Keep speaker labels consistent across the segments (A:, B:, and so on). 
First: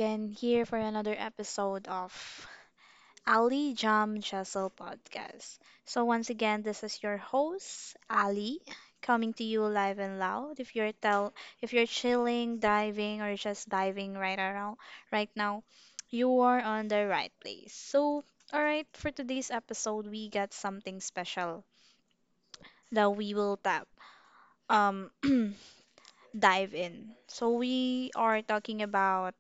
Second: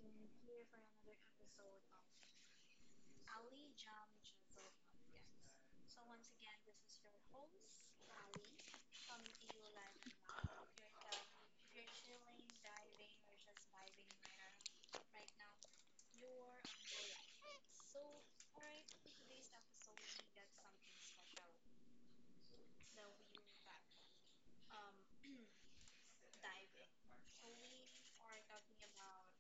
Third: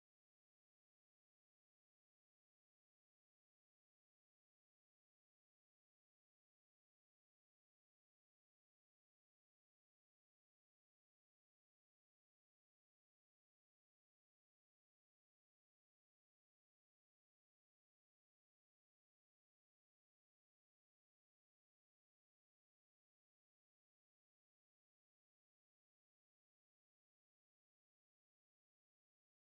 A: again here for another episode of Ali Jam Jessel podcast. So, once again, this is your host, Ali, coming to you live and loud. If you're chilling, diving, or just diving right around right now, you are on the right place. So, all right, for today's episode, we got something special that we will tap. Um, dive in. So, we are talking about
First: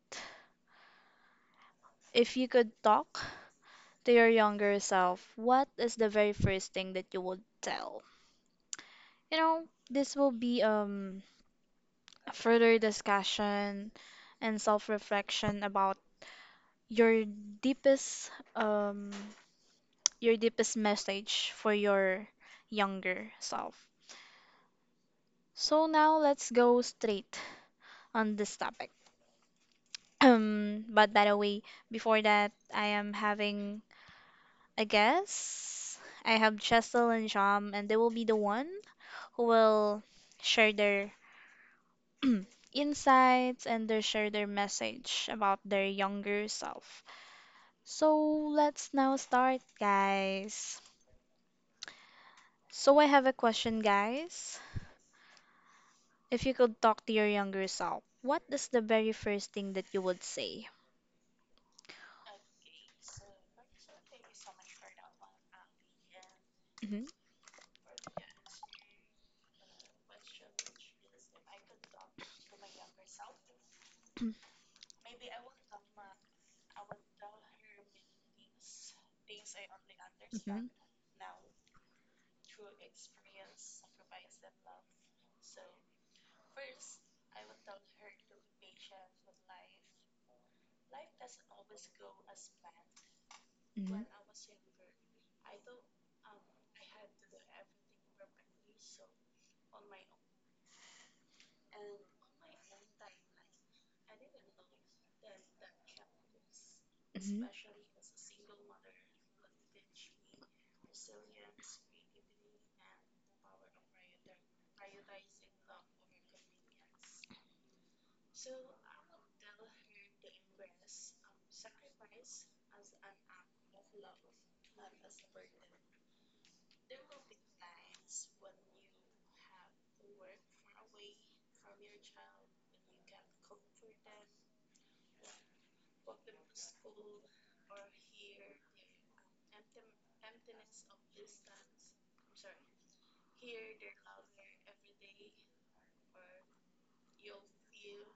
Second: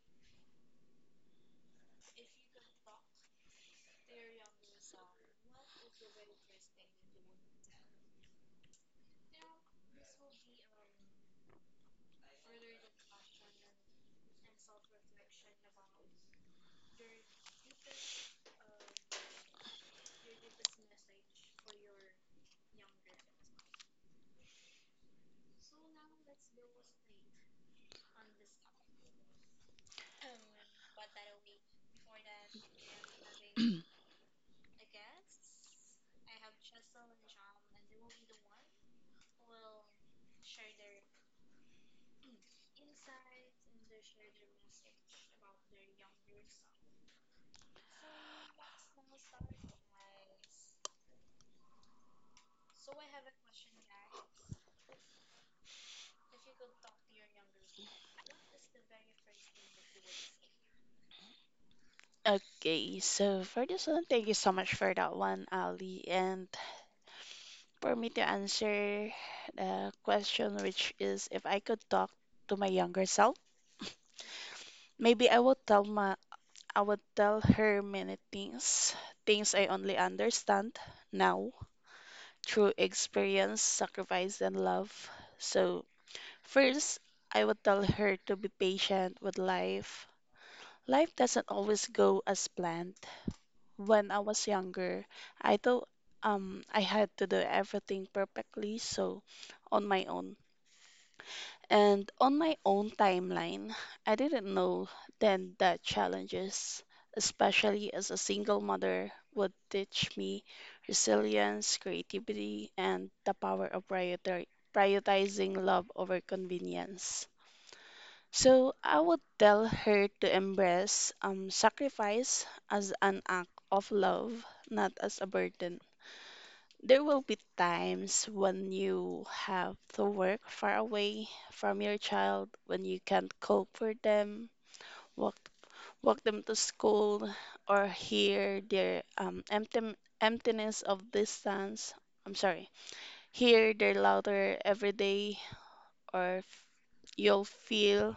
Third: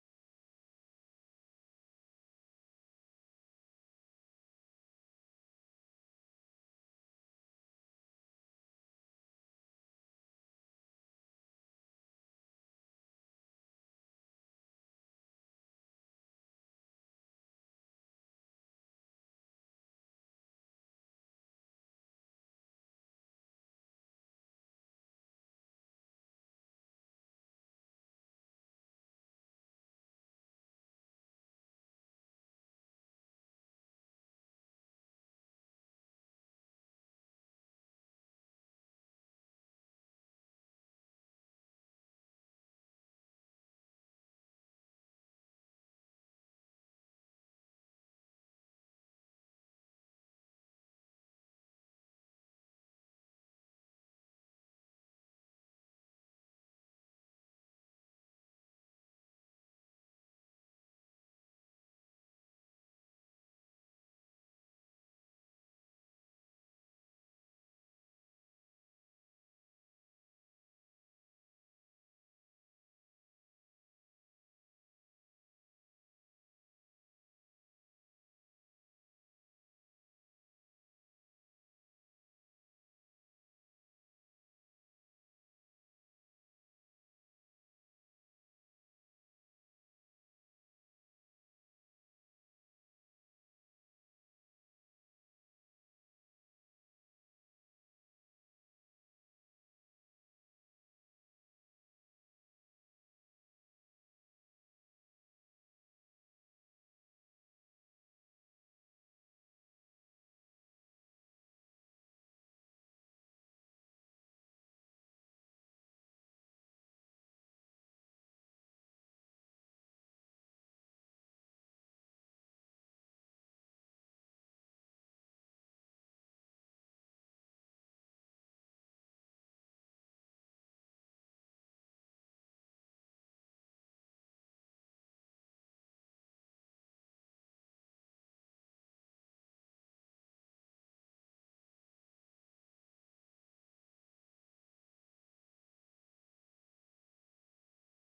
A: if you could talk to your younger self, what is the very first thing that you would tell? You know, this will be a further discussion and self-reflection about your deepest um, your deepest message for your younger self. So now let's go straight on this topic. But by the way, before that, I am having I guess I have Chesel and Jam, and they will be the one who will share their insights and they share their message about their younger self. So let's now start, guys. So I have a question, guys. If you could talk to your younger self, what is the very first thing that you would say?
B: Okay, so for this one, thank you so much for that one, Ali. And
A: Mhm,
B: for me to answer the question, which is if I could talk to my younger self, maybe I would tell her many things, things I only
A: mhm,
B: understand now through experience, sacrifice, and love. So first, I would tell her to be patient with life. Life doesn't always go as planned. When I was younger, I thought I had to do everything perfectly, so on my own. And on my own timeline, I didn't know then that challenges,
A: mhm, mhm,
B: especially as a single mother, would teach me resilience, creativity, and the power of prioritizing love over convenience. So I would tell her to embrace sacrifice as an act of love, not as a burden. There will be times when you have to work far away from your child, when you can't cook for them, walk, walk them to school, or hear their emptiness of distance. I'm sorry, hear their louder every day, or f- you'll feel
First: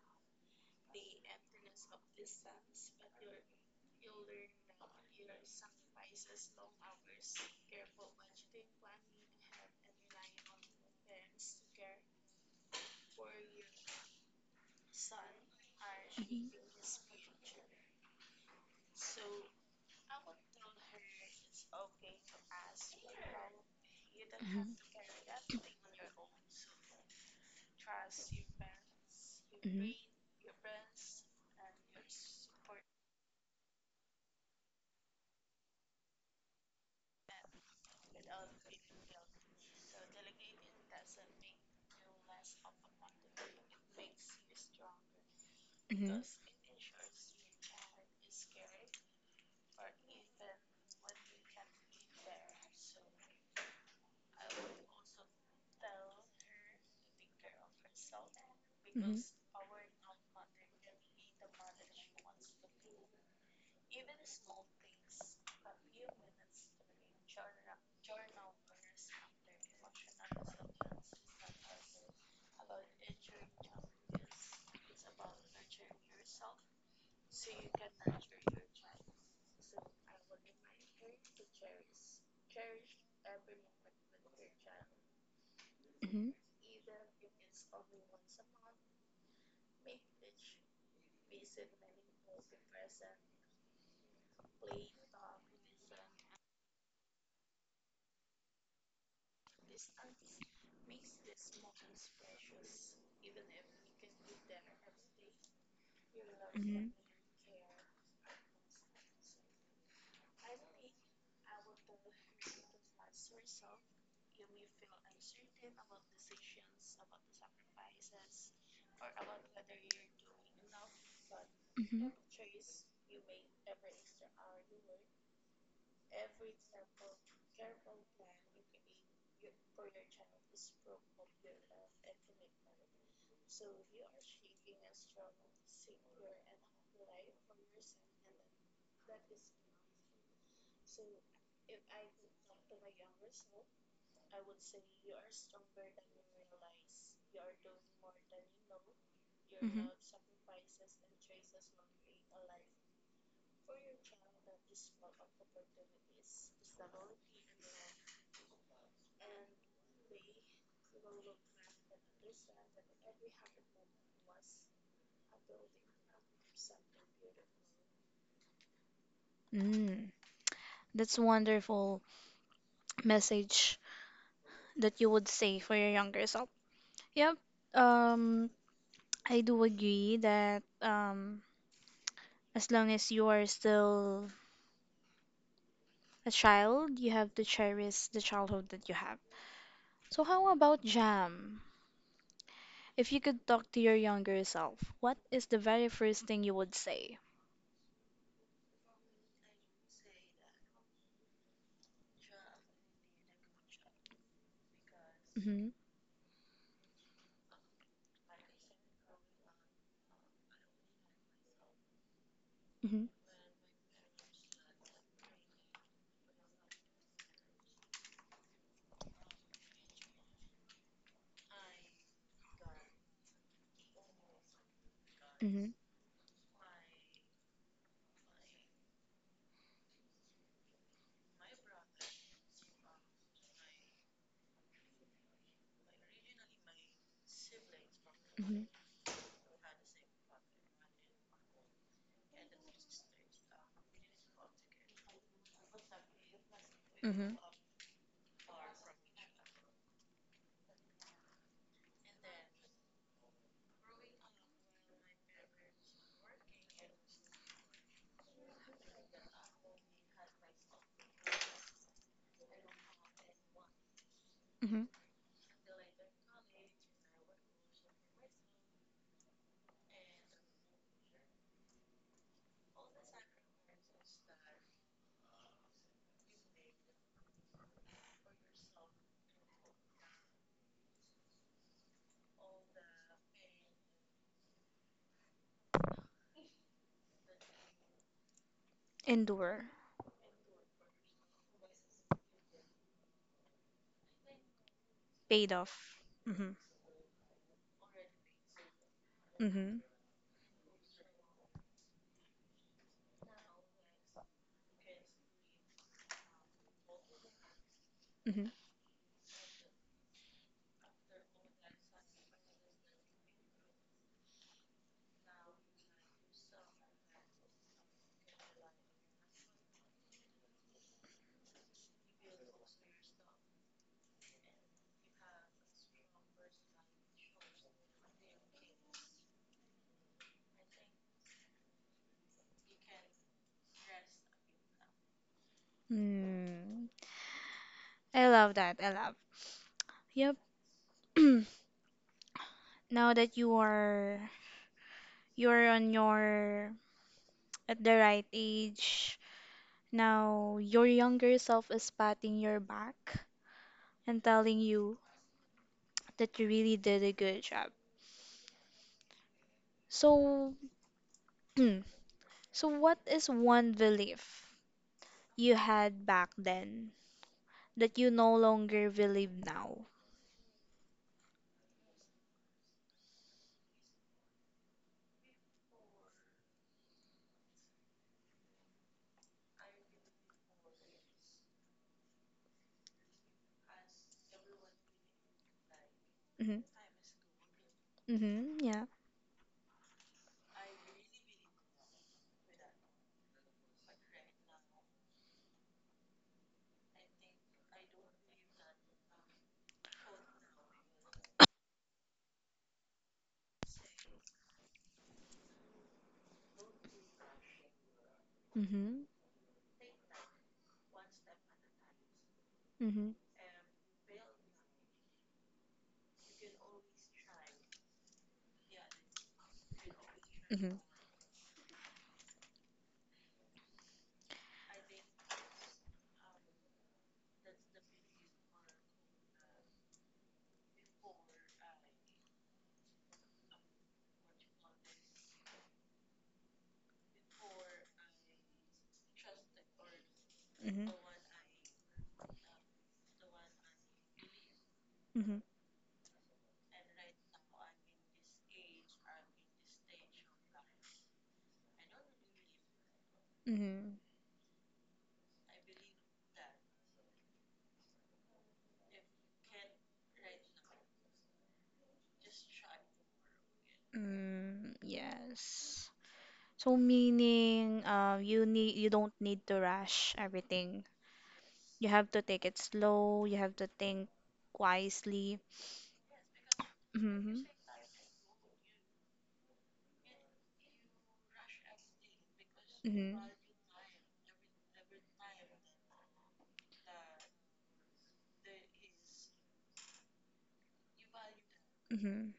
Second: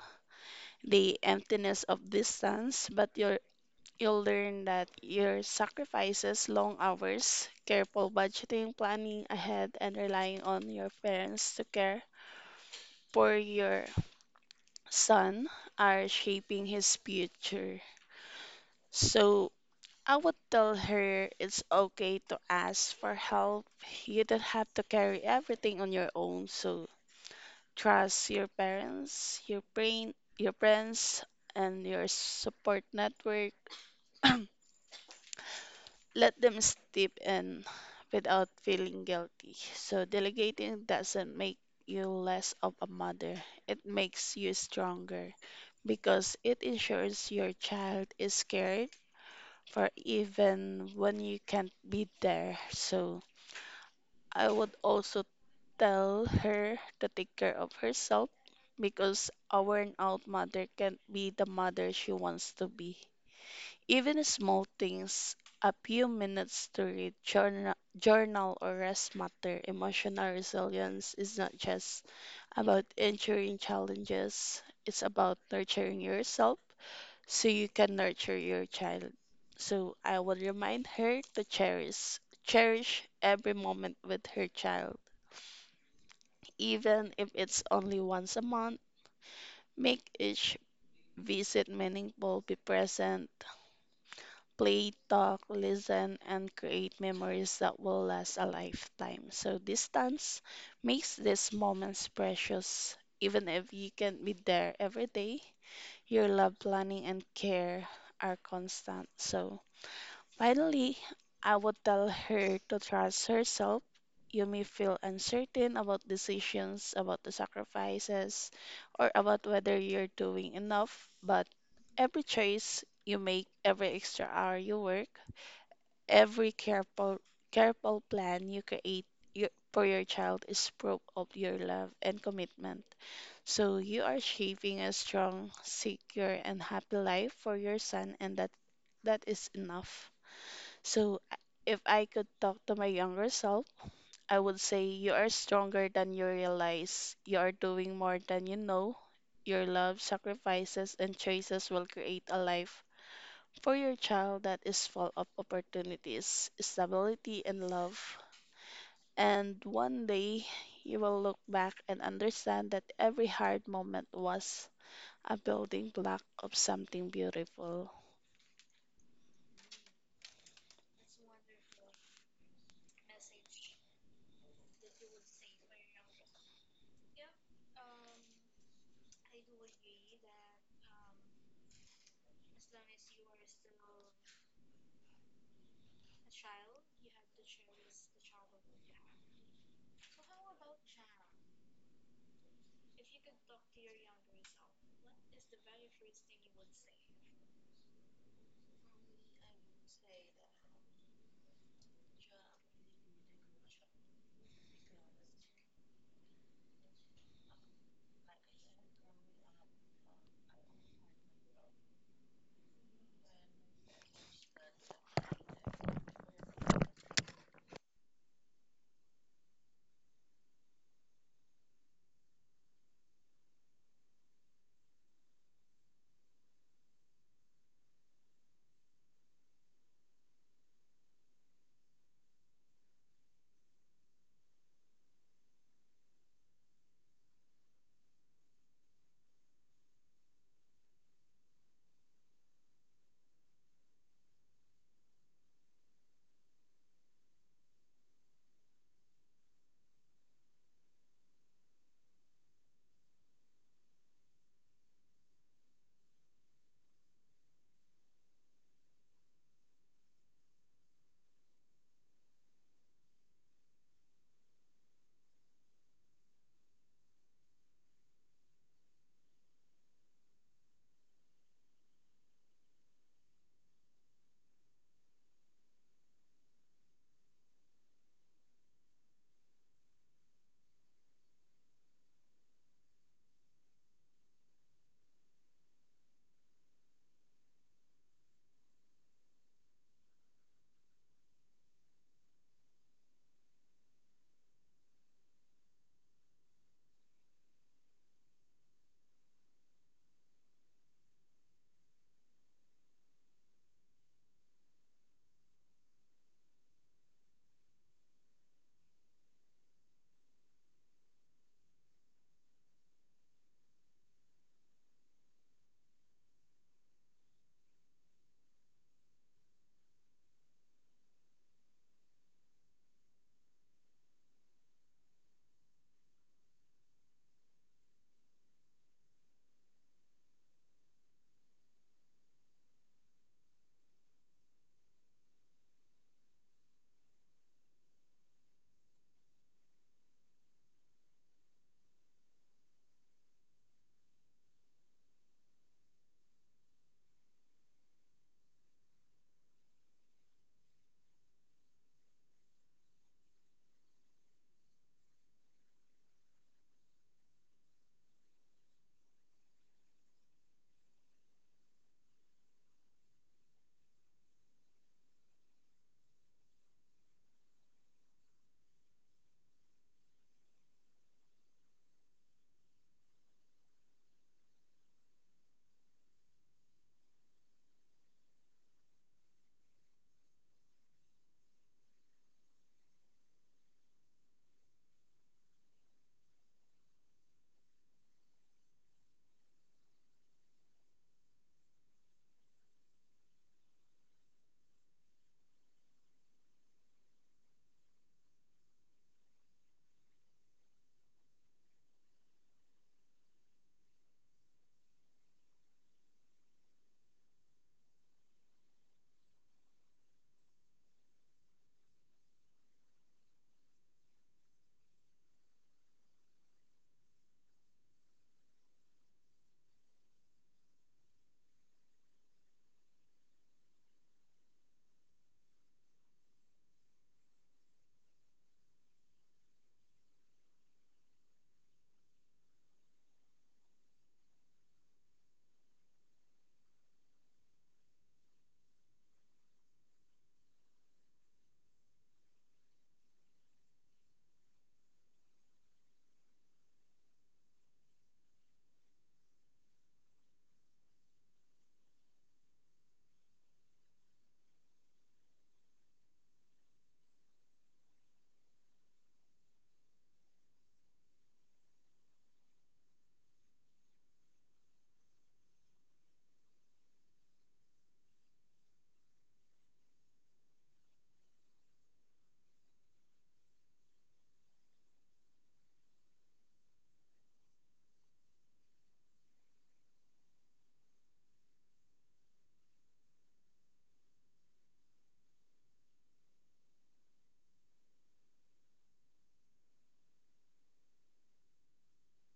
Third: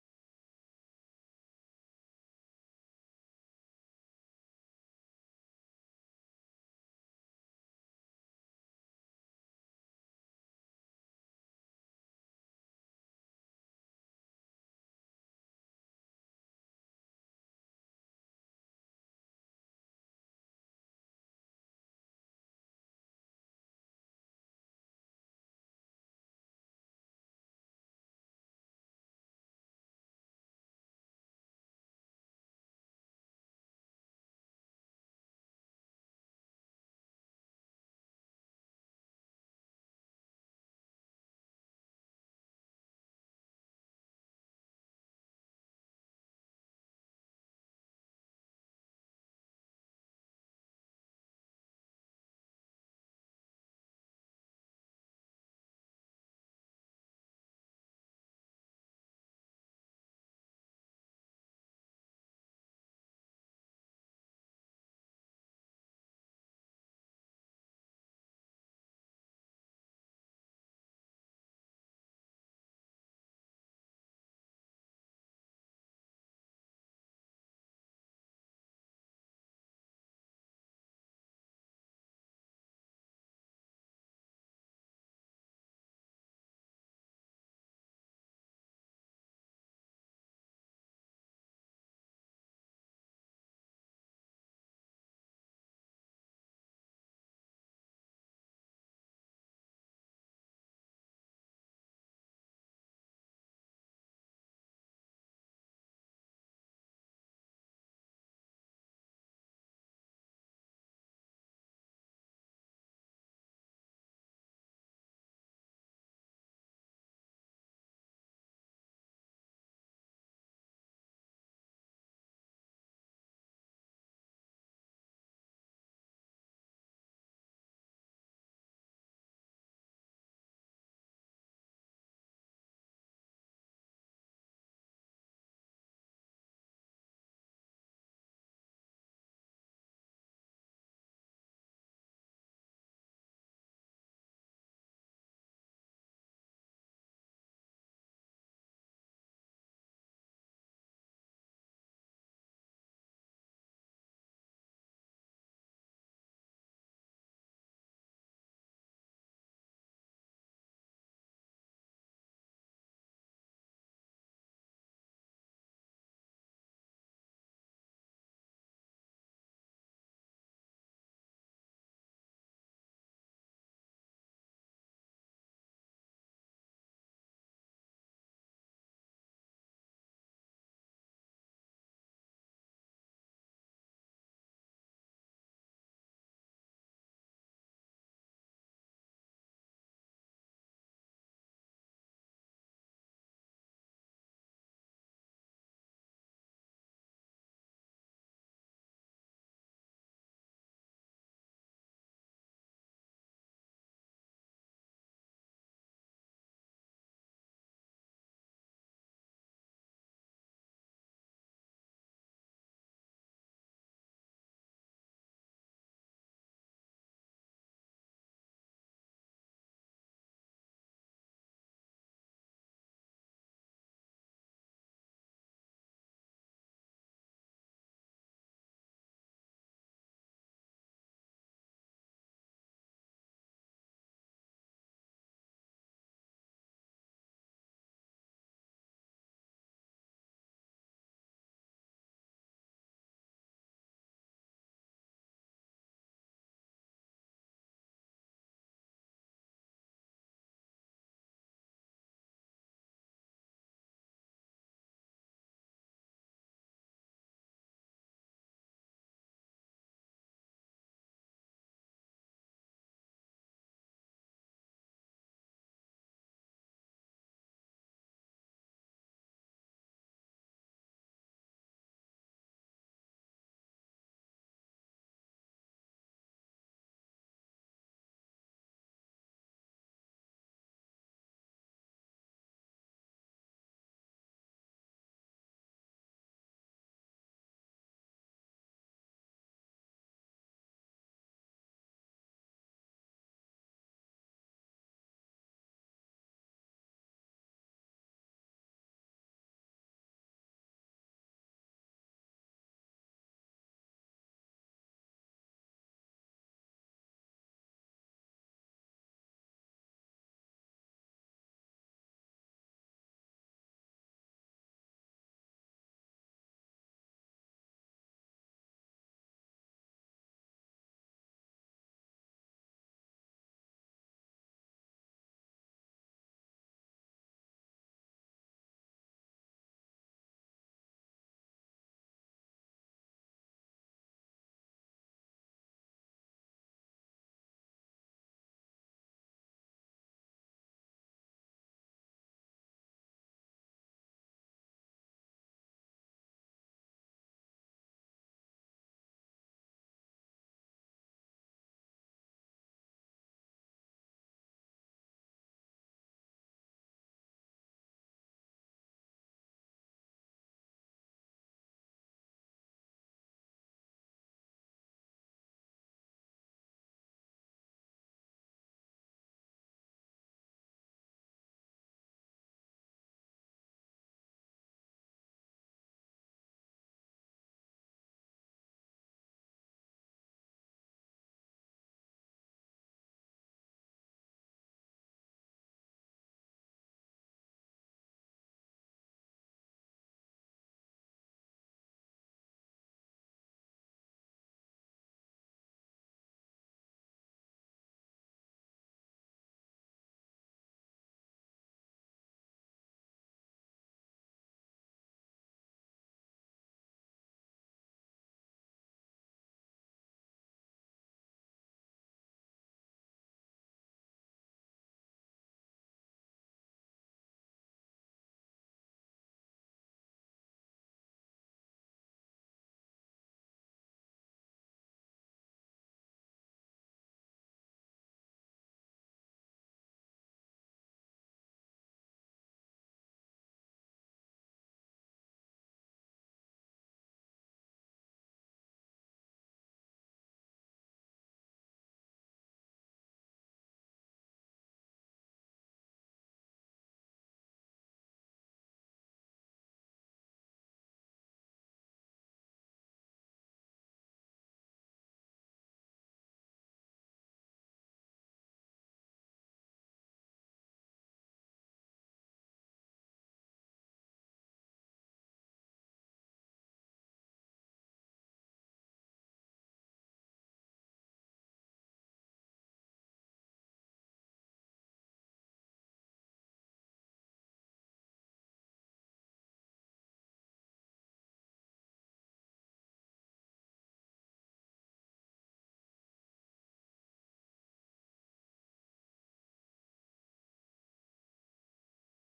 B: the emptiness of distance, but you're You'll learn that your sacrifices, long hours, careful budgeting, planning ahead, and relying on your parents to care for your son are shaping his future. So I would tell her it's okay to ask for help. You don't have to carry everything on your own. So trust your parents, your
A: mhm.
B: brain, your friends, and your support network. Let them step in without feeling guilty. So delegating doesn't make you less of a mother. It makes you stronger
A: Mhm. Mhm. Mhm. Mhm.
B: because it ensures your child is cared for even when you can't be there. So I would also tell her to take care of herself because a worn out mother can't be the mother she wants to be. Even small things, a few minutes to read, journal or rest matter. Emotional resilience is not just about enduring challenges, it's about nurturing yourself so you can nurture your child. So I will remind her to cherish every moment with her child.
A: Mhm.
B: Even if it's only once a month, make each visit meaningful, be present, play, talk, listen, and create memories that will last a lifetime. So, distance makes these moments precious. Even if you can't be there every day, your love, planning, and care are constant. So, finally, I would tell her to trust herself. You may feel uncertain about decisions, about the sacrifices, or about whether you're doing enough, but every choice you make, every extra hour you work, every careful plan you create you, for your child is proof of your love and commitment. So you are shaping a strong, secure, and happy life for your son, and that is enough. So I- if I could talk to my younger self, I would say you are stronger than you realize. You are doing more than you know. Your
A: Mhm. Mhm.
B: love, sacrifices, and choices will create a life for your child that is full of opportunities, stability, and love. And one day you will look back and understand that every hard moment was a building block of something beautiful.
A: Mhm. Mm, that's a wonderful message, that you would say for your younger self? Yep. Um, I do agree that as long as you are still a child, you have to cherish the childhood that you have. So, how about Jam? If you could talk to your younger self, what is the very first thing you would say? Mm-hmm. Mm-hmm. Mm-hmm. Mm-hmm. Mm-hmm. Mm-hmm. Endure. Paid off. Mm-hmm. Mm-hmm. Mm-hmm. Mm. I love that. I love. Yep. Now that you're on your at the right age, now your younger self is patting your back and telling you that you really did a good job. So, so what is one belief you had back then that you no longer believe now? Mm-hmm. Mm-hmm. Yeah. Mm-hmm. Mhm. Mhm. Mhm. Mhm. Mm, yes. So meaning, you don't need to rush everything. You have to take it slow. You have to think wisely. Mhm. Mhm. Mhm.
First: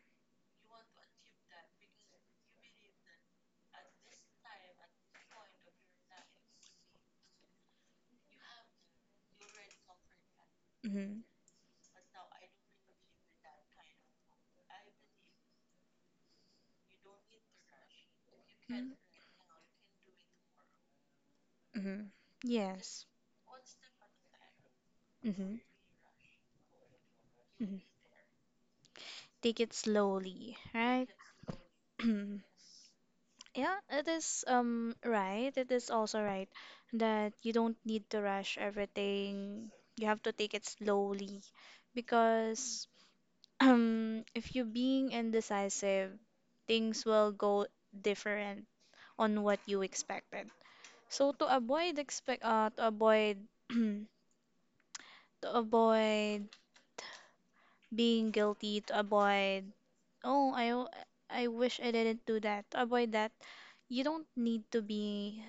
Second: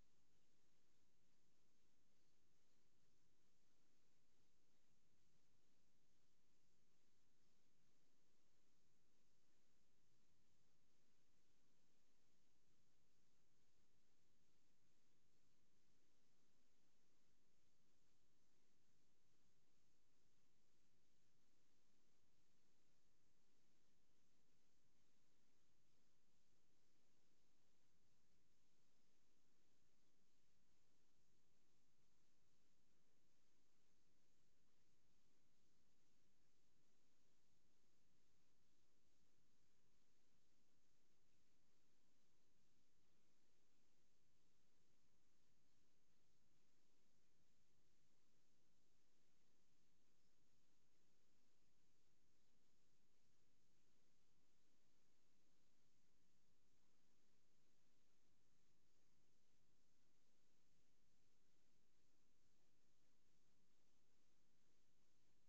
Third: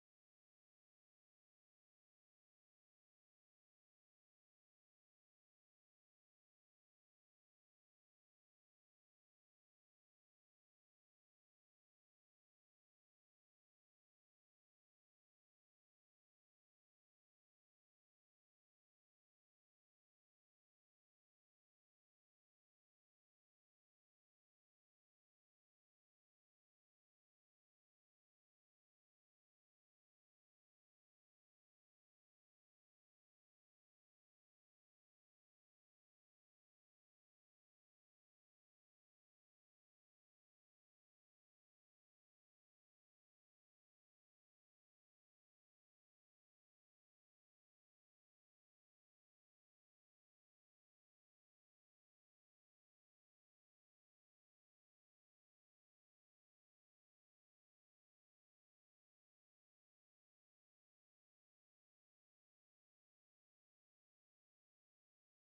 A: Mhm. Hmm. Hmm. Yes. Hmm. Hmm. Take it slowly, right? Yeah, it is right. It is also right that you don't need to rush everything. You have to take it slowly because if you're being indecisive, things will go different on what you expected. So to avoid to avoid being guilty, to avoid oh I w- I wish I didn't do that. To avoid that, you don't need to be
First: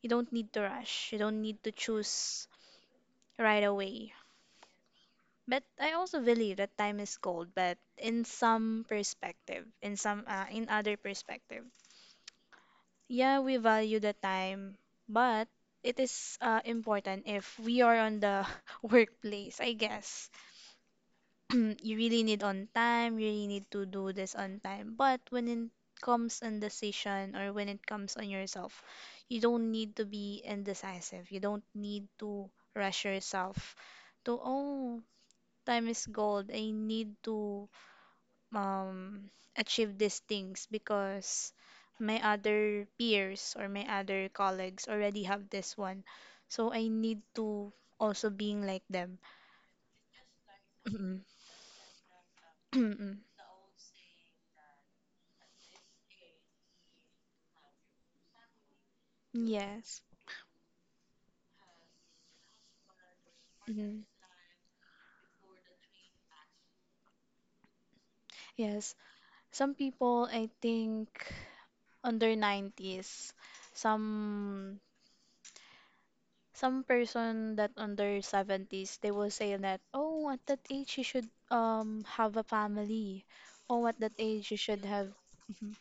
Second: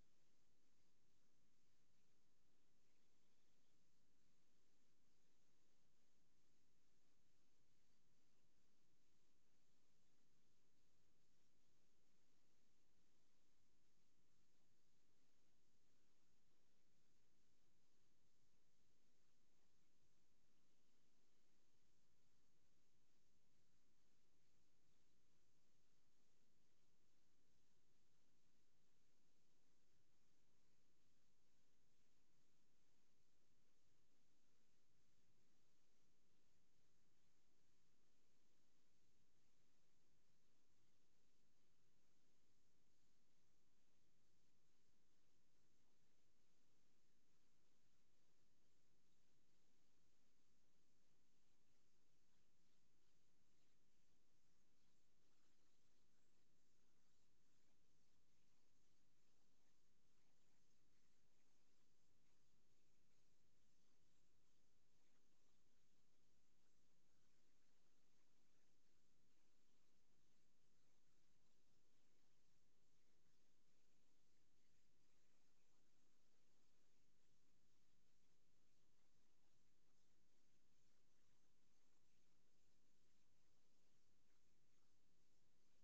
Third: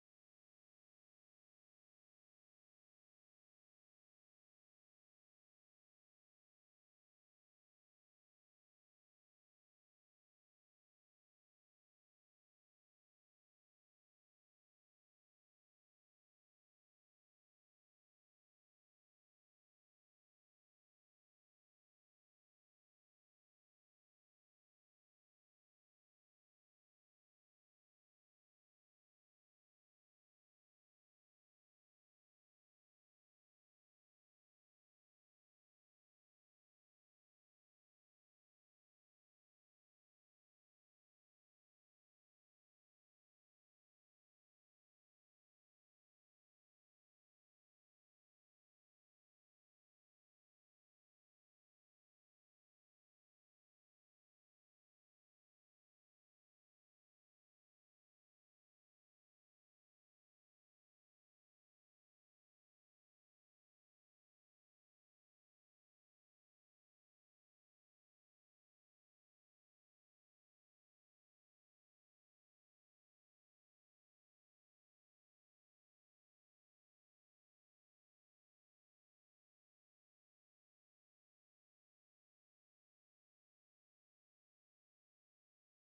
A: you don't need to rush. You don't need to choose right away. But I also believe that time is gold, but in some perspective, in other perspective. Yeah, we value the time, but it is important if we are on the workplace, I guess you really need on time, you really need to do this on time. But when it comes on decision or when it comes on yourself, you don't need to be indecisive. You don't need to rush yourself to, oh, time is gold. I need to um, achieve these things because my other peers or my other colleagues already have this one. So I need to also being like them. Yes. Mhm. Yes, some people I think under 90s, some some person that under 70s, they will say that, oh, at that age you should have a family. Oh, at that age you should have mhm.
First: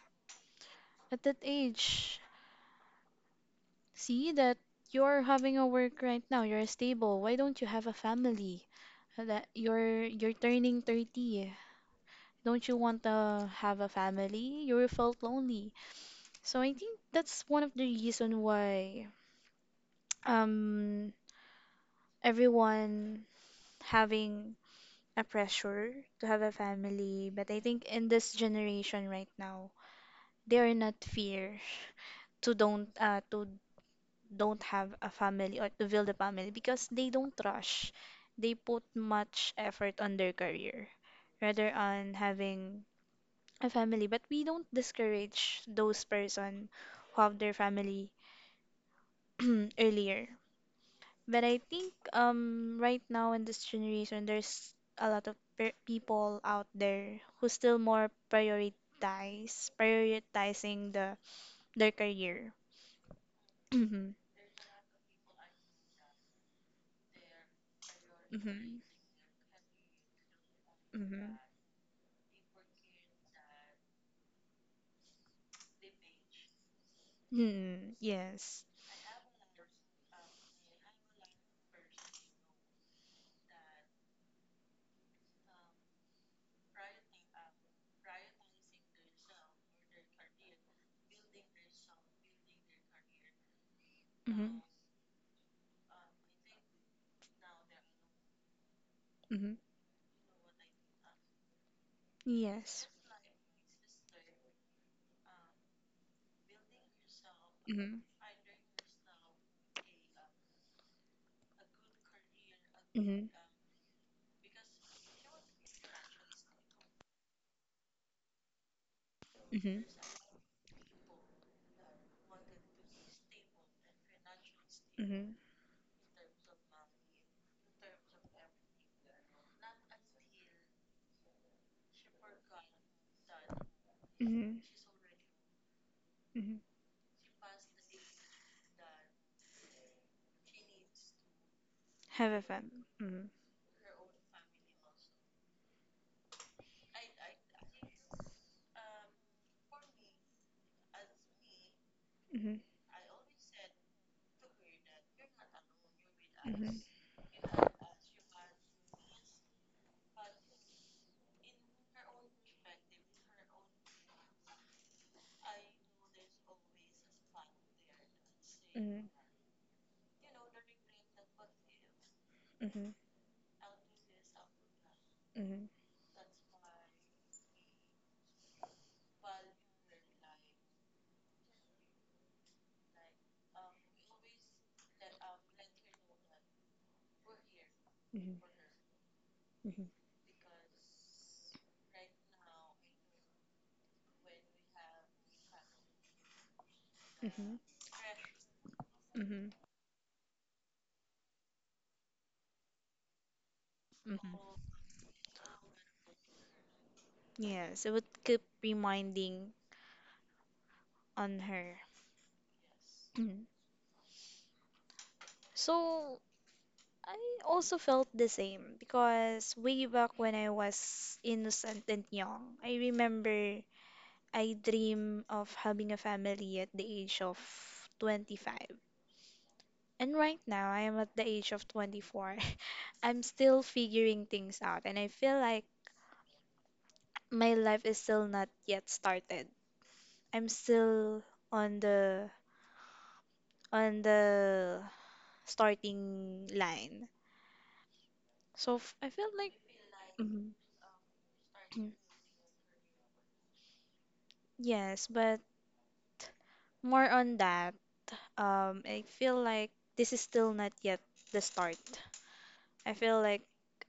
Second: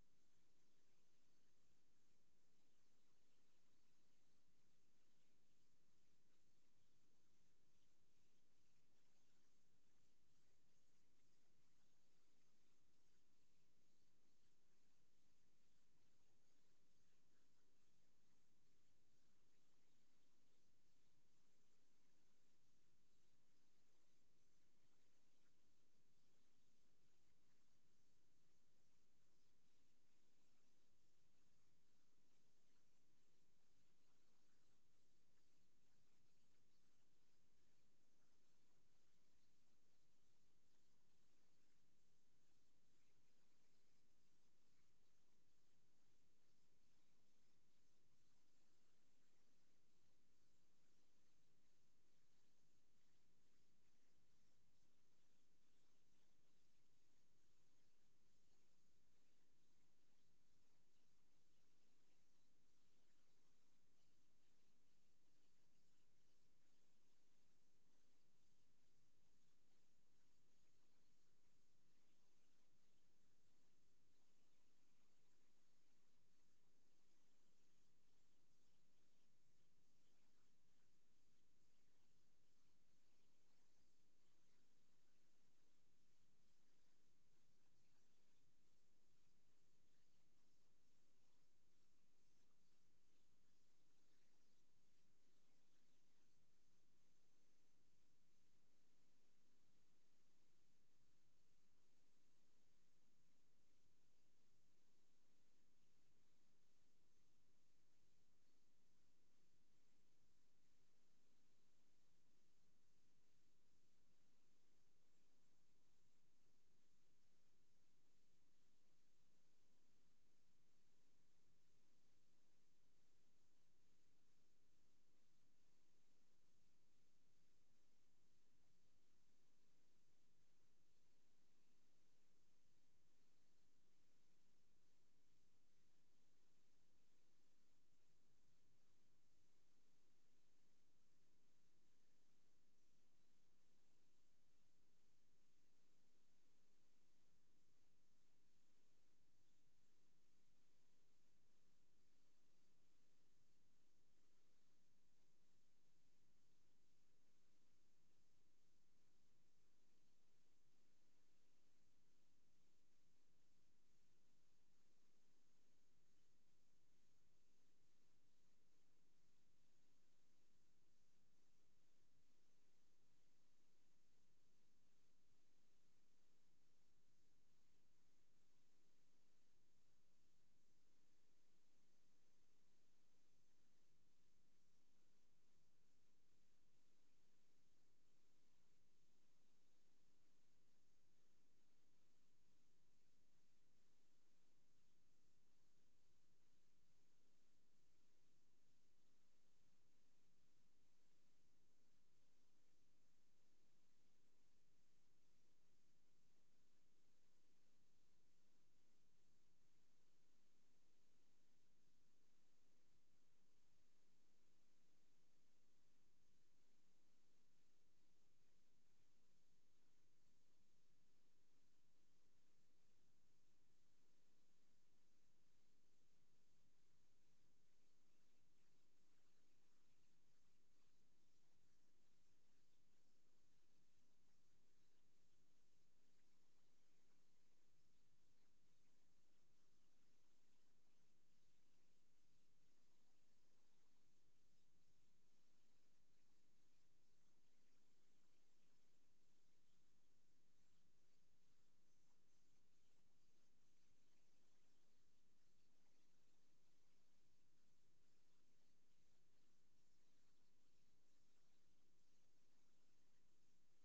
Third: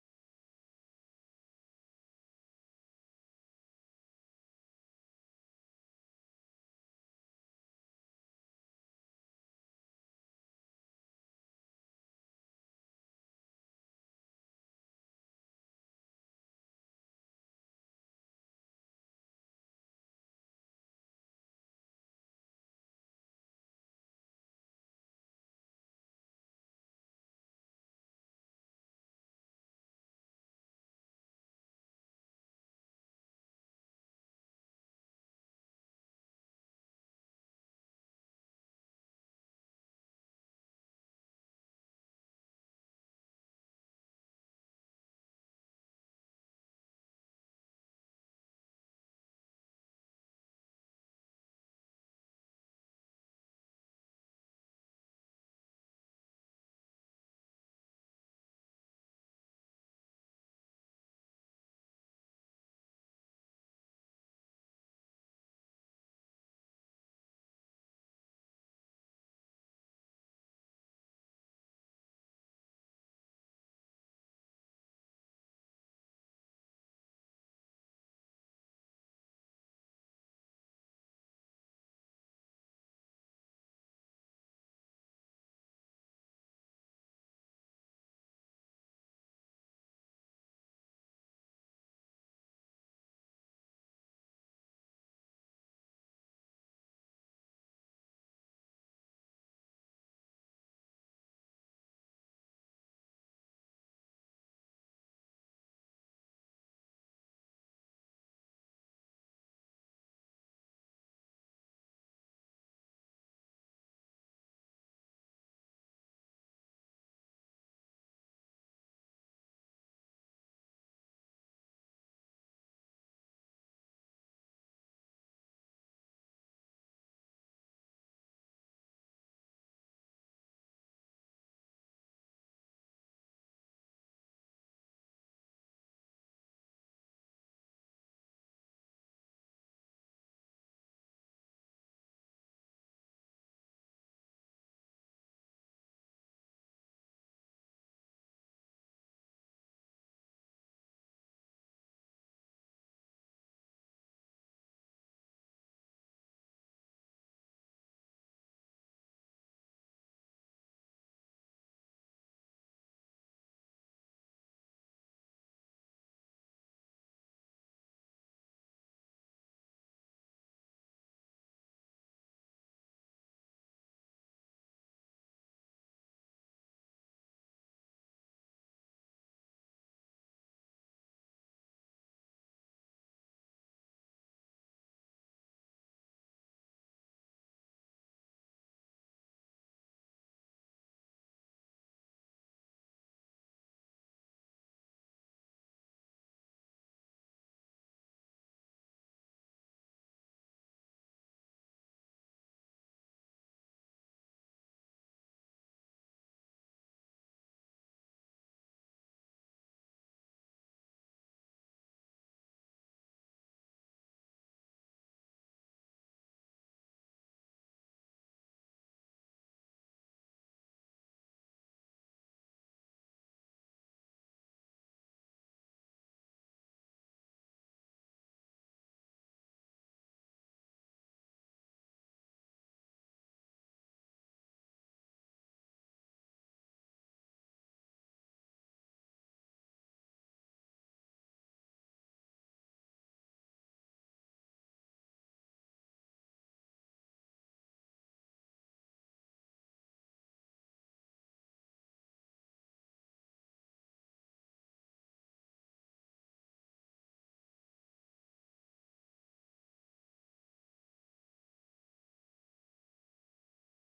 A: At that age, see that you're having a work right now, you're stable. Why don't you have a family? That you're turning 30. Don't you want to have a family? You felt lonely. So I think that's one of the reason why um everyone having a pressure to have a family. But I think in this generation right now, they are not fear to don't have a family or to build a family because they don't rush. They put much effort on their career rather on having a family, but we don't discourage those person who have their family earlier, but I think right now in this generation there's a lot of pe people out there who still more prioritize prioritizing the their career. Hmm. Hmm. Hmm. Hmm. Yes. Hmm. Hmm. Yes. Mhm. Mhm. Mhm. Mhm. Mhm. Mhm. Have a fun. Mhm. Mhm. Mhm. Mhm. Mhm. Mhm. Mhm. Mhm. Mm-hmm. Mm-hmm. Mm-hmm. Yes, it would keep reminding on her. Mm. So I also felt the same because way back when I was innocent and young, I remember I dream of having a family at the age of 25. And right now, I am at the age of 24. I'm still figuring things out, and I feel like my life is still not yet started. I'm still on the on the starting line. So I feel like mhm. Mm. Yes, but more on that. I feel like this is still not yet the start. I feel like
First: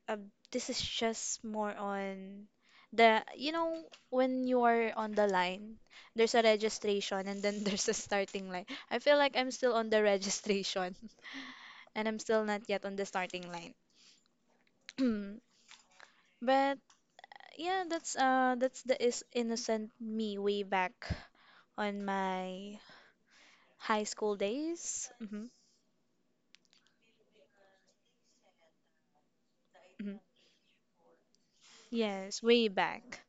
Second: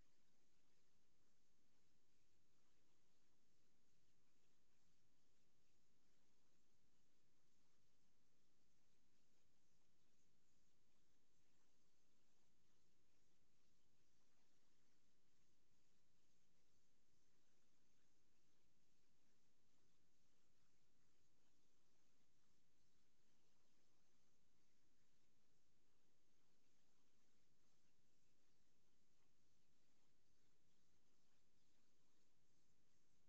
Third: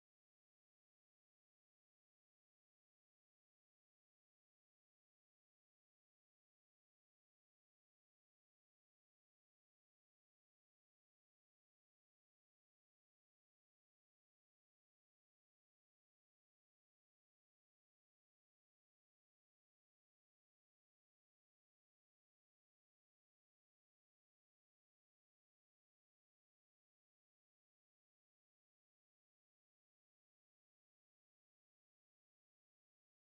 A: uh, this is just more on the, you know, when you are on the line, there's a registration and then there's a starting line. I feel like I'm still on the registration and I'm still not yet on the starting line. But yeah, that's the is innocent me way back on my high school days. Hmm. Hmm. Yes, way back.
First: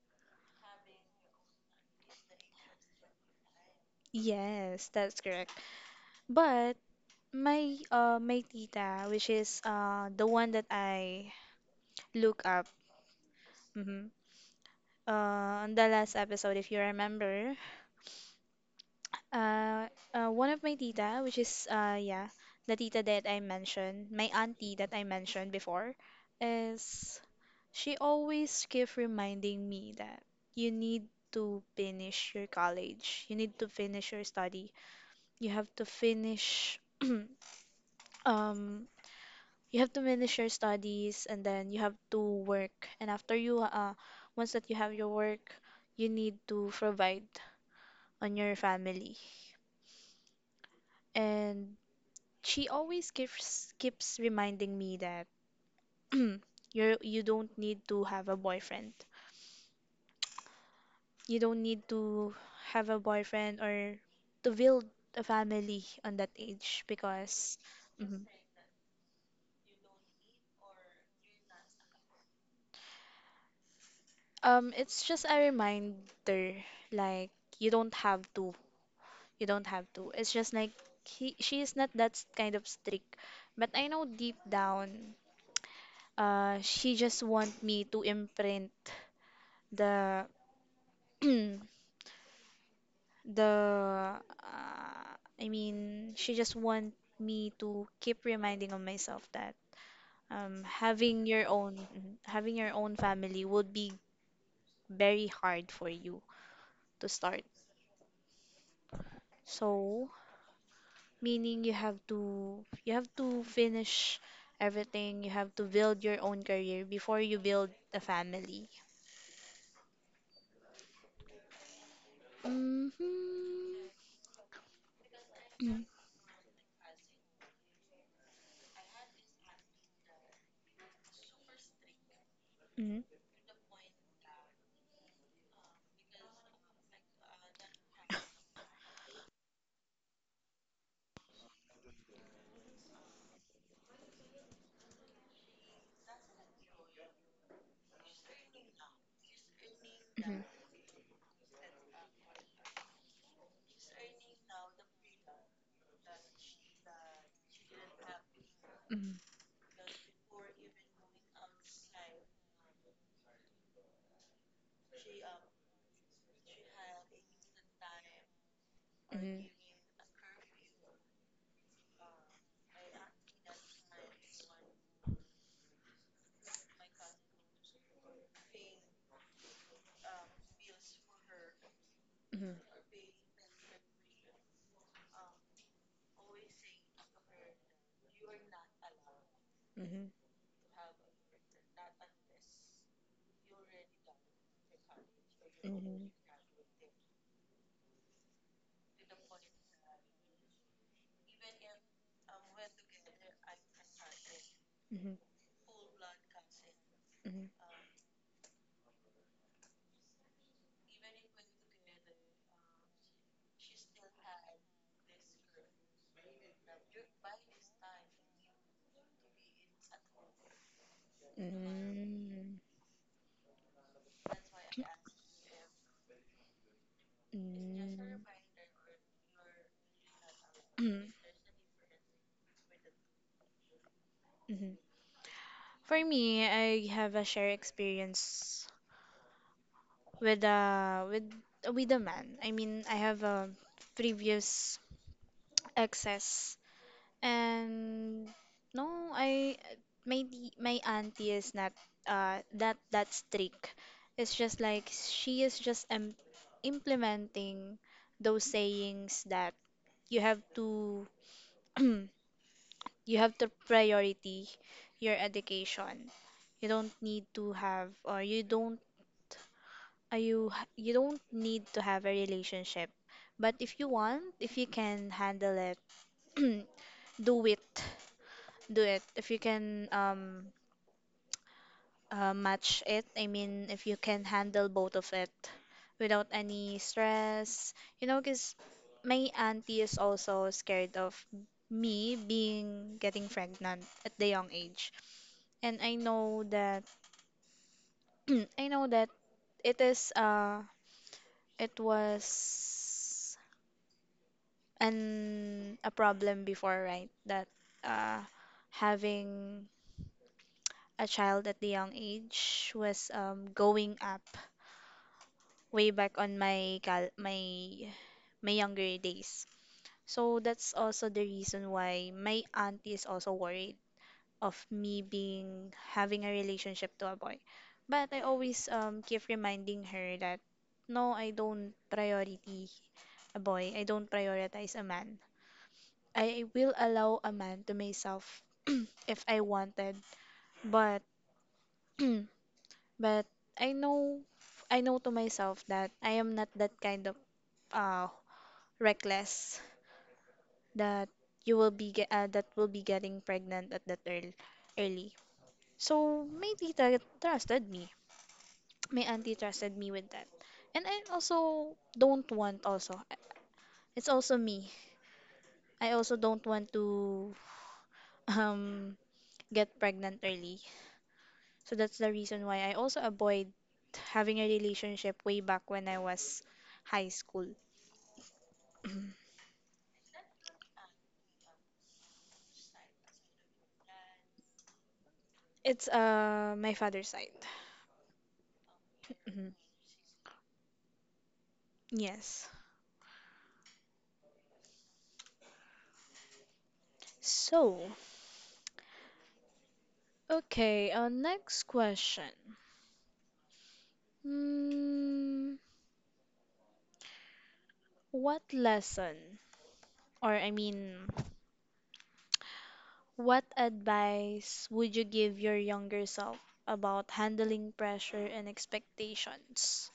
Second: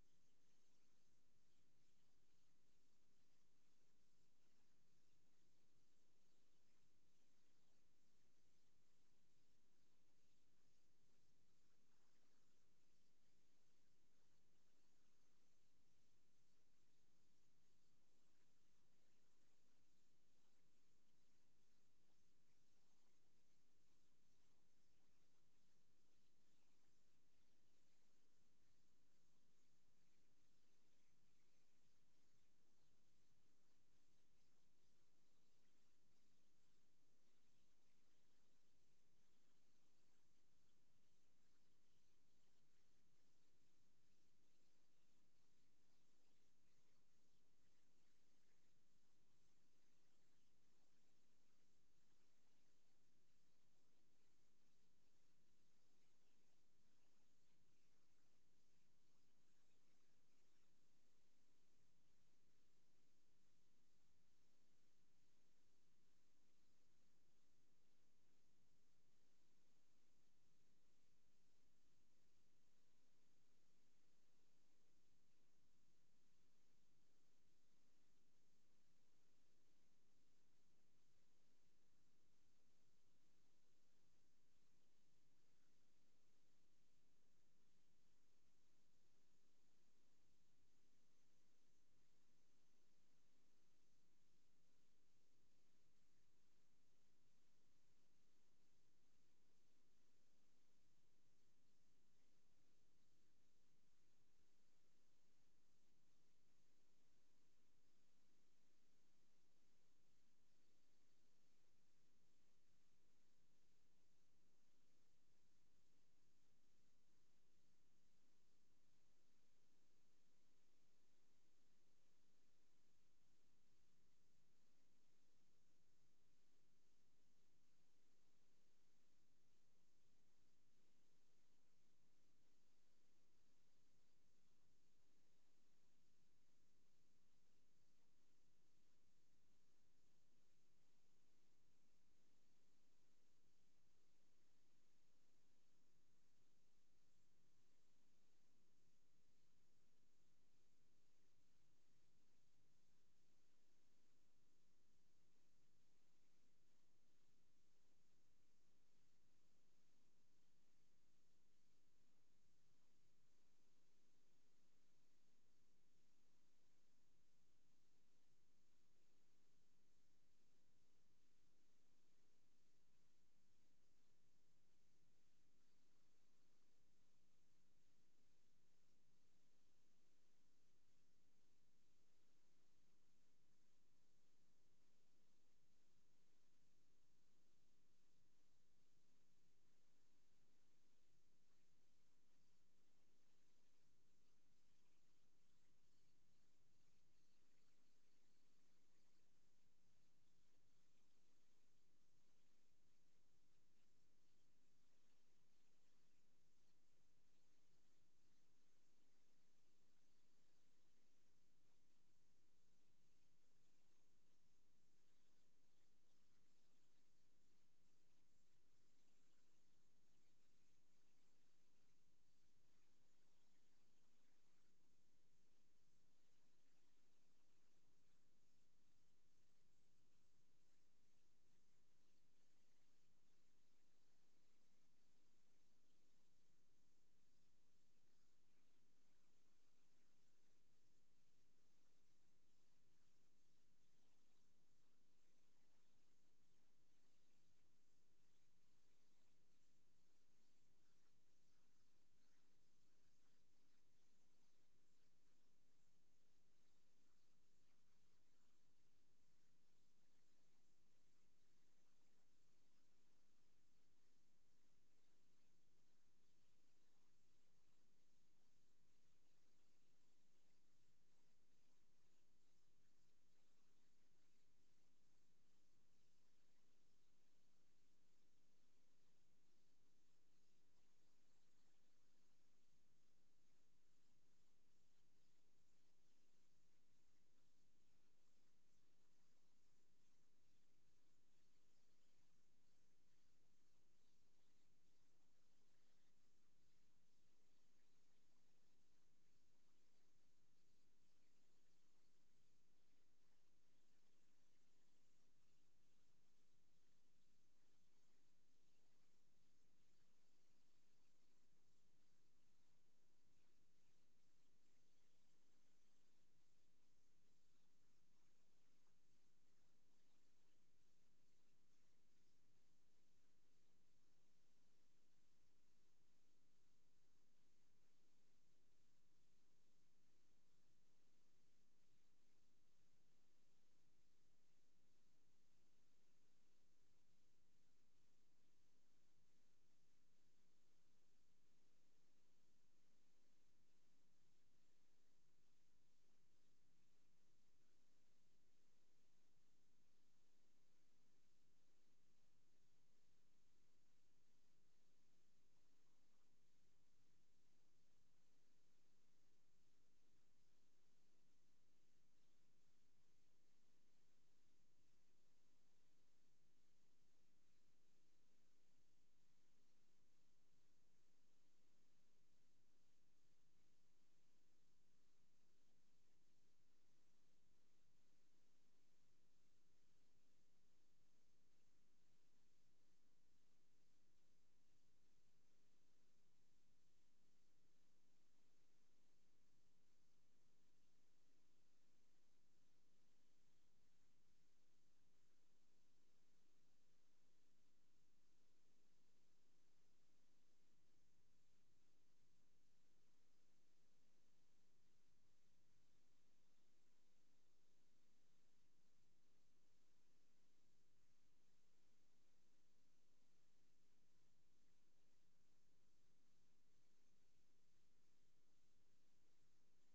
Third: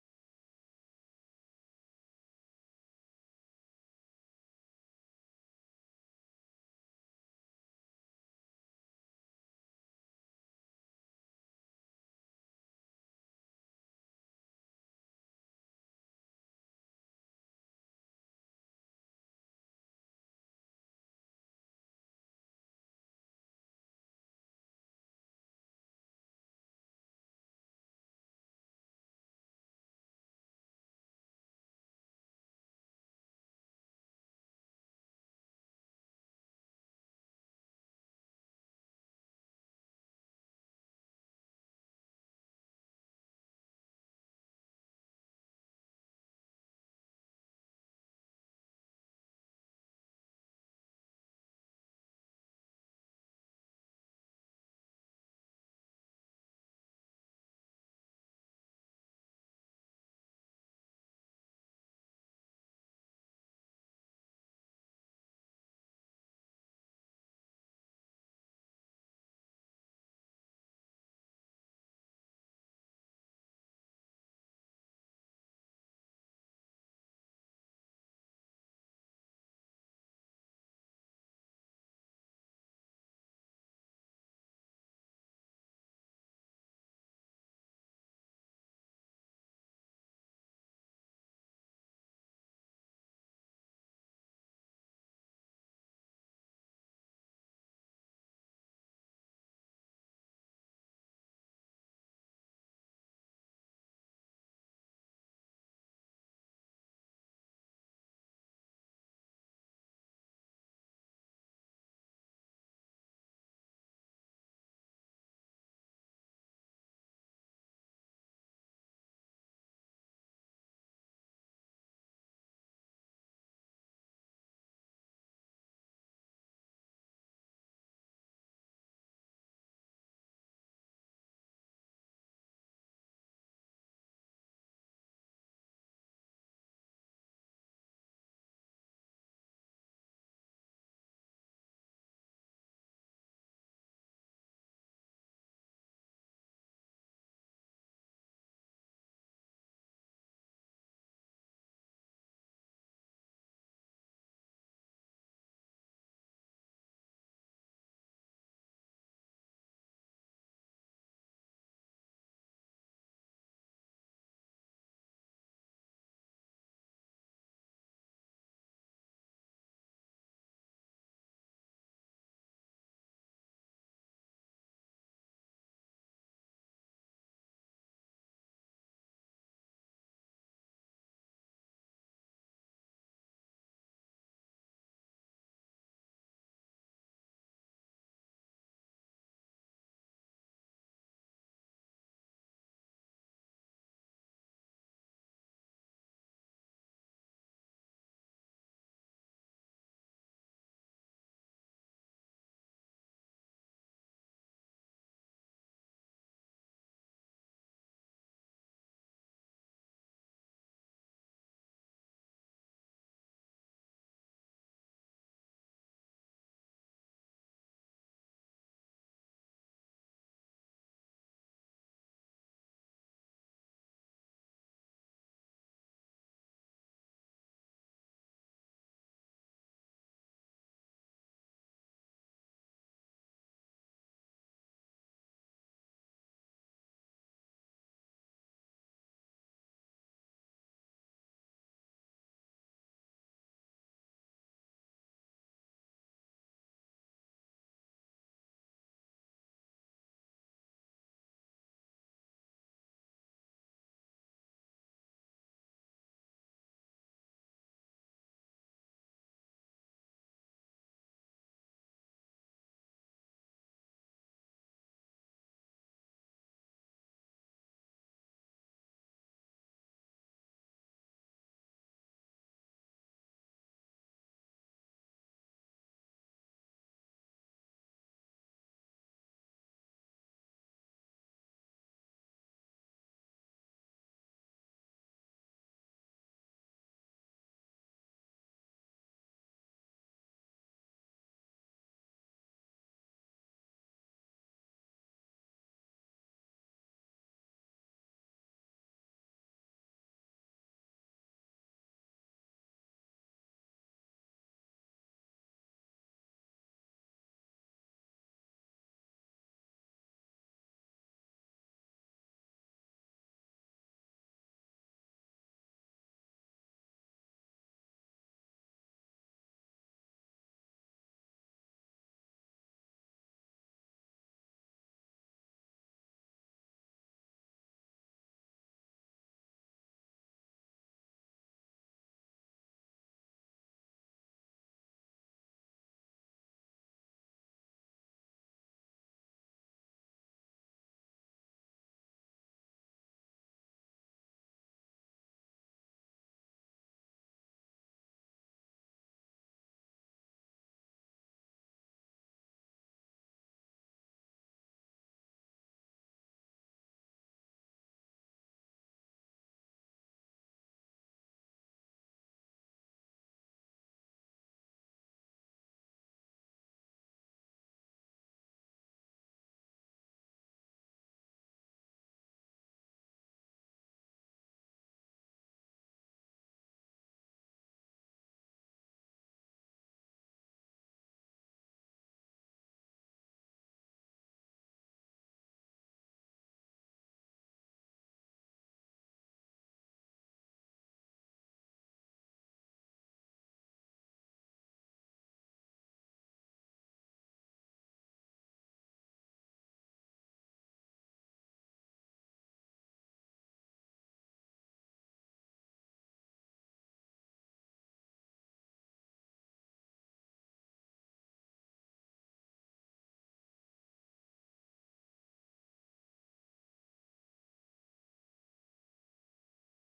A: Yes, that's correct. But my tita, which is the one that I look up, mhm, on the last episode, if you remember, uh, one of my tita, which is yeah, the tita that I mentioned, my auntie that I mentioned before, is she always keep reminding me that you need to finish your college, you need to finish your study, you have to finish um you have to finish your studies and then you have to work and after you once that you have your work you need to provide on your family, and she always keeps reminding me that you don't need to have a boyfriend, you don't need to have a boyfriend or to build a family on that age, because mhm. It's just a reminder like you don't have to. You don't have to. It's just like she is not that s- kind of strict. But I know deep down, she just want me to imprint the the uh, I mean, she just want me to keep reminding of myself that having your own mhm, having your own family would be very hard for you to start. So meaning you have to finish everything, you have to build your own career before you build a family. Hmm. Hmm. Hmm. Hmm. Hmm. Mhm, mhm, mhm, mhm. Mm, mm, mm, mhm. For me, I have a shared experience with uh with with a man. I mean, I have a previous exes, and no, I my auntie is not that strict. It's just like she is just implementing those sayings that you have to you have to priority your education. You don't need to have or you don't you don't need to have a relationship, but if you want, if you can handle it do it, do it if you can match it. I mean, if you can handle both of it without any stress, you know, because my auntie is also scared of me being getting pregnant at the young age, and I know that I know that it is it was and a problem before, right? That uh, having a child at the young age was going up way back my younger days. So that's also the reason why my auntie is also worried of me being having a relationship to a boy. But I always keep reminding her that no, I don't priority a boy. I don't prioritize a man. I will allow a man to myself if I wanted, but but I know I know to myself that I am not that kind of uh reckless that you will be ge- that will be getting pregnant at that early. So my tita trusted me. My auntie trusted me with that. And I also don't want also. It's also me. I also don't want to um get pregnant early. So that's the reason why I also avoid having a relationship way back when I was high school. It's my father's side. Hmm. Yes. So, okay, our next question. Hmm, what lesson or I mean, what advice would you give your younger self about handling pressure and expectations?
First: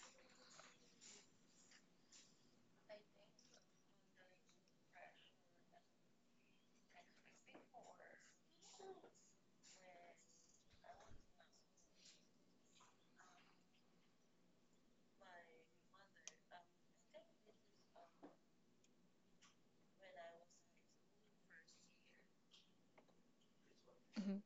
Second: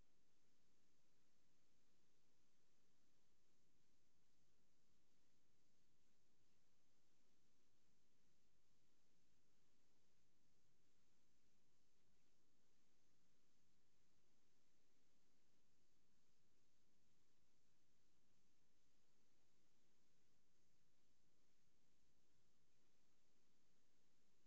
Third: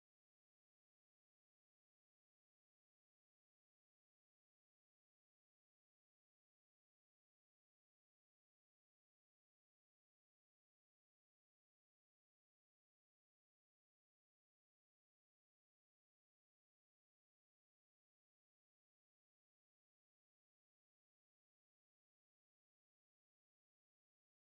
A: Hmm.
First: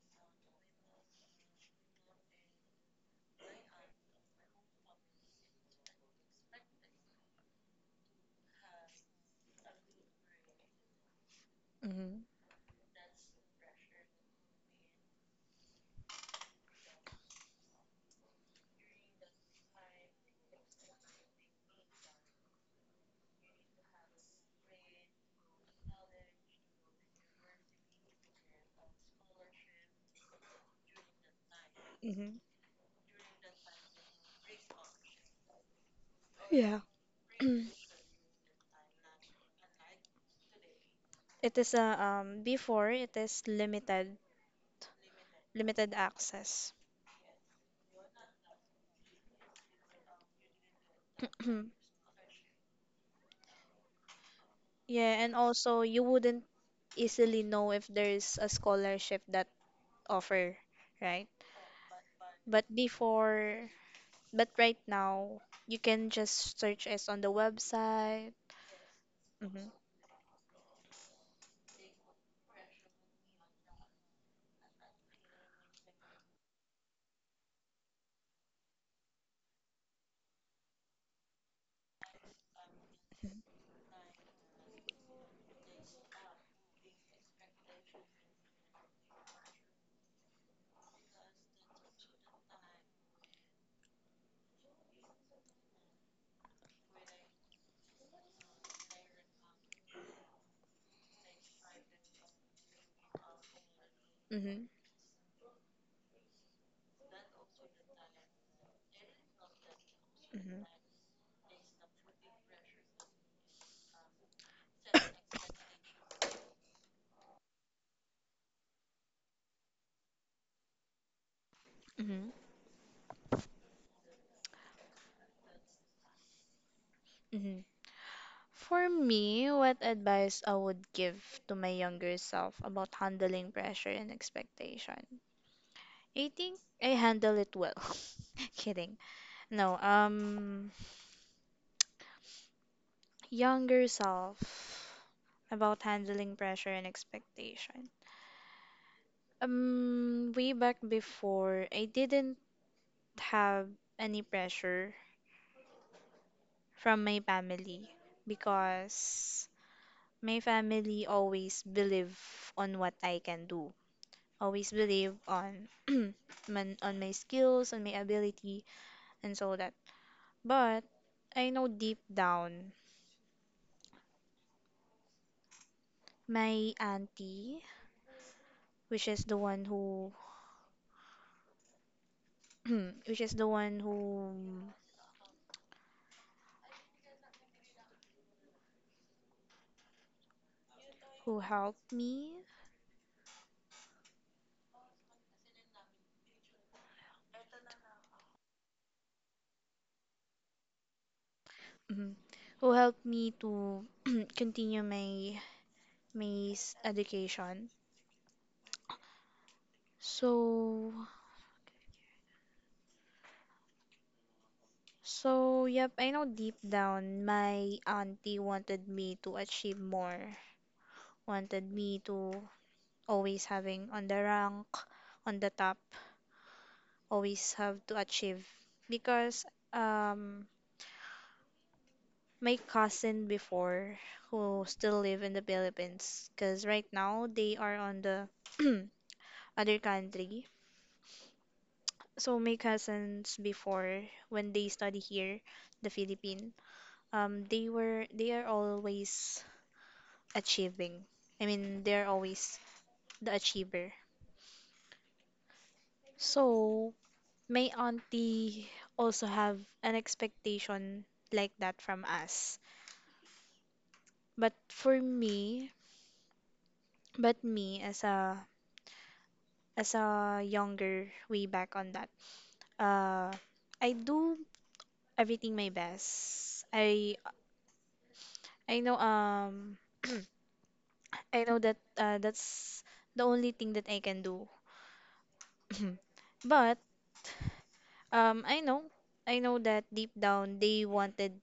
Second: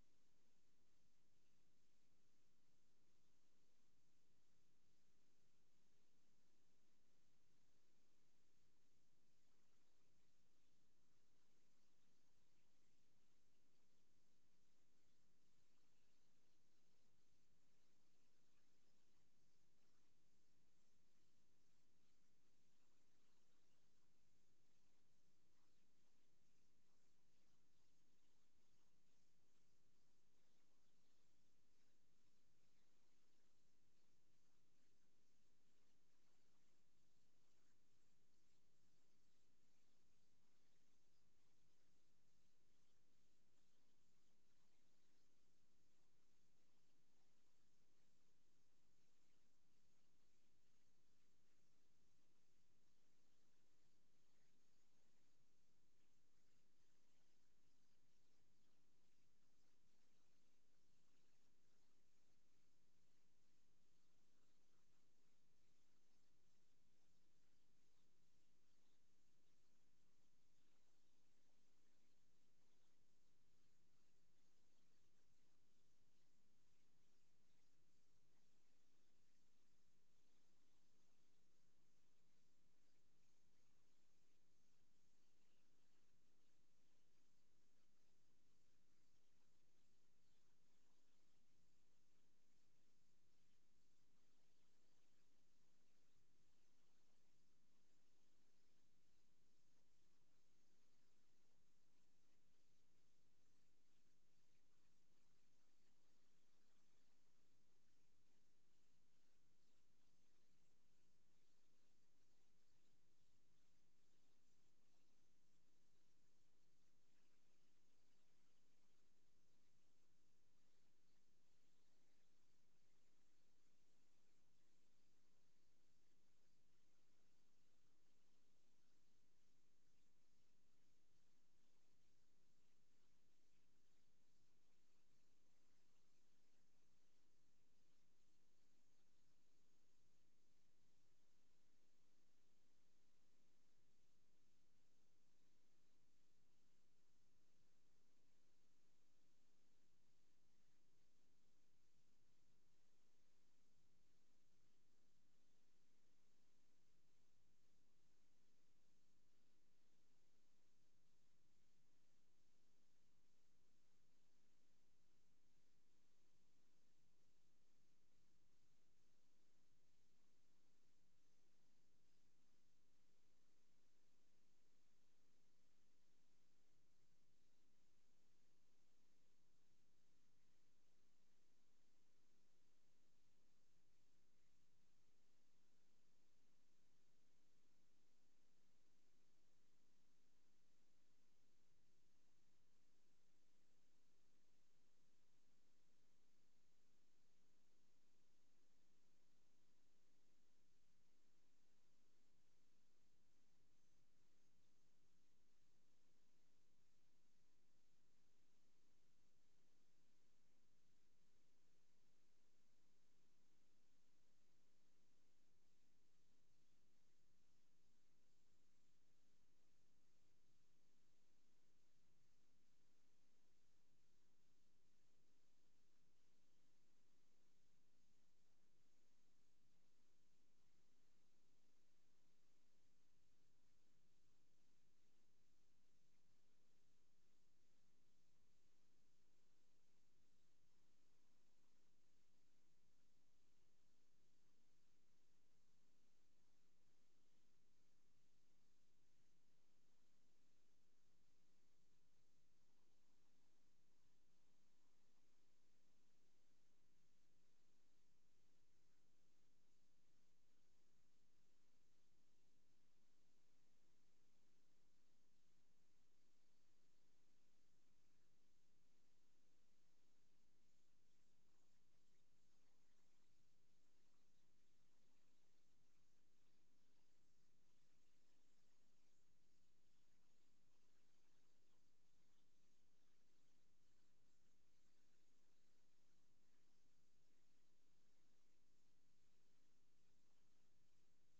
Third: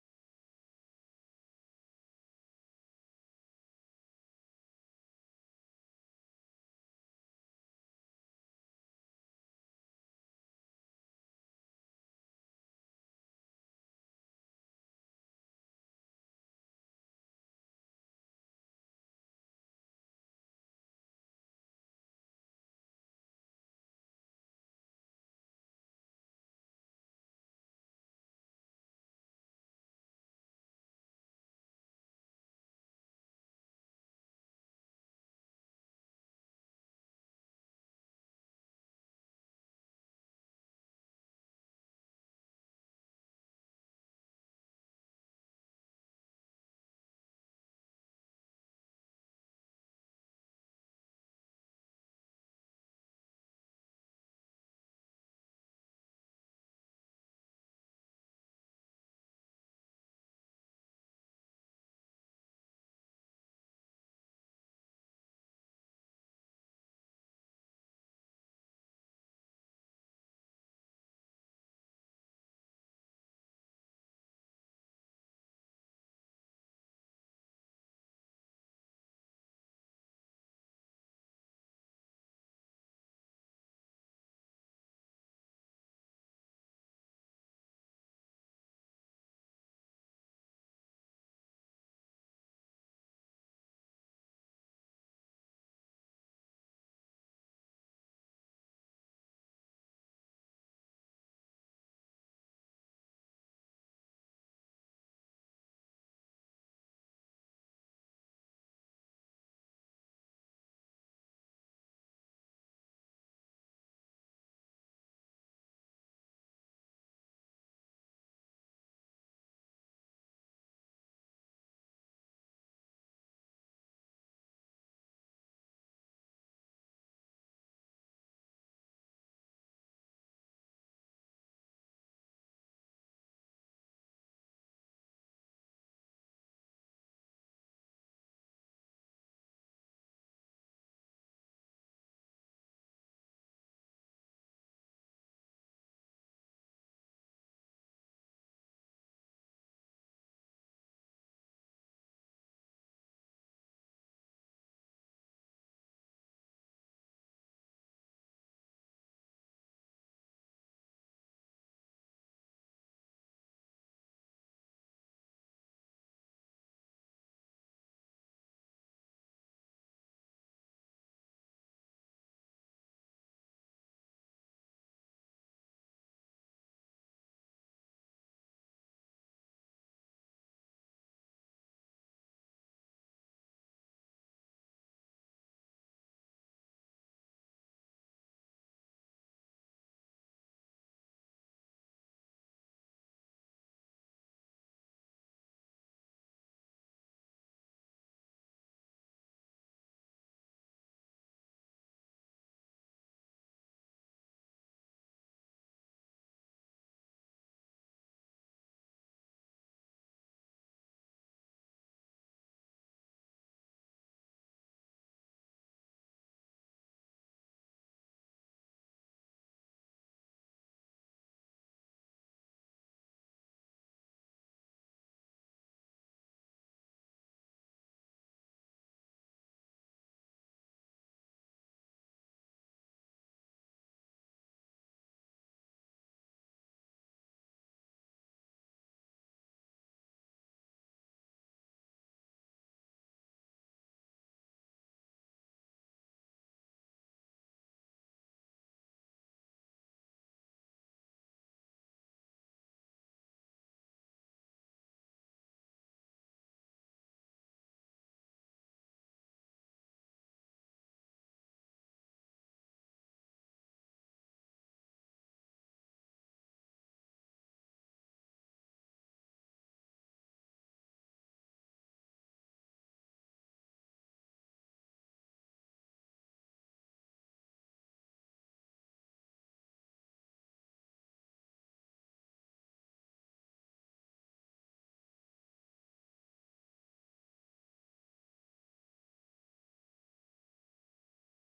A: Hmm. Hmm. Yeah. It is a before it is limited access. Yeah, and also you wouldn't easily know if there's a scholarship that offer, right? But before, but right now, you can just search it on the website. Hmm. Hmm. Hmm. Hmm. Hmm. For me, what advice I would give to my younger self about handling pressure and expectation? I think I handle it well. Kidding. No, younger self about handling pressure and expectation. Way back before, I didn't have any pressure from my family because my family always believe on what I can do. Always believe on man, on my skills, on my ability, and so that. But I know deep down, my auntie, which is the one who, which is the one who helped me, mhm, who helped me to continue my education. So so yep, I know deep down my auntie wanted me to achieve more, wanted me to always having on the rank, on the top, always have to achieve because um my cousin before who still live in the Philippines because right now they are on the other country. So my cousins before when they study here, the Philippine, they are always achieving. I mean, they're always the achiever. So my auntie also have an expectation like that from us. But for me, but me as a younger way back on that, uh, I do everything my best. I know. I know that that's the only thing that I can do. But um, I know, I know that deep down they wanted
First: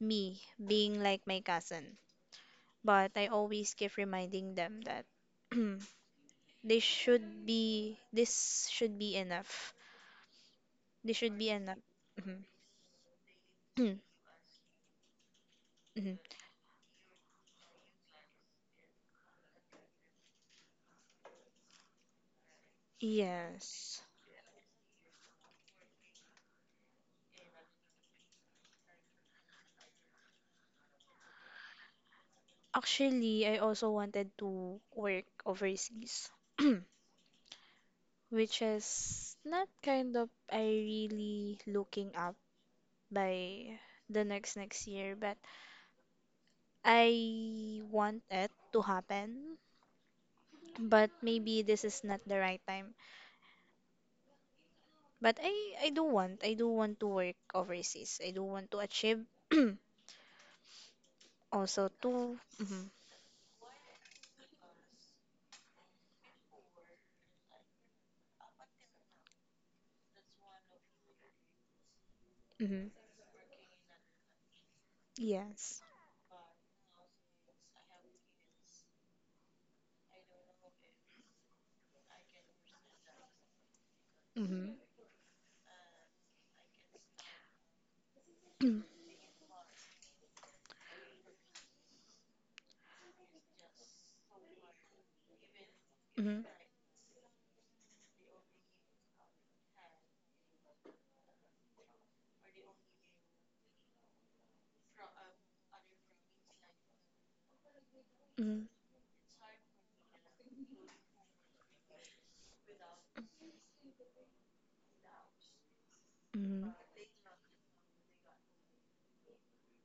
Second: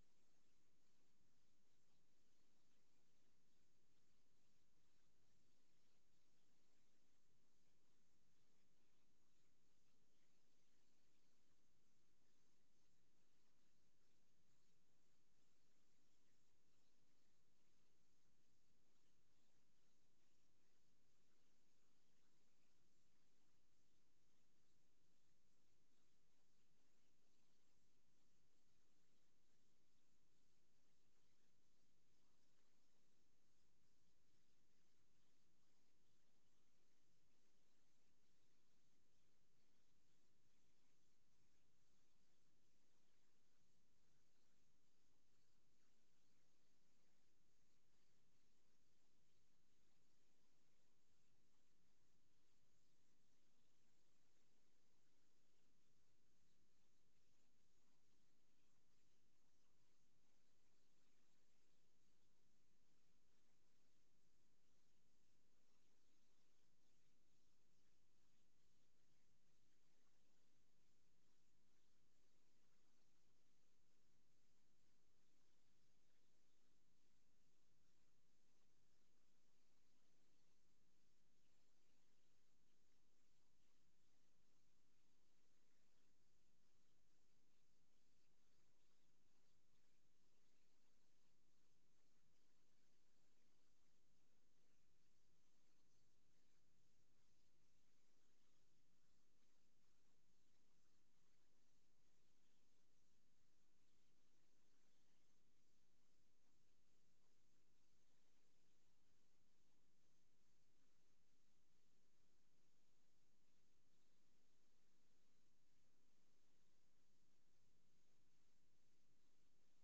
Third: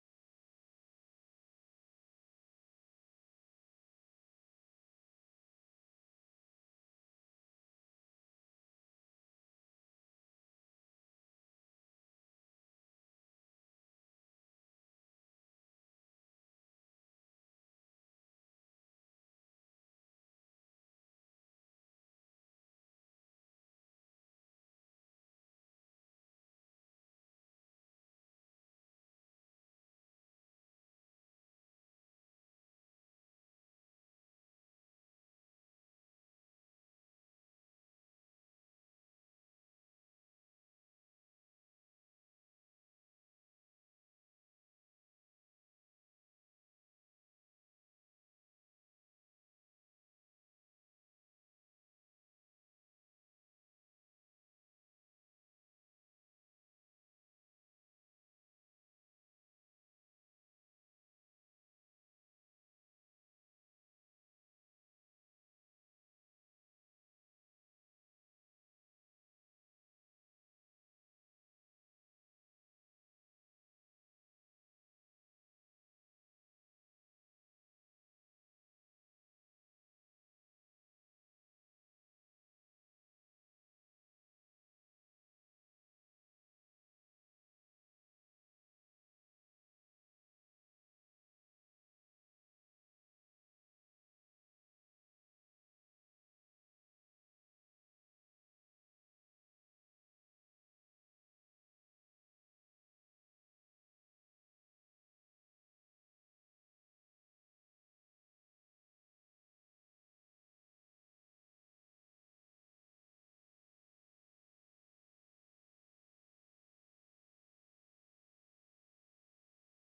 A: me being like my cousin. But I always keep reminding them that this should be enough. This should be enough. Mhm. Mhm. Yes. Actually, I also wanted to work overseas, which is not kind of I really looking up by the next next year, but I want it to happen. But maybe this is not the right time. But I do want to work overseas. I do want to achieve also to mhm, mhm. Yes. Mhm. Mhm. Mhm. Mhm.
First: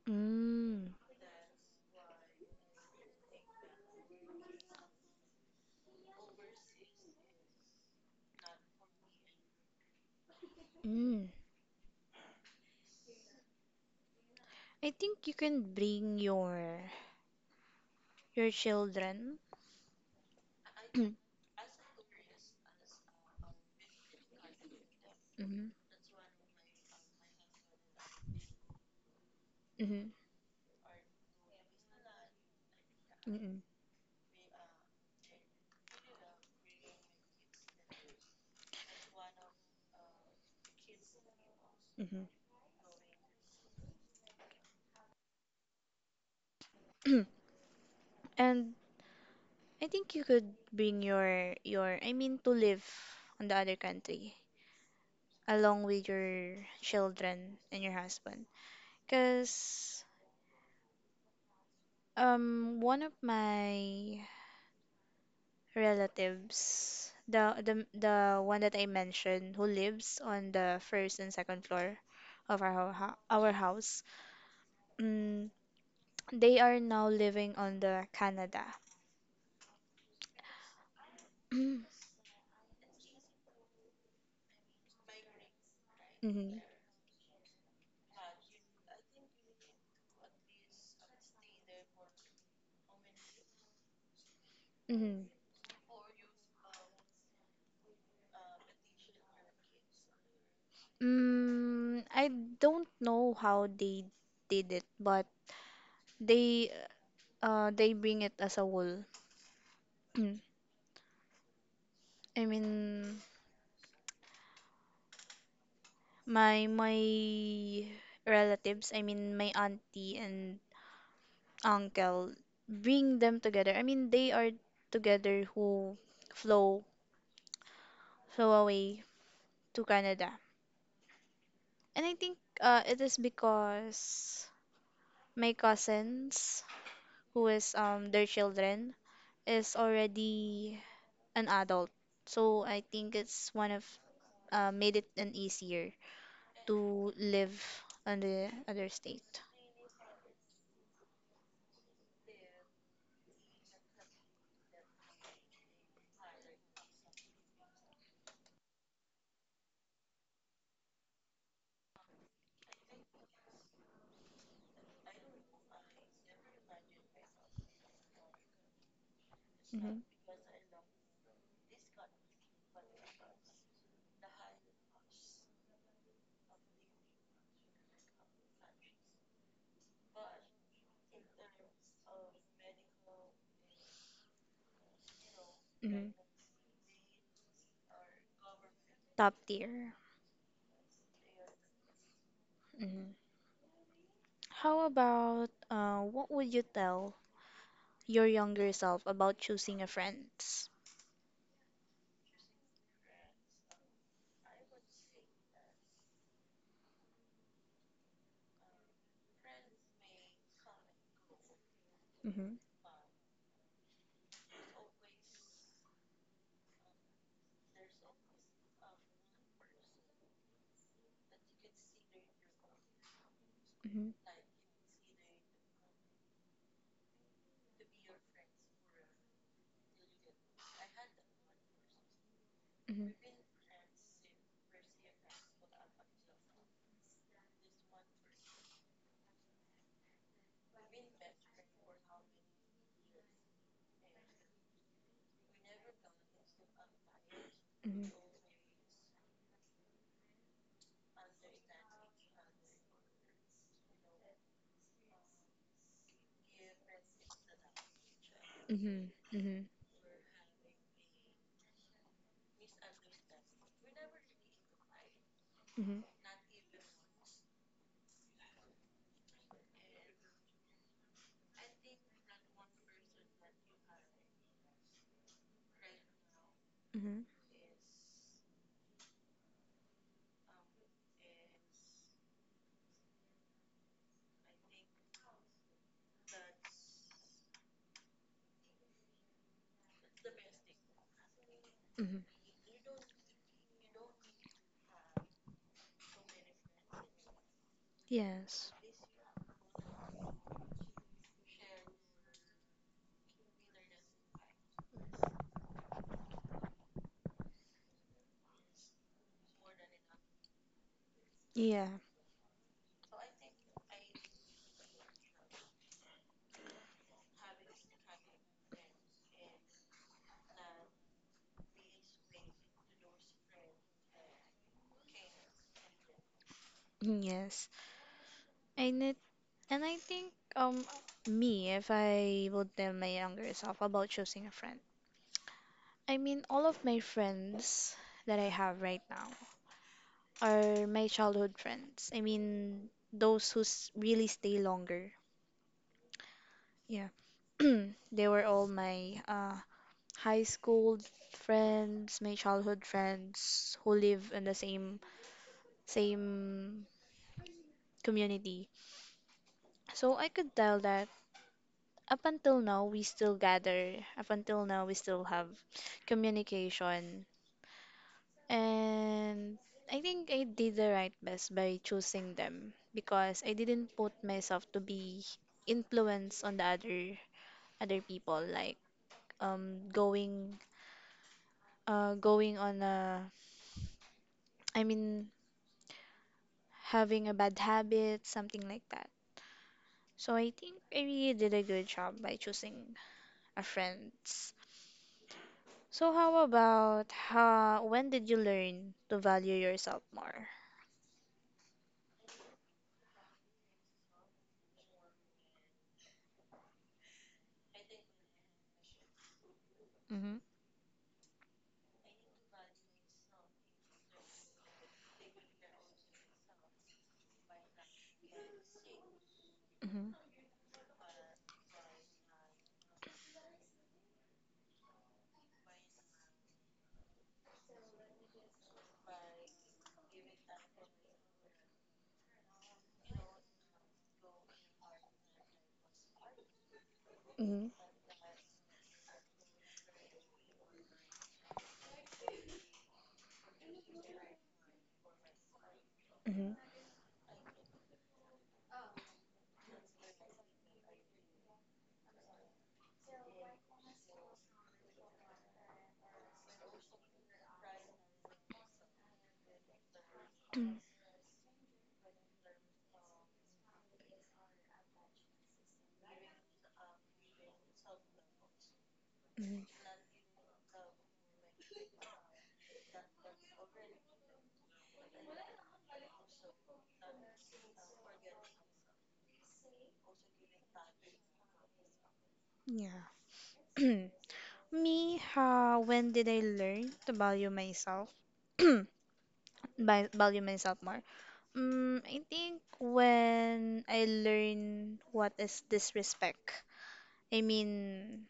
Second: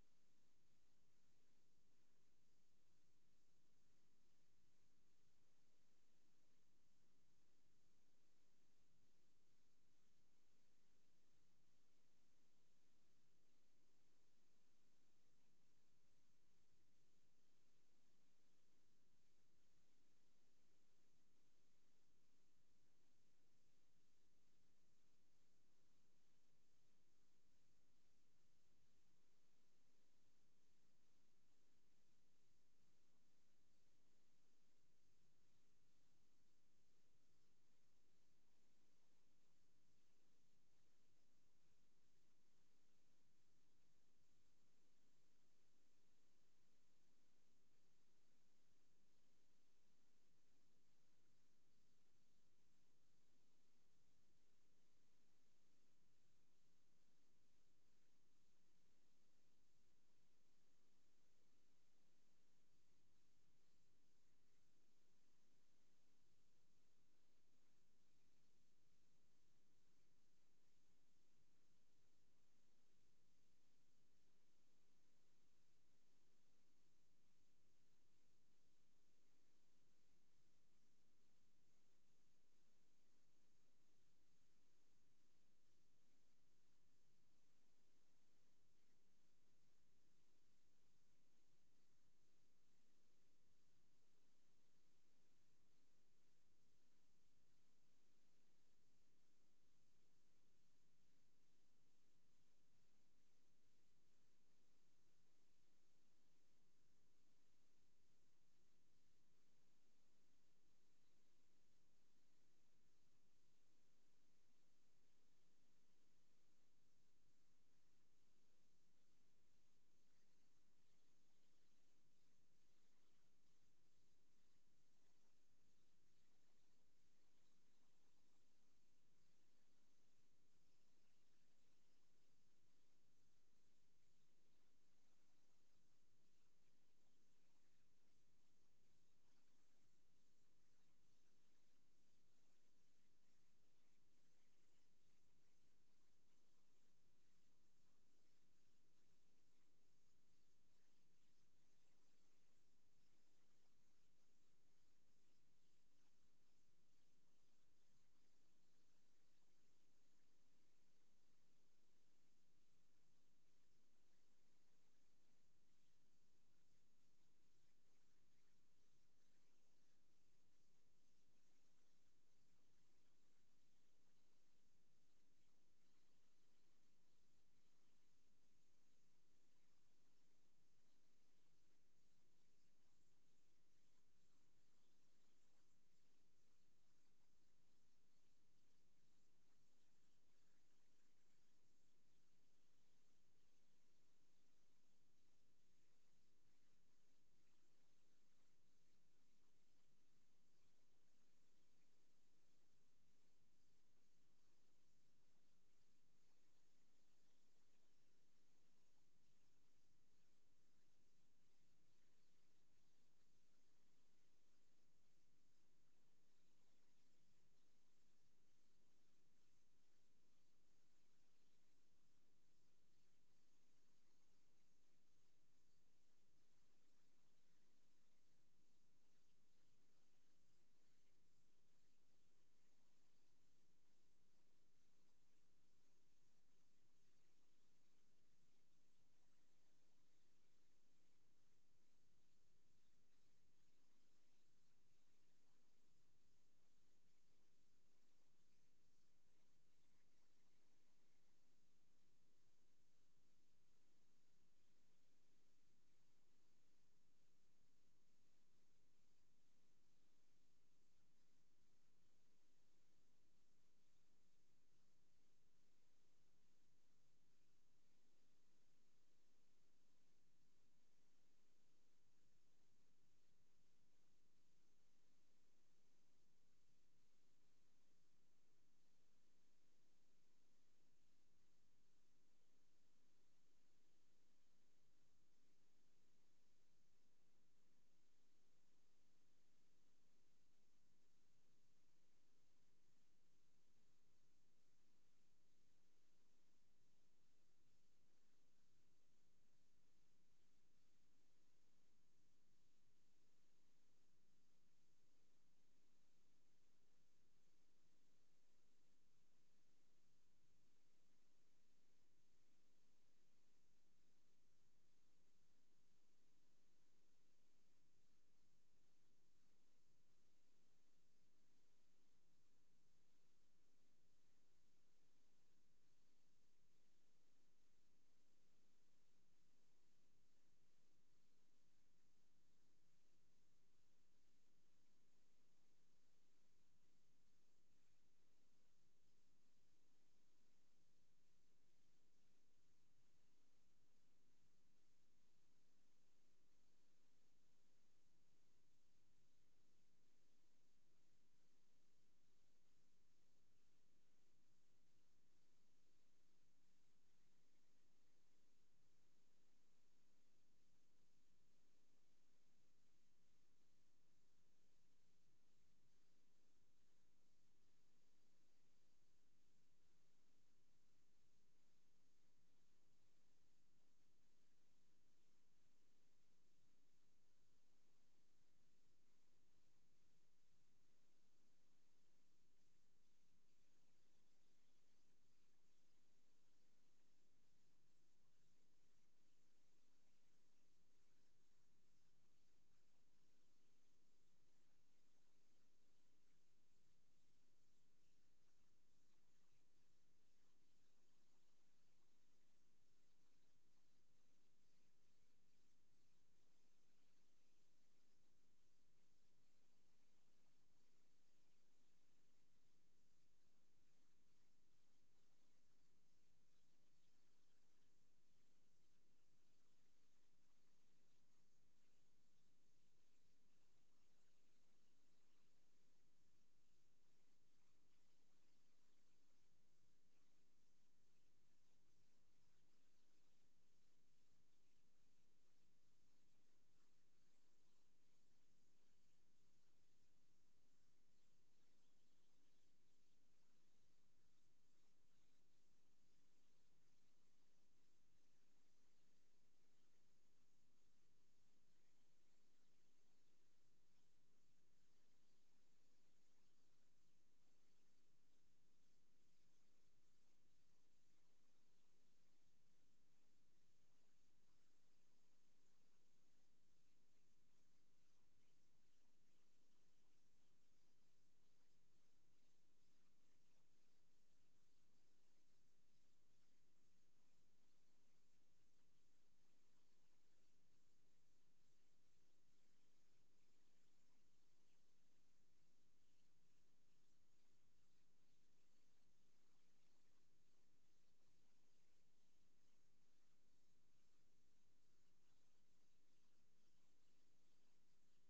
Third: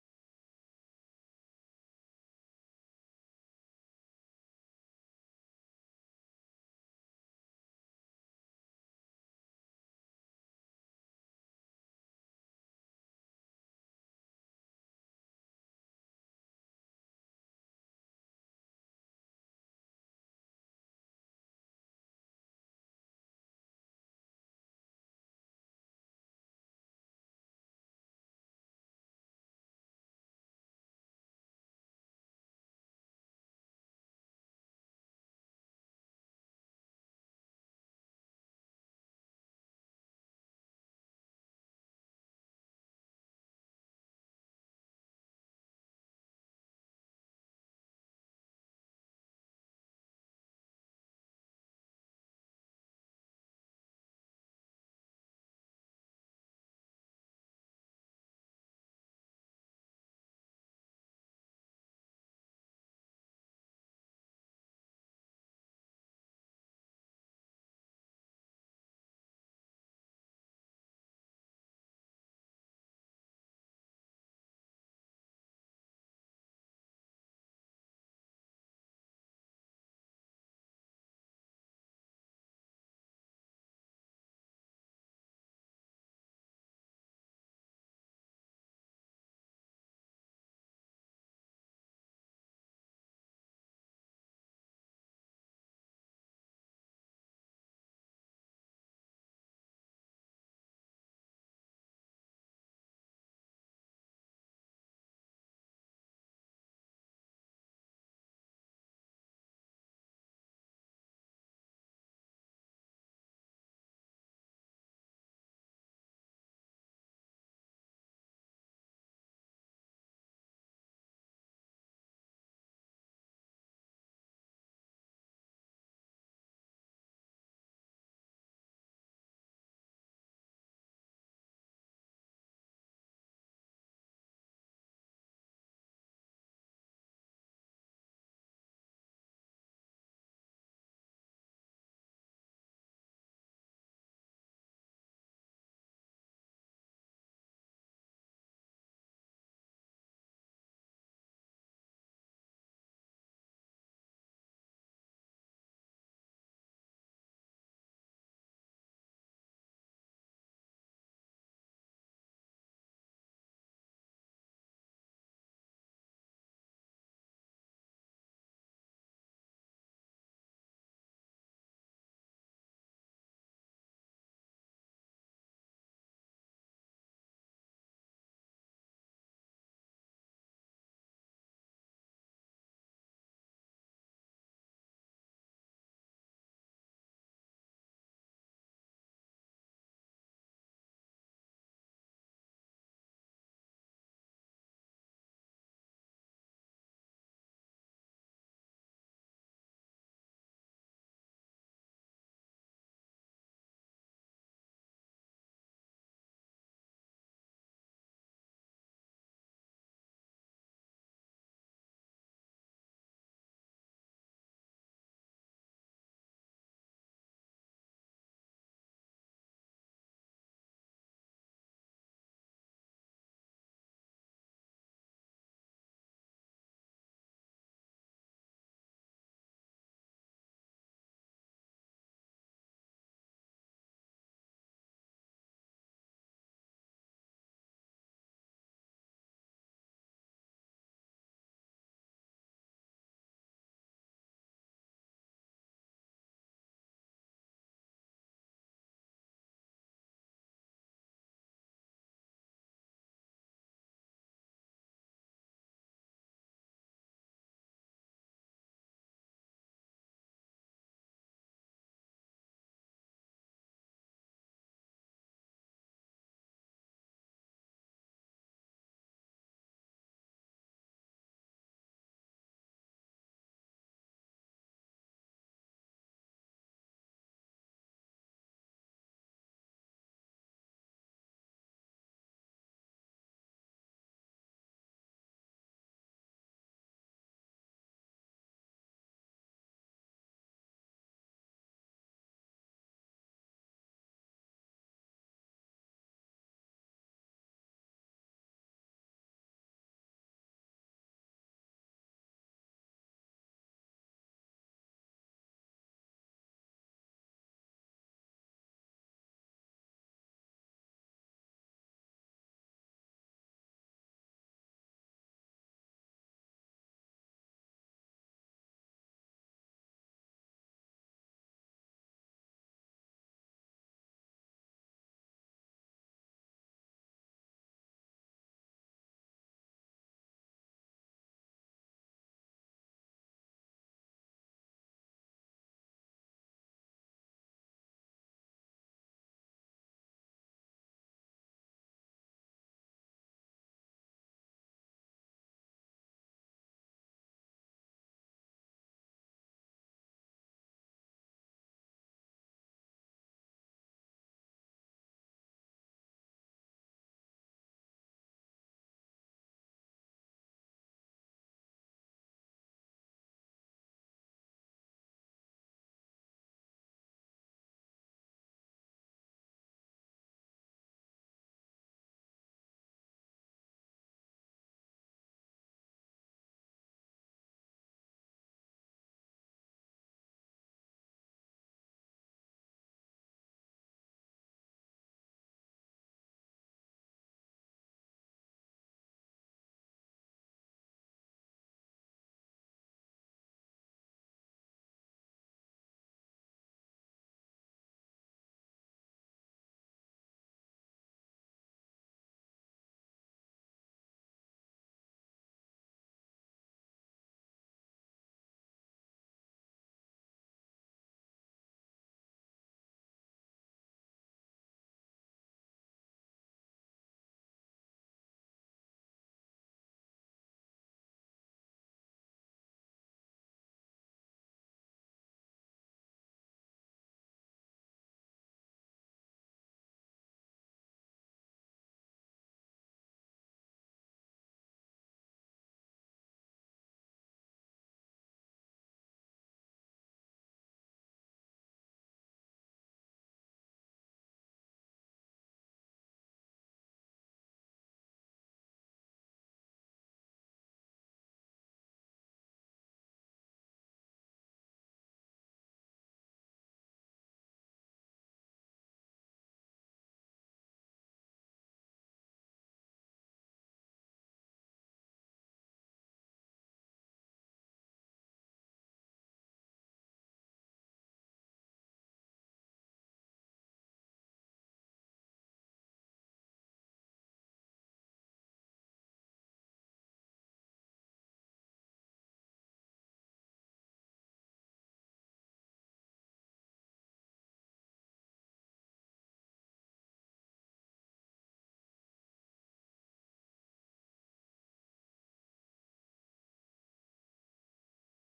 A: Mm. Mm. I think you can bring your children. Mhm. Mhm. Mm-mm, mm-hmm. And I think you could bring your I mean, to live on the other country along with your children and your husband. Cause one of my relatives, the one that I mentioned who lives on the first and second floor of our our house, mm, they are now living on the Canada. Mm-hmm. Mhm. I don't know how they did it, but they they bring it as a whole. Mm. I mean my relatives, I mean my auntie and uncle bring them together. I mean they are together who flow flow away to Canada. And I think it is because my cousins who is their children is already an adult. So I think it's one of made it an easier to live on the other state. Hmm. Hmm. Top tier. Hmm. How about what would you tell your younger self about choosing a friends? Hmm. Mhm. Mhm. Mhm. Mhm. Mhm. Mhm. Mhm. Yes. Yeah. Mm. Yes. And it and I think me, if I would tell my younger self about choosing a friend. I mean all of my friends that I have right now are my childhood friends. I mean those who really stay longer. Yeah. They were all my high school friends, my childhood friends who live in the same community. So I could tell that up until now we still gather, up until now we still have communication. And I think I did the right best by choosing them because I didn't put myself to be influenced on the other people like going going on a, I mean, having a bad habit, something like that. So I think I really did a good job by choosing a friends. So how about when did you learn to value yourself more? Mm-hmm. Mm-hmm. Mm-hmm. Mm-hmm. Mm-hmm. Yeah. Me, when did I learn to value myself? By value myself more. I think when I learn what is disrespect. I mean,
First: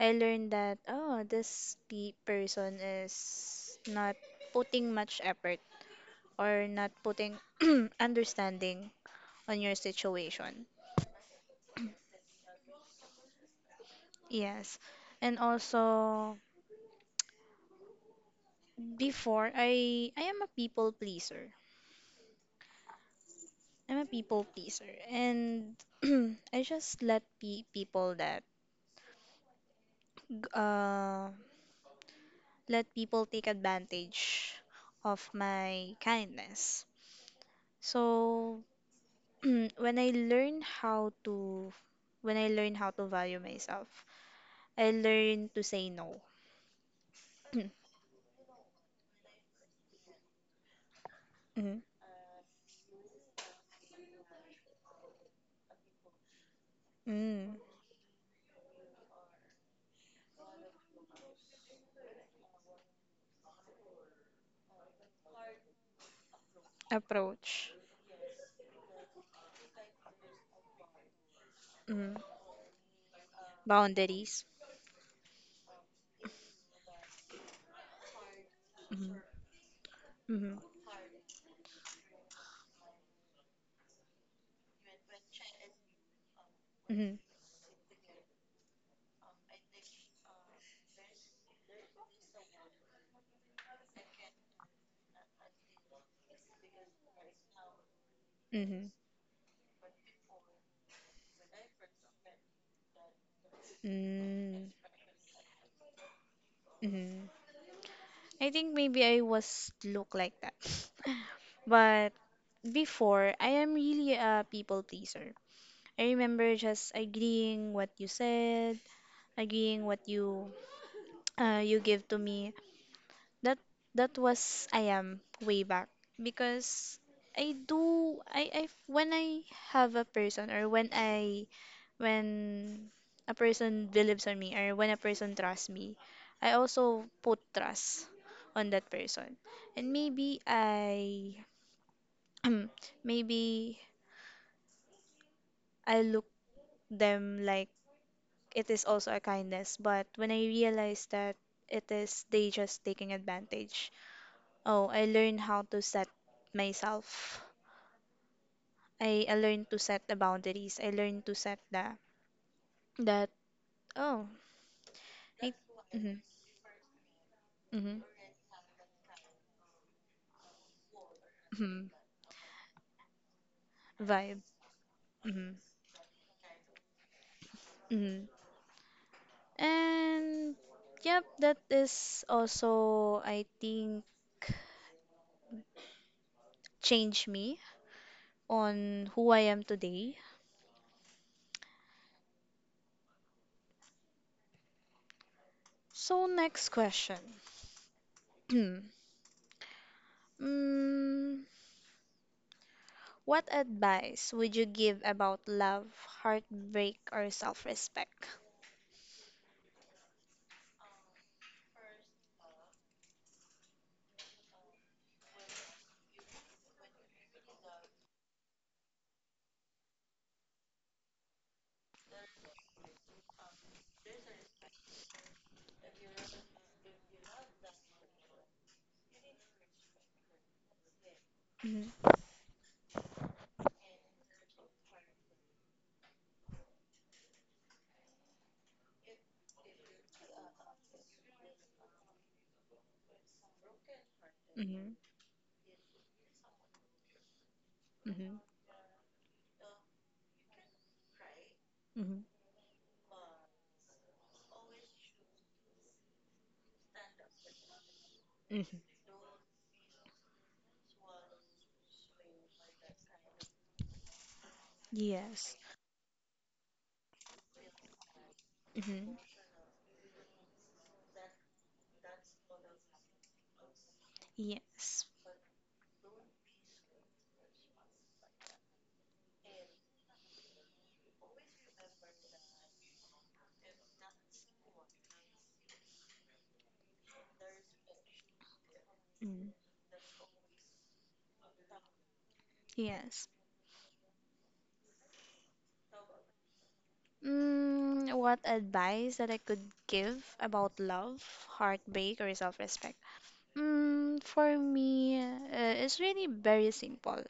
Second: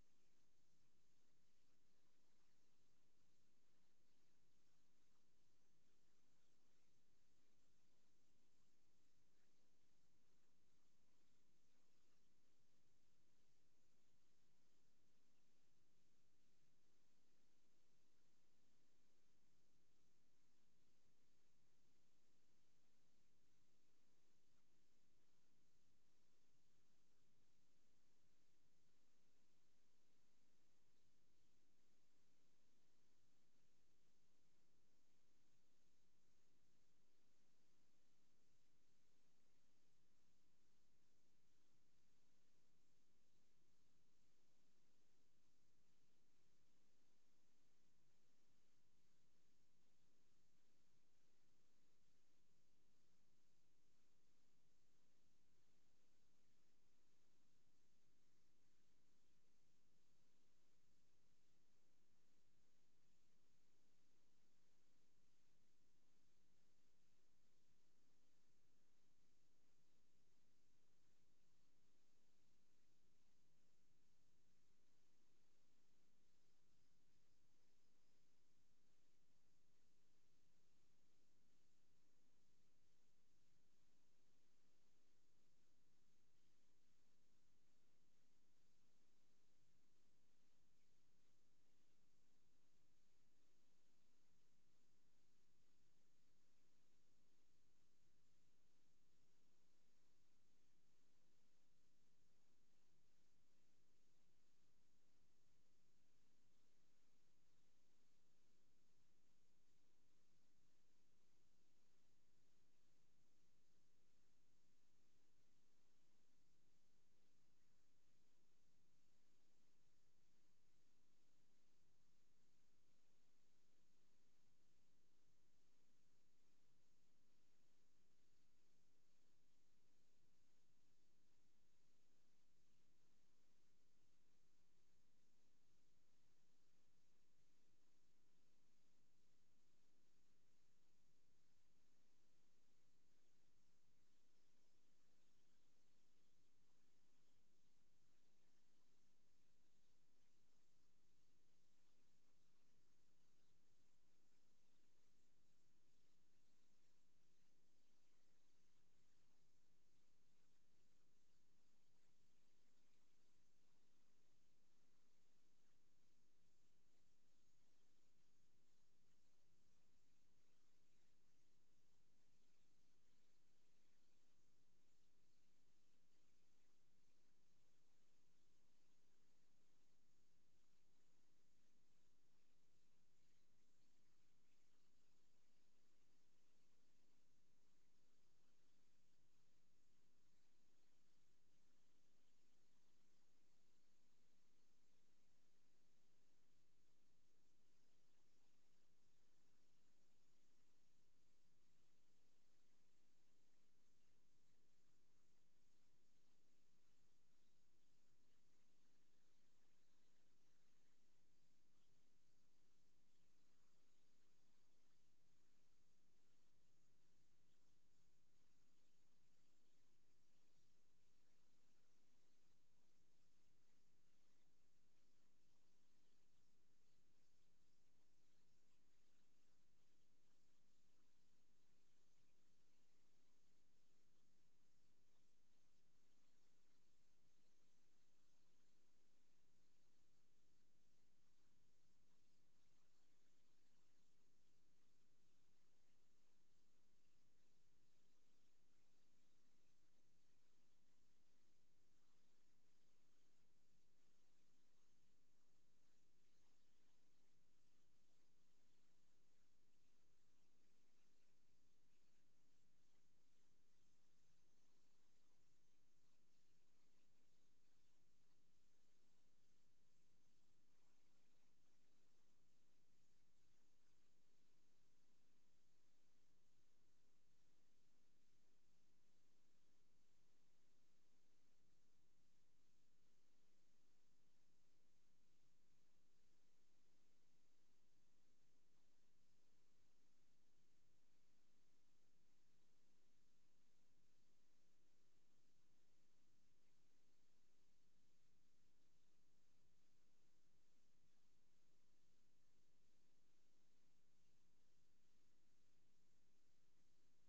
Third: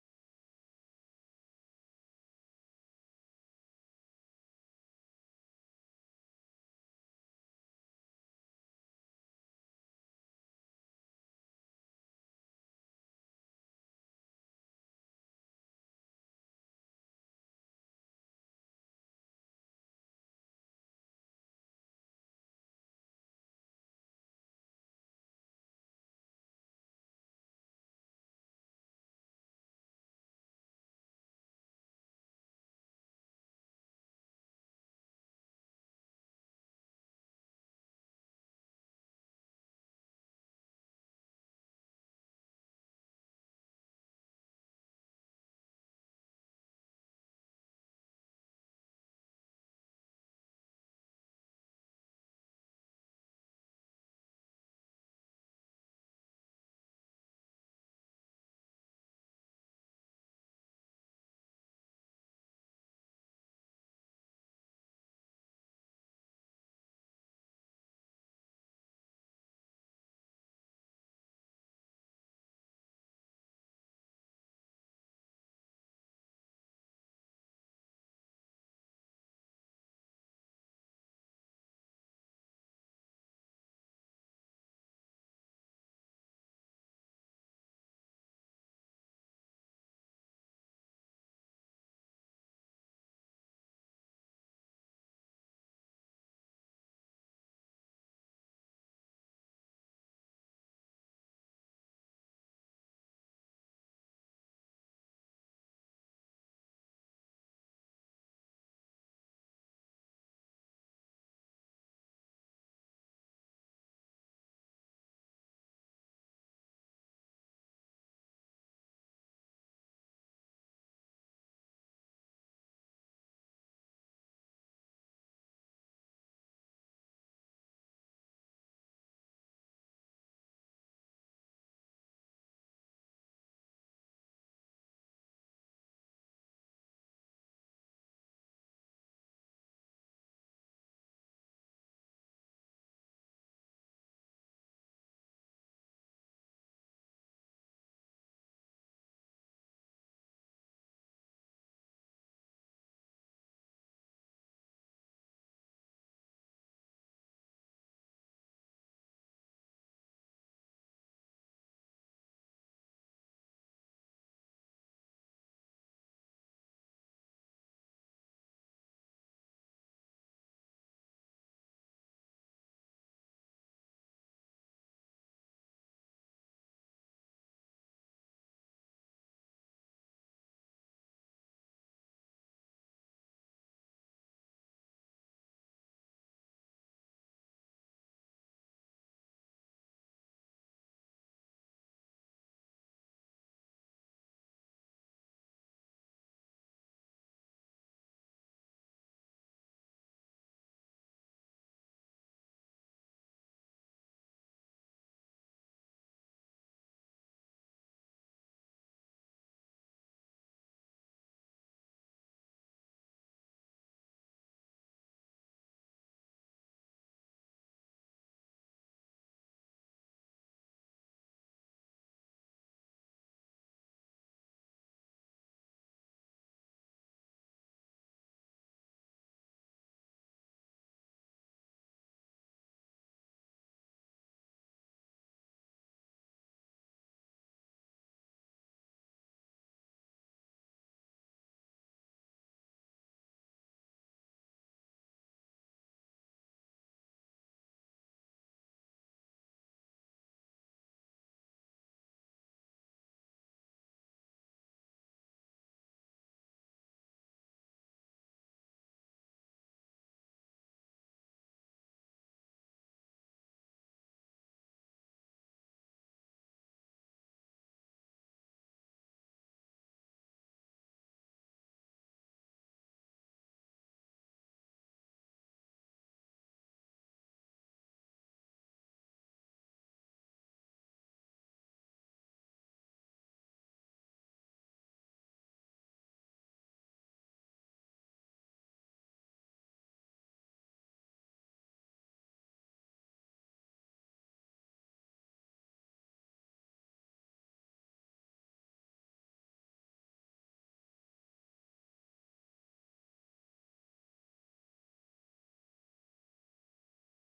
A: I learned that, oh, this pe person is not putting much effort or not putting understanding on your situation. Yes. And also, before, I am a people pleaser. I'm a people pleaser. And I just let pe people that, g- uh, let people take advantage of my kindness. So, when I learn how to when I learn how to value myself, I learn to say no. Mm, mm, approach. Mm, boundaries. Mm. Mm. Mm. Mm. Mm. Mm. I think maybe I was look like that. But before, I am really a people pleaser. I remember just agreeing what you said, agreeing what you you give to me, that was I am way back because I do I when I have a person or when a person believes on me or when a person trusts me, I also put trust on that person. And maybe I maybe I look them like it is also a kindness, but when I realize that it is they just taking advantage. Oh, I learned how to set myself. I learned to set the boundaries. I learned to set the that oh I mm-hmm, mm-hmm, mm-hmm, vibe. Mm-hmm. Mm-hmm. And yep, that is also I think changed me on who I am today. So next question. mm, what advice would you give about love, heartbreak, or self-respect? Mm-hmm. Mhm. Mhm. Mhm. Mhm. Yes. Mhm. Yes. Mm. Yes. What advice that I could give about love, heartbreak, or self-respect? For me, it's really very simple.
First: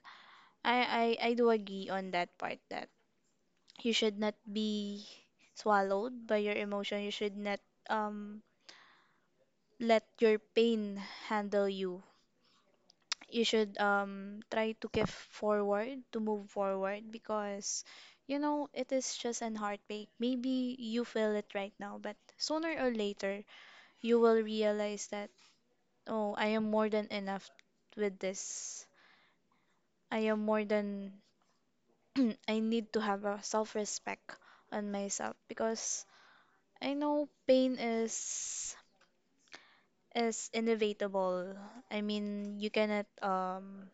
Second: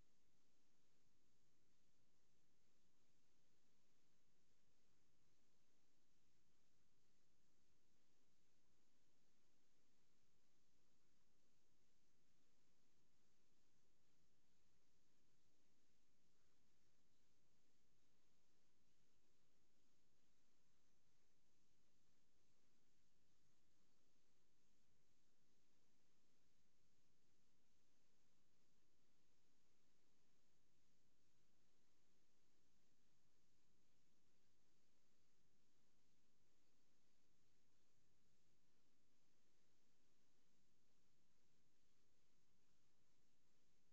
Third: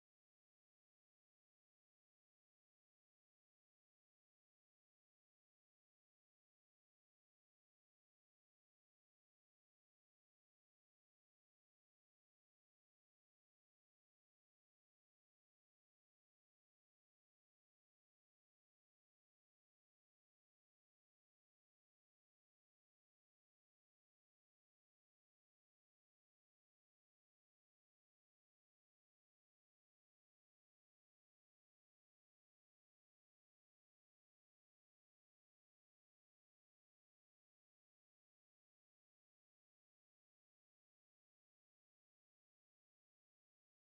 A: I do agree on that part that you should not be swallowed by your emotion. You should not let your pain handle you. You should try to give forward to move forward because it is just an heartbreak. Maybe you feel it right now, but sooner or later you will realize that, oh, I am more than enough. With this, I am more than I need to have a self-respect on myself because I know pain is inevitable. I mean, you cannot.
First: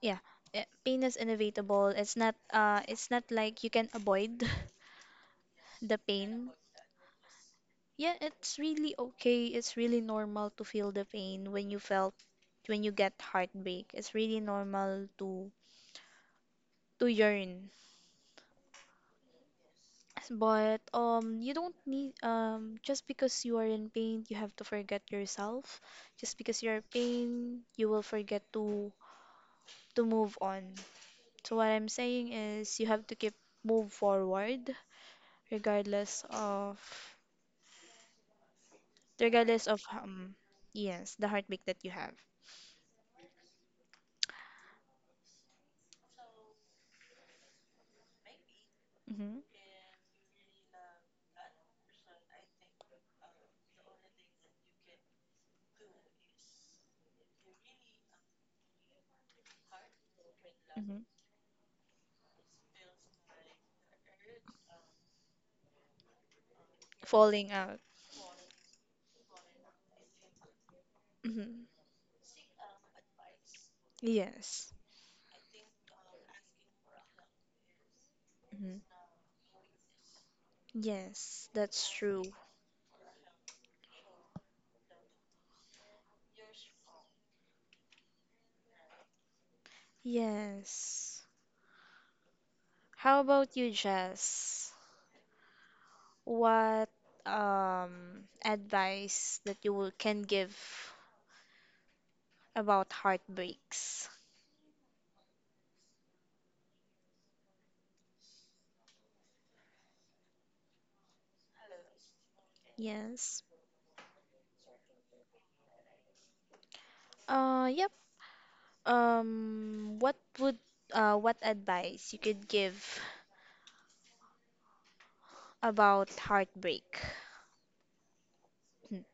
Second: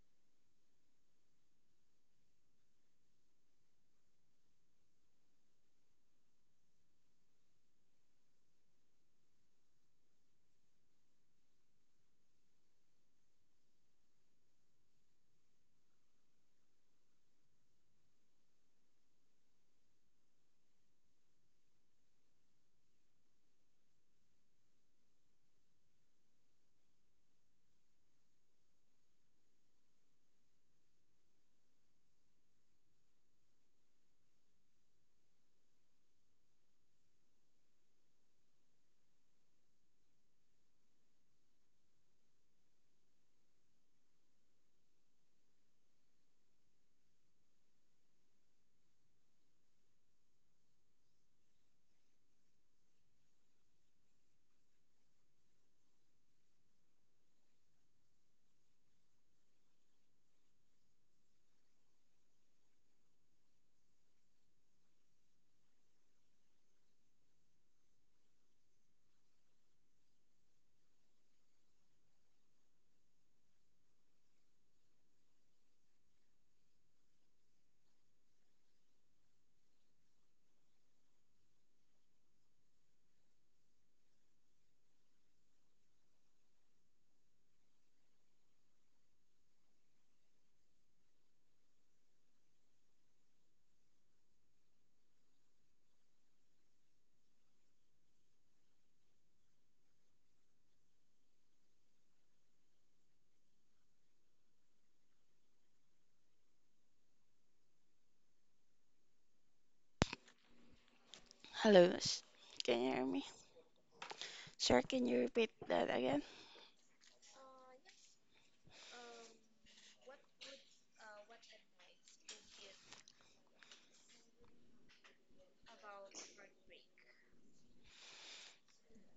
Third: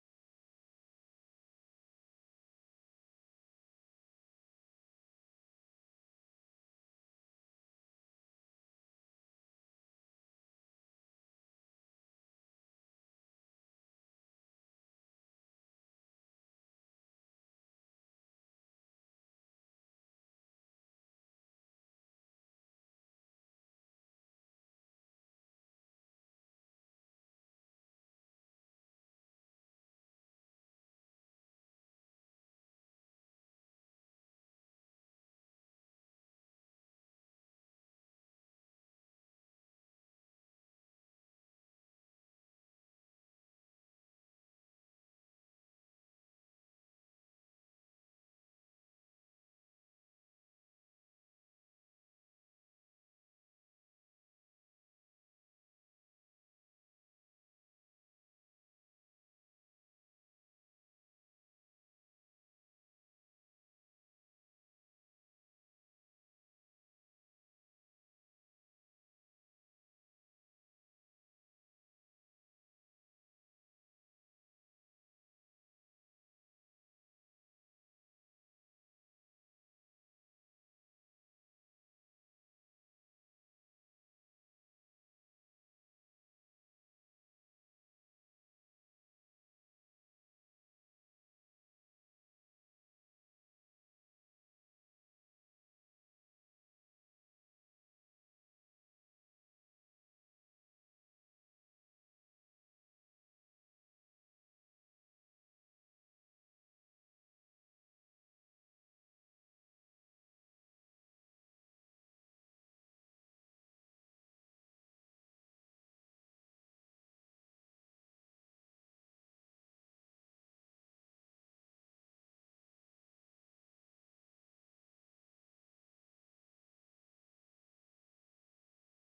A: Yeah, pain is inevitable. It's not like you can avoid the pain. Yeah, it's really okay. It's really normal to feel the pain when you felt when you get heartbreak. It's really normal to yearn. But you don't need, just because you are in pain, you have to forget yourself. Just because you're pain, you will forget to move on. So what I'm saying is you have to keep move forward regardless of regardless of um yes, the heartbreak that you have. Hmm. Hmm. Falling out. Hmm. Yes. Hmm. Yes, that's true. Yes. How about you, Jess? What advice that can give about heartbreaks?
B: Hello. Can you hear me?
A: Yes.
B: Sir, can you repeat that again?
A: Yep. Um, what would what advice you could give about heartbreak? Hmm.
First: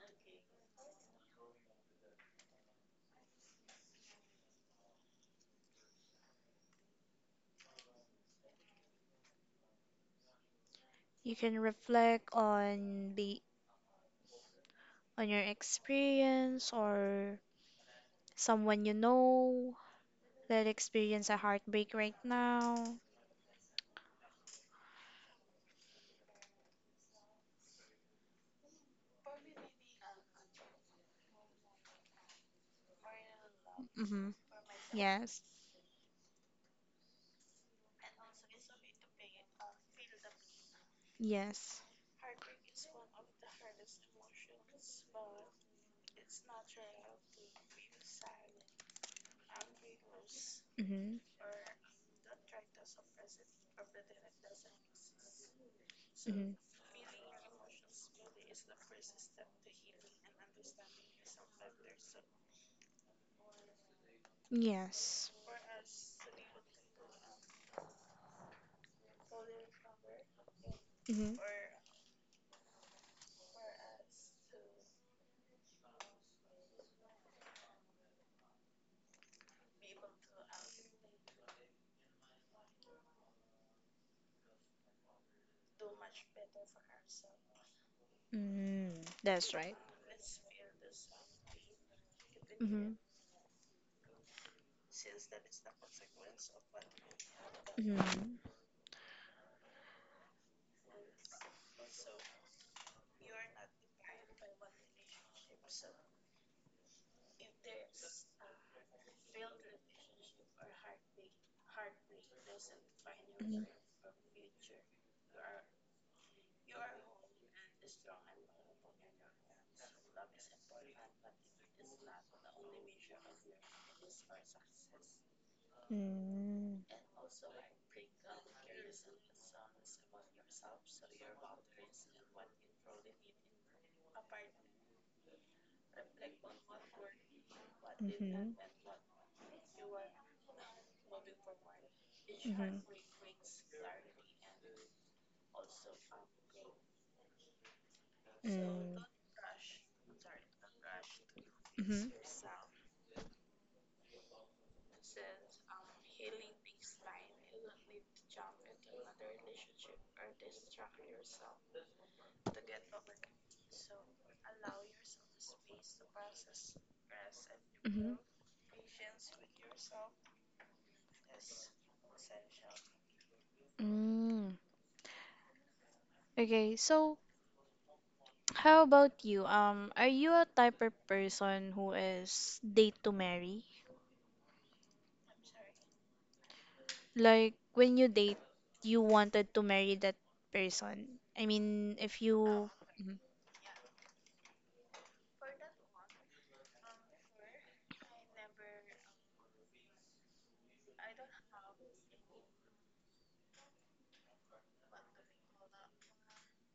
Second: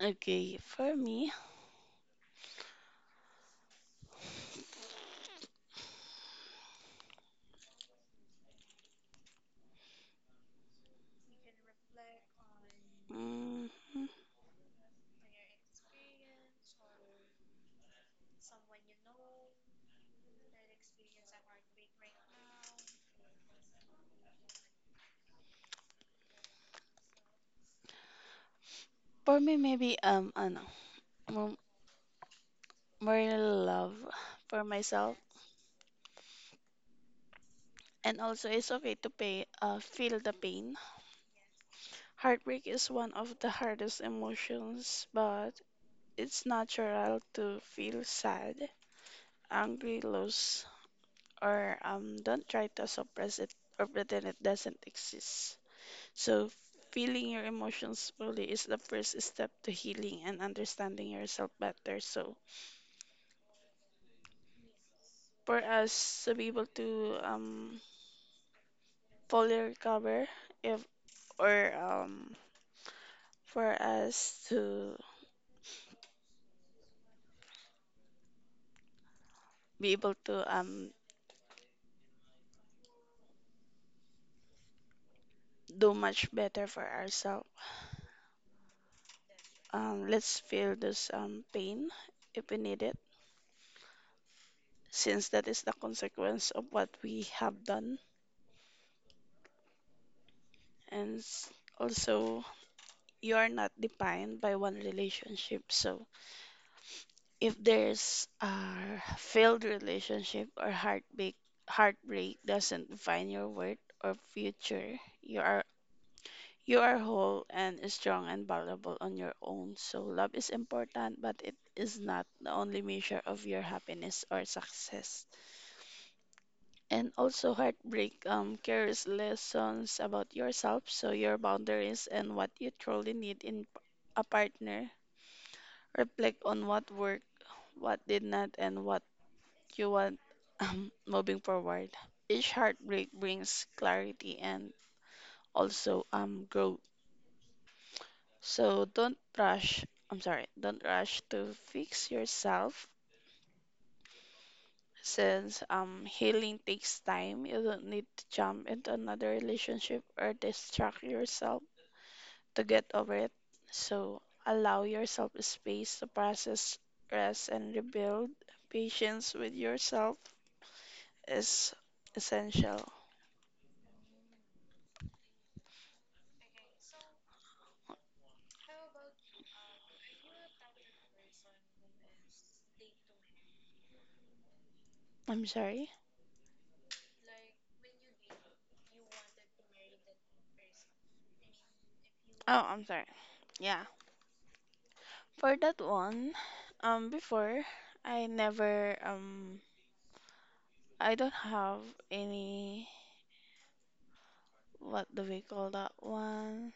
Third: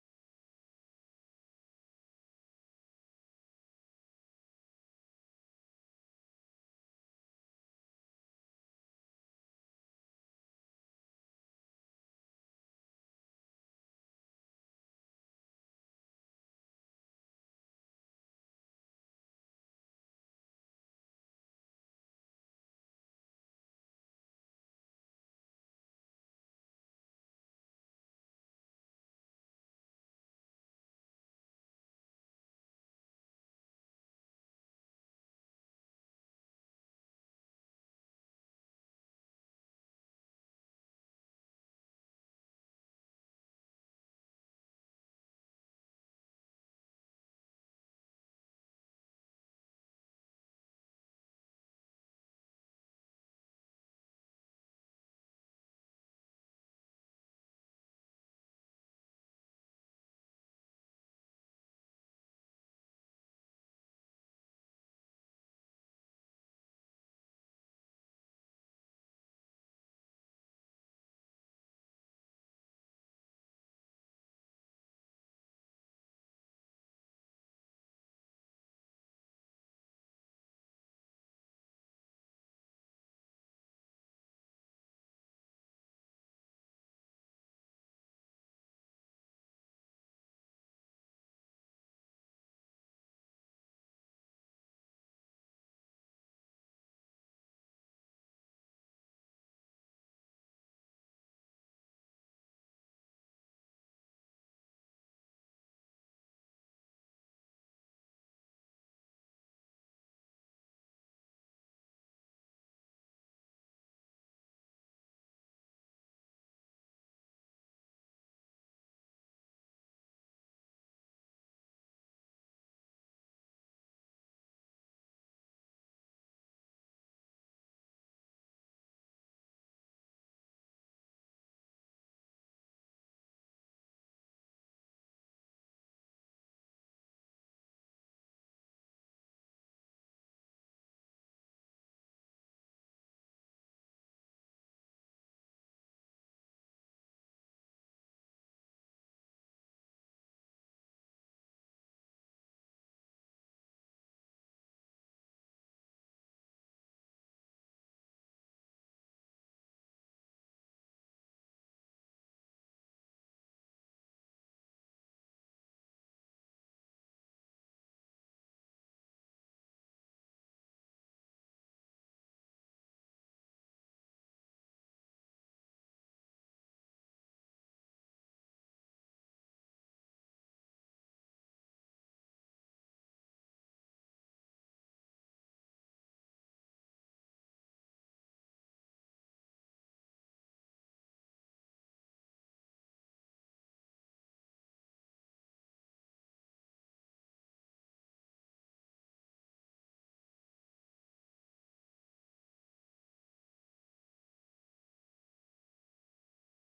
B: Okay, for me,
A: You can reflect
B: mm,
A: on your experience or someone you know that experience a heartbreak right now.
B: for me maybe ano, mo- more love
A: Mm-hmm.
B: for myself,
A: Yes.
B: and also it's okay to pay feel the pain.
A: Yes.
B: Heartbreak is one of the hardest emotions, but it's natural to feel sad, angry, lost,
A: Mm-hmm.
B: or don't try to suppress it or pretend it doesn't exist.
A: Mm-hmm.
B: So, feeling your emotions fully is the first step to healing and understanding yourself better. So,
A: Yes.
B: for us to be able to fully recover, if
A: Mm-hmm.
B: or for us to be able to do much better for ourselves,
A: Mm, that's right.
B: Let's feel this pain if we need
A: Mm-hmm.
B: it, since that is the consequence of what we have
A: Mm-hmm.
B: done.
A: Mm-hmm.
B: And s- Also, you are not defined by one relationship. So, if there's a failed relationship or heartbreak, heartbreak doesn't define your worth or future. You are whole and strong and valuable on your own. So love is important, but it is not the only measure of your happiness or success.
A: Mm-hmm.
B: And also, heartbreak carries lessons about yourself, so your boundaries and what you truly need in a partner. Reflect on what worked, what did not,
A: Mm-hmm.
B: and what you want moving forward. Each heartbreak brings clarity and also growth. So don't rush. I'm sorry, don't rush to
A: Mm-hmm.
B: fix yourself since healing takes time. You don't need to jump into another relationship or distract yourself to get over it. So allow yourself space to process, rest, and
A: Hmm.
B: rebuild. Patience with yourself is essential.
A: Mm. Okay, so how about you? Are you a type of person who is date to marry?
B: I'm sorry.
A: Like when you date, you wanted to marry that person. I mean, if
B: Oh,
A: you.
B: I'm sorry.
A: Hmm.
B: Yeah. For that one, before I never um I don't have any, what do we call that one?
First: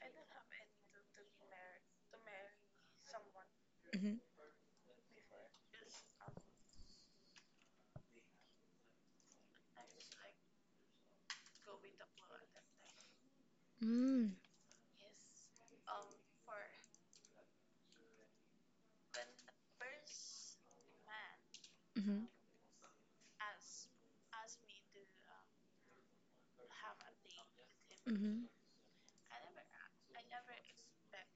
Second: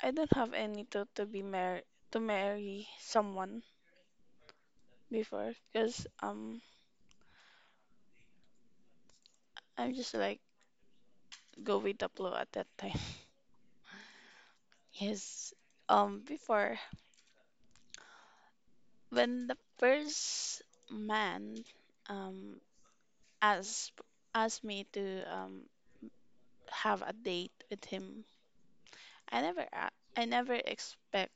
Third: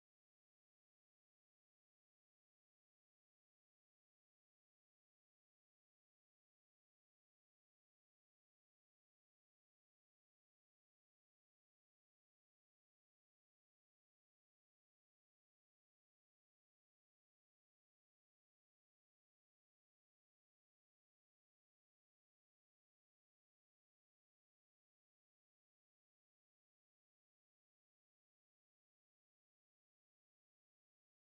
B: I don't have any to be married to marry someone
A: Mm-hmm.
B: before because I'm just like go with the flow at that time.
A: Mm-hmm.
B: Yes. Before when the first man
A: Mm.
B: um asked asked me to have a date with him,
A: Mm-hmm.
B: I never expect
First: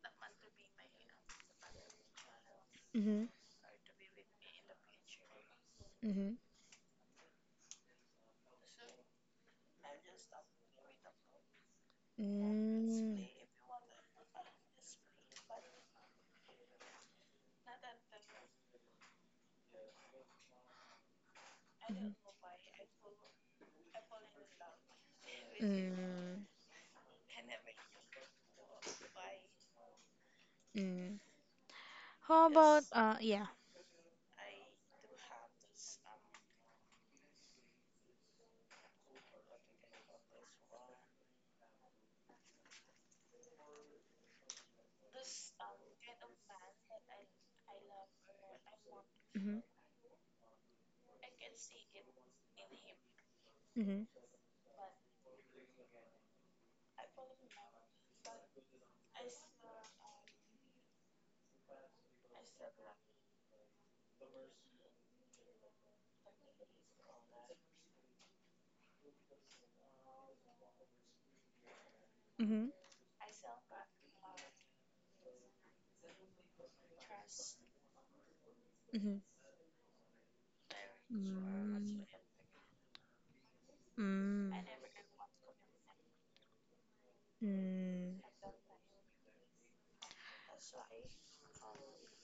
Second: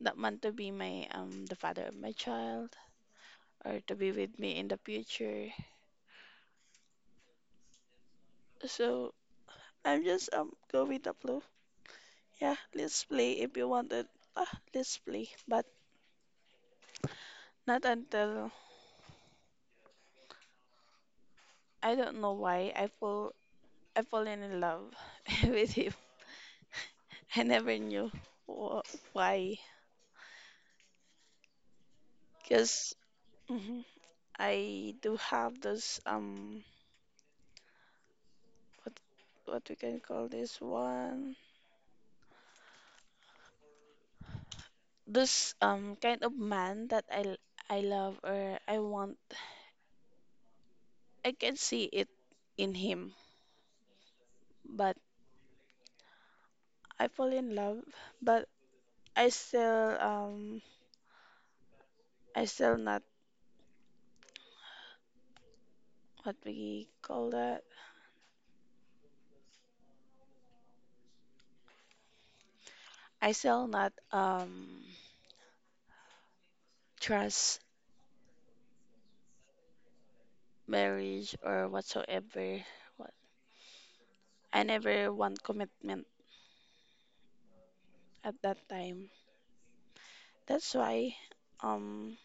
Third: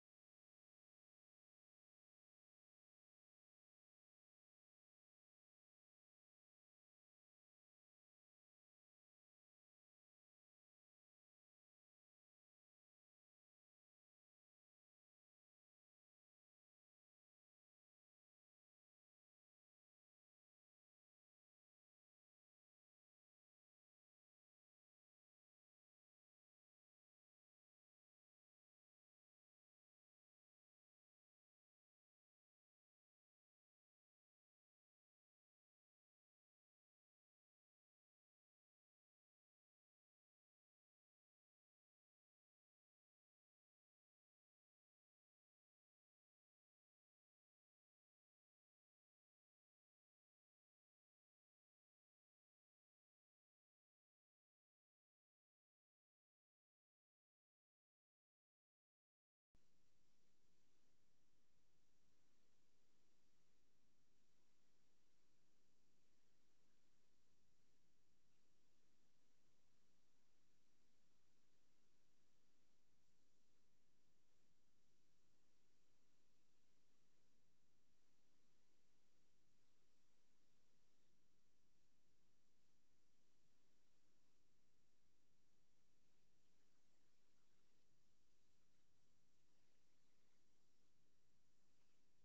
B: that man to be my the father of my child
A: Mm-hmm.
B: or to be with me in the future.
A: Hmm. Mm-hmm.
B: So I'm just go with the flow. Yeah,
A: Mm-hmm.
B: let's play
A: Mm.
B: if you wanted. Ah, let's play. But not until I don't know why I fall in love with him.
A: Mm.
B: I never knew wh- why,
A: Mm. How about
B: because
A: yeah.
B: I do have those what we can call this one, this kind of man that I love or I want.
A: Mm-hmm.
B: I can see it in him,
A: Mm-hmm.
B: but I fall in love, but I still um I still not, what we call that.
A: Mm-hmm.
B: I still not trust
A: Mm-hmm.
B: marriage or
A: Mm.
B: whatsoever. What
A: Mm.
B: I never want commitment
A: Mm.
B: at that time. That's why um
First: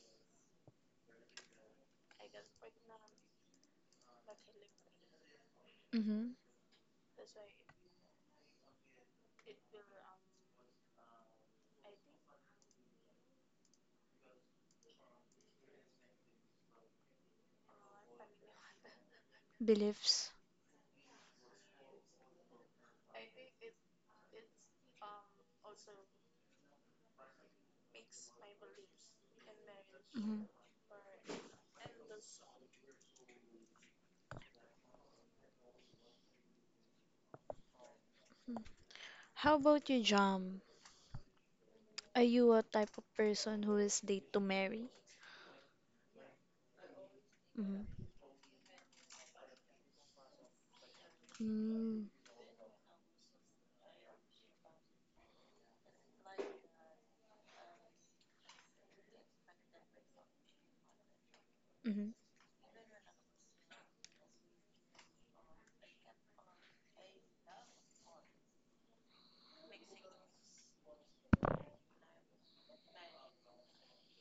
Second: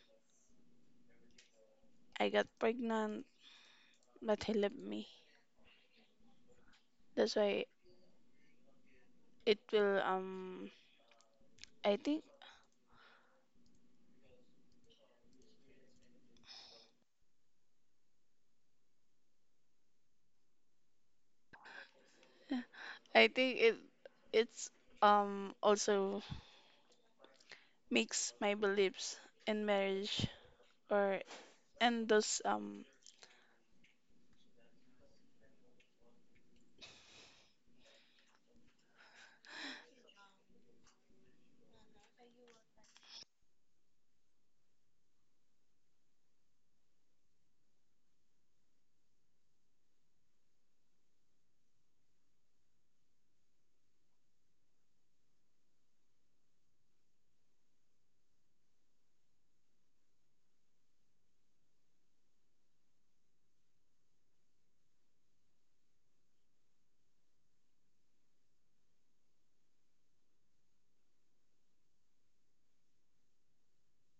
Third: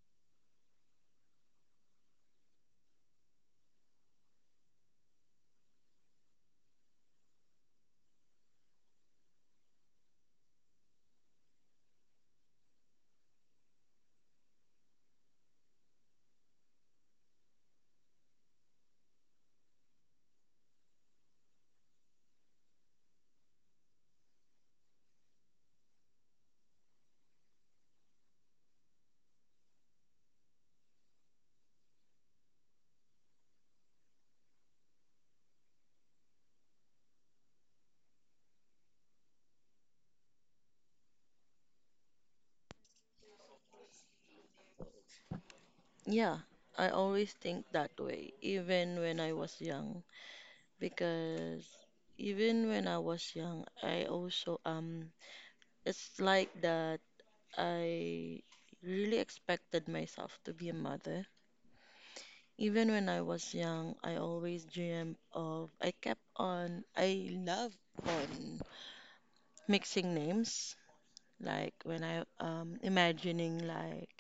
B: I got pregnant but he left me.
A: Hmm.
B: That's why it will I think
A: Beliefs.
B: I think it's also mix my beliefs in marriage
A: Hmm.
B: or, and those um,
A: How about you, Jam? Are you a type of person who is date to marry?
C: Yeah, I always think that
A: Mm-hmm.
C: way, even when I was young, because
A: Mm.
C: even when I was young, I also it's like that I really expected myself to be a mother.
A: Mm-hmm.
C: Even when I was young, I always dreamed of, I kept on, I love on mixing names, like when I imagining like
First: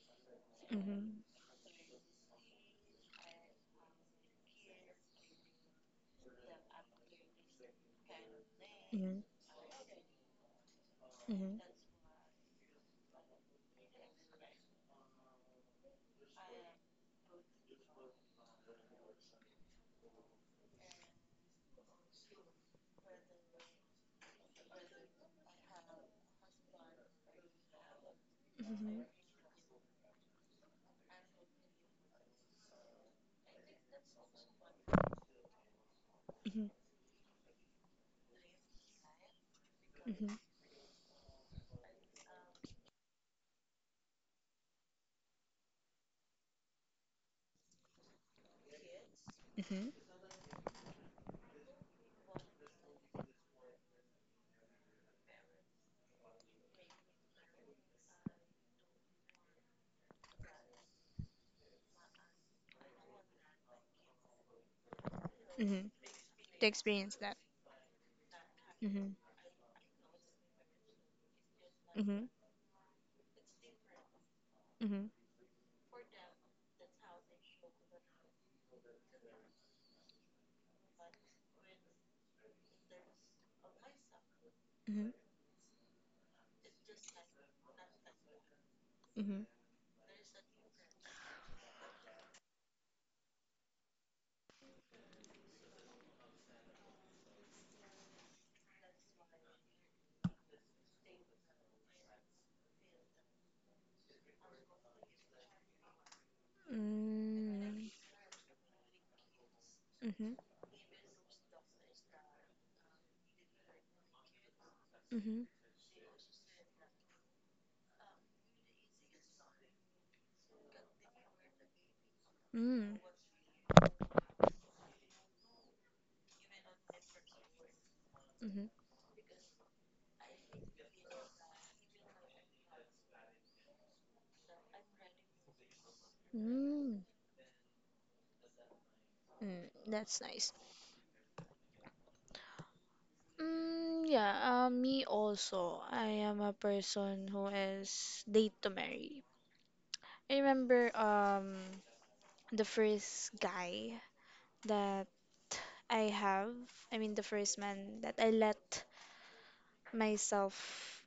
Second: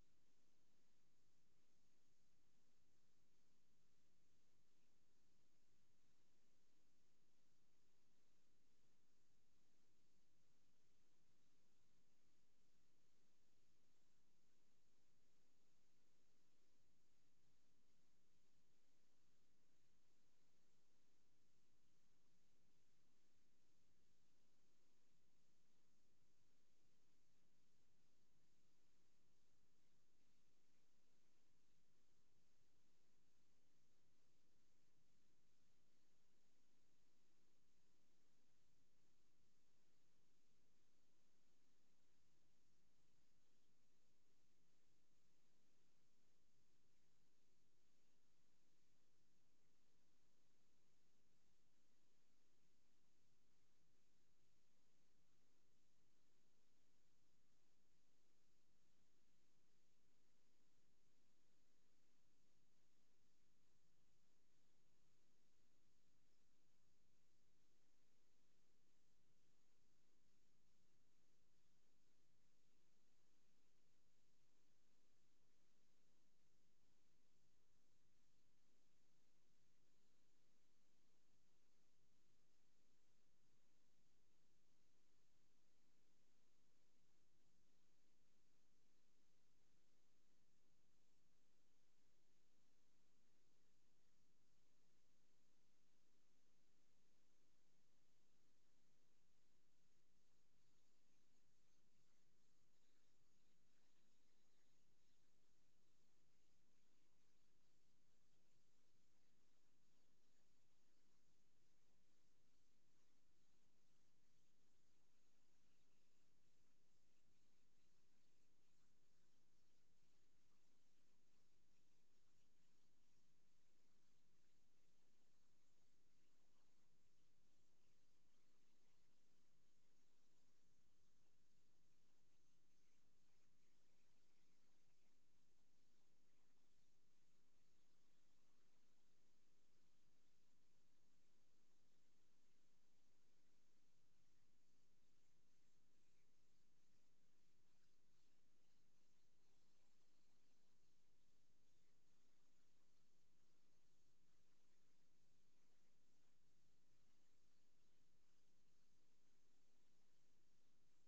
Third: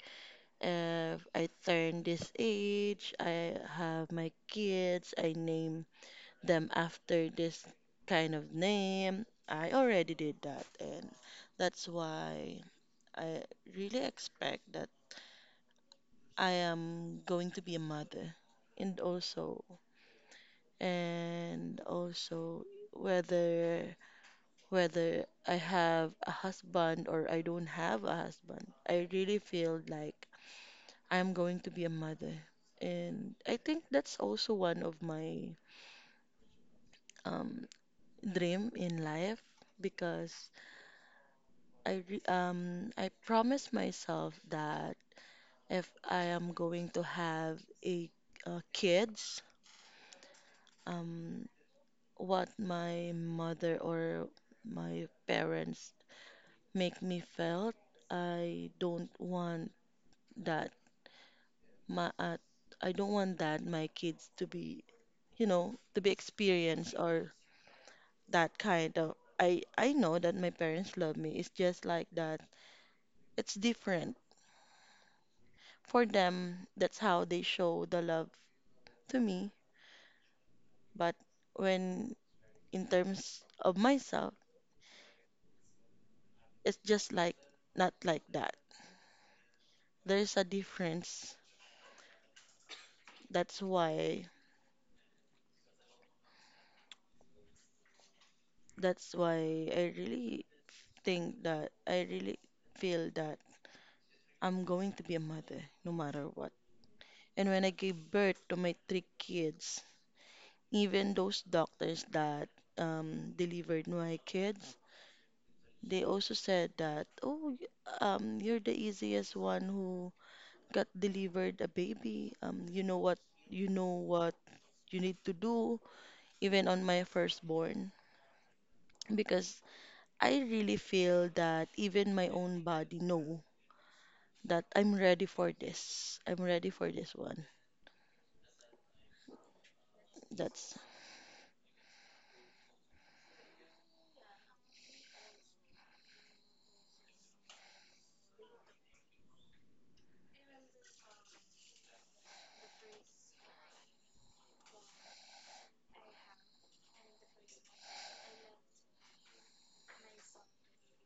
A: Mm-hmm.
C: if I turn this age, I have my kids, I name them after this kind of
A: Mm-hmm.
C: name. I already did that, and
A: Mm-hmm.
C: that's why I really expect that I am going to be a mother. And also, and also whether whether I have a husband or I don't have a husband,
A: Mm-hmm.
C: I really feel like I'm going to be a mother. And I think that's also one of my um, dream in life
A: Mm-hmm.
C: because I promised myself that if I am going to have a kids,
A: Mm-hmm.
C: um, what my mother or my parents make me felt, I don't want that my I don't want that my kids to be,
A: Mm-hmm.
C: to be
A: To
C: experienced
A: experience
C: or
A: that.
C: that kind
A: Mm-hmm.
C: of. I know that my parents love me. It's just like
A: Mm-hmm.
C: that. It's different.
A: Mm-hmm.
C: For them, that's how they show the love to me. But when in terms of myself,
A: Mm-hmm.
C: it's just like not like that.
A: Mm-hmm.
C: There's a difference. That's why that's why I really think that I really feel that I'm going to be a mother no matter what. And when I
A: Mm-hmm.
C: gave birth to my three kids,
A: Mm-hmm. Mm-hmm.
C: even those doctors that delivered my kids,
A: Mm-hmm. Mm-hmm.
C: they also said that, oh, you're the easiest one who got delivered a baby. You know
A: Mm.
C: what, you know what you need to do, even on my firstborn, because I really feel that even my own body know that I'm ready for this. I'm ready for
A: Mm.
C: this one.
A: That's nice.
C: That's
A: Yeah, me also. I am a person who is date to marry. I remember the first guy that I have, I mean the first man that I let myself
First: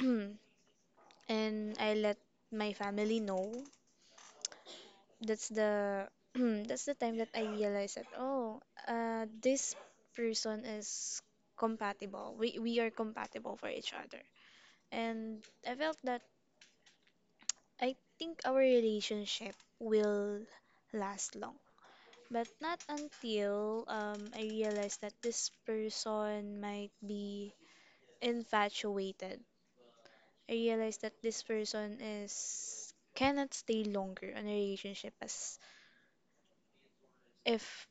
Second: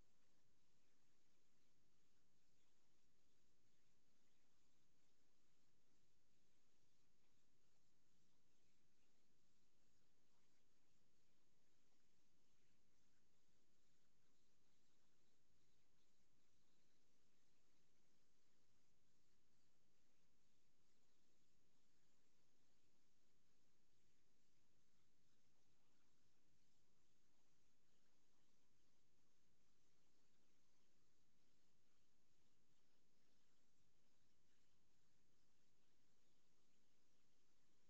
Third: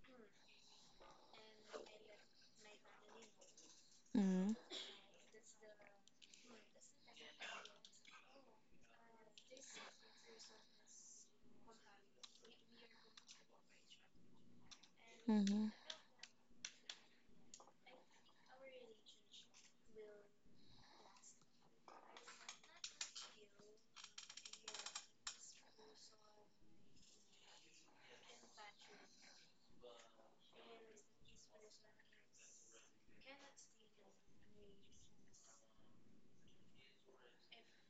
A: and I let my family know.
C: Mm-hmm,
A: That's the That's the time that I realized that, oh, this person is compatible. We are compatible for each other. And
C: mm-hmm,
A: I felt that I think our relationship will last long, but not until, I realize that this person might be infatuated. I realize that this person is cannot stay longer in a relationship as if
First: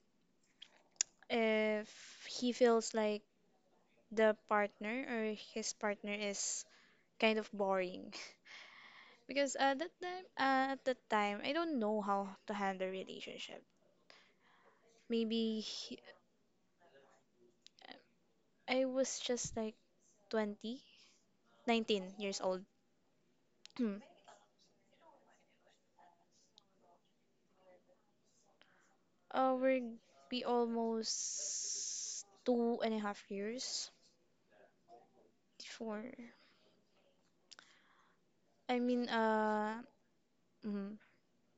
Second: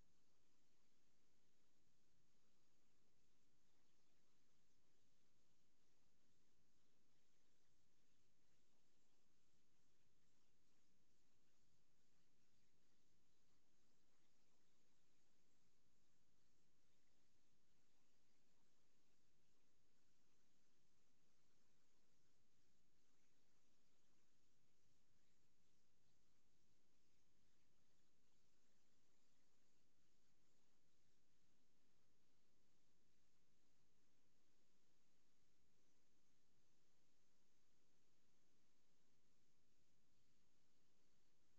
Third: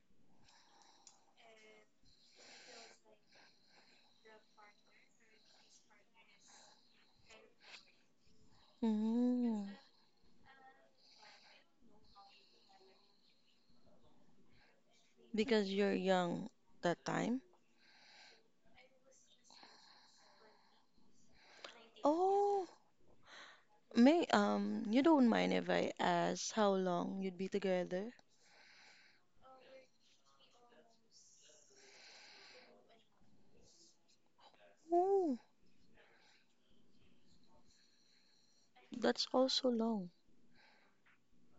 A: if he feels like the partner or his partner is kind of boring because
C: mm-hmm.
A: at that time I don't know how to handle relationship. Maybe
C: Because you're
A: he-
C: young that time.
A: I was just like 20, 19 years old.
C: Oh.
A: Hmm.
C: You don't mind if I ask how long you'd be together?
A: We're be almost two and a half years
C: Oh,
A: before. I mean,
C: that's also
A: uh,
C: long.
A: mm,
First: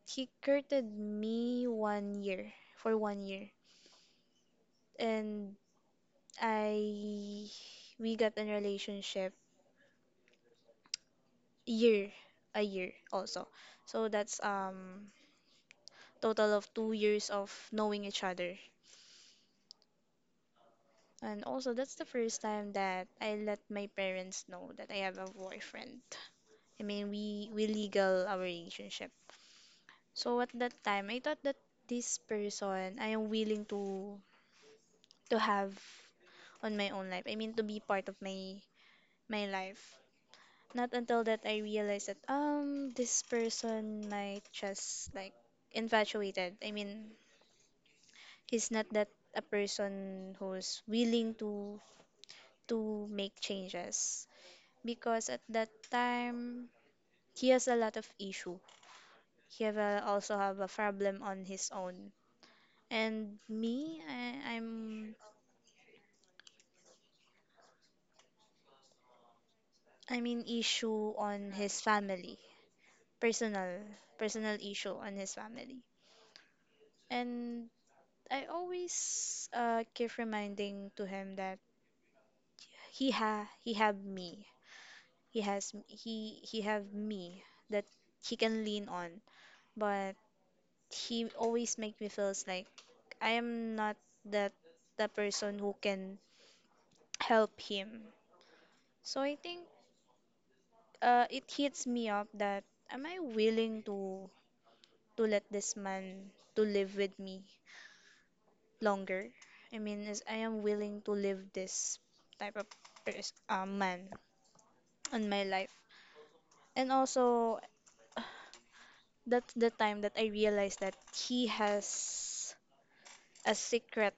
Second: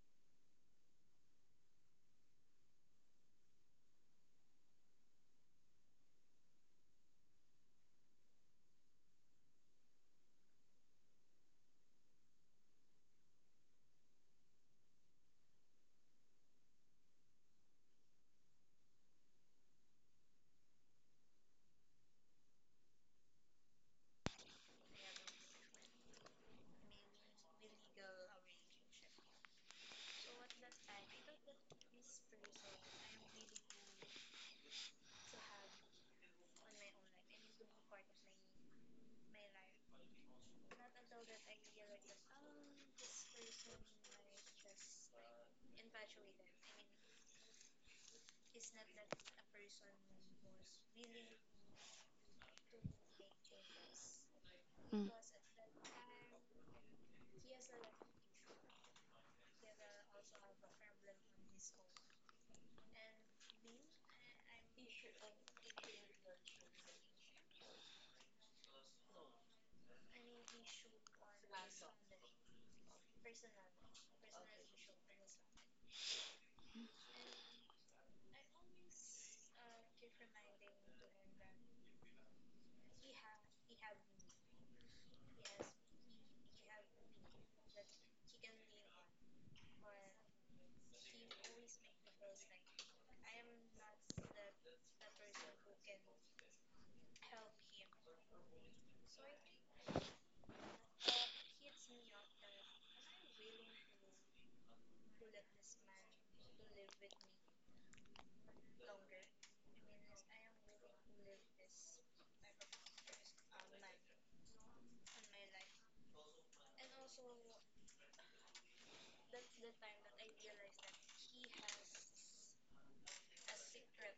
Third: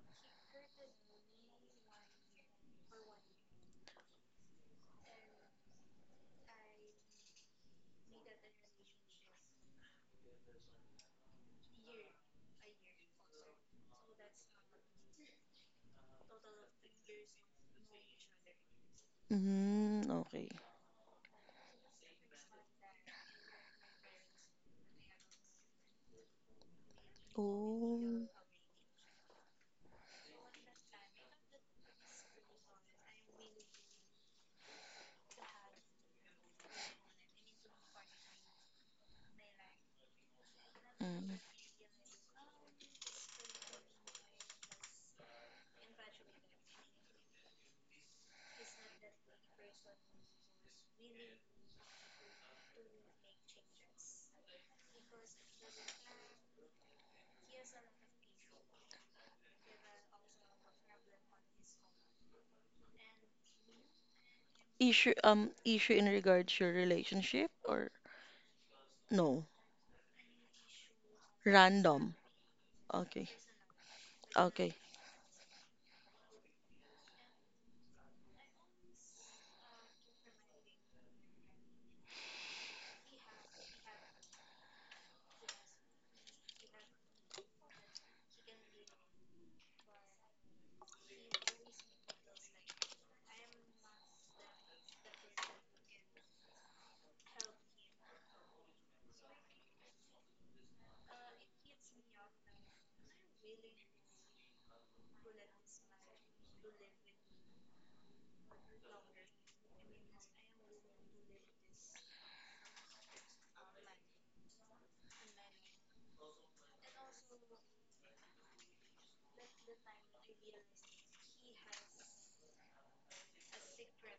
A: he courted me one year for 1 year, and I we got in relationship year a year also. So that's total of 2 years of knowing each other.
C: Mm, okay.
A: And also, that's the first time that I let my parents know that I have a boyfriend. I mean, we legal
C: Oh,
A: our relationship. So at that time, I thought that this person I am willing to have on my own life. I mean, to be part of my life. Not until
C: mm.
A: that I realized that this person might just like infatuated. I mean, he's not that a person who's willing to make changes,
B: mm,
A: because at that time he has a lot of issue. He have a, also have a problem on his own. And me,
C: Issue, um, issue in regards to your relationship or no?
A: I'm in issue on his
C: Random.
A: family,
C: Okay,
A: personal personal
C: okay.
A: issue on his family. And I always keep reminding to him that he have me. He have me that he can lean on. But he always make me feels like I am not that the person who can help him. So I think it hits me up that am I willing to let this man to live with me longer? I mean, is I am willing to live this type of man in my life. And also that's the time that I realized that he has a secret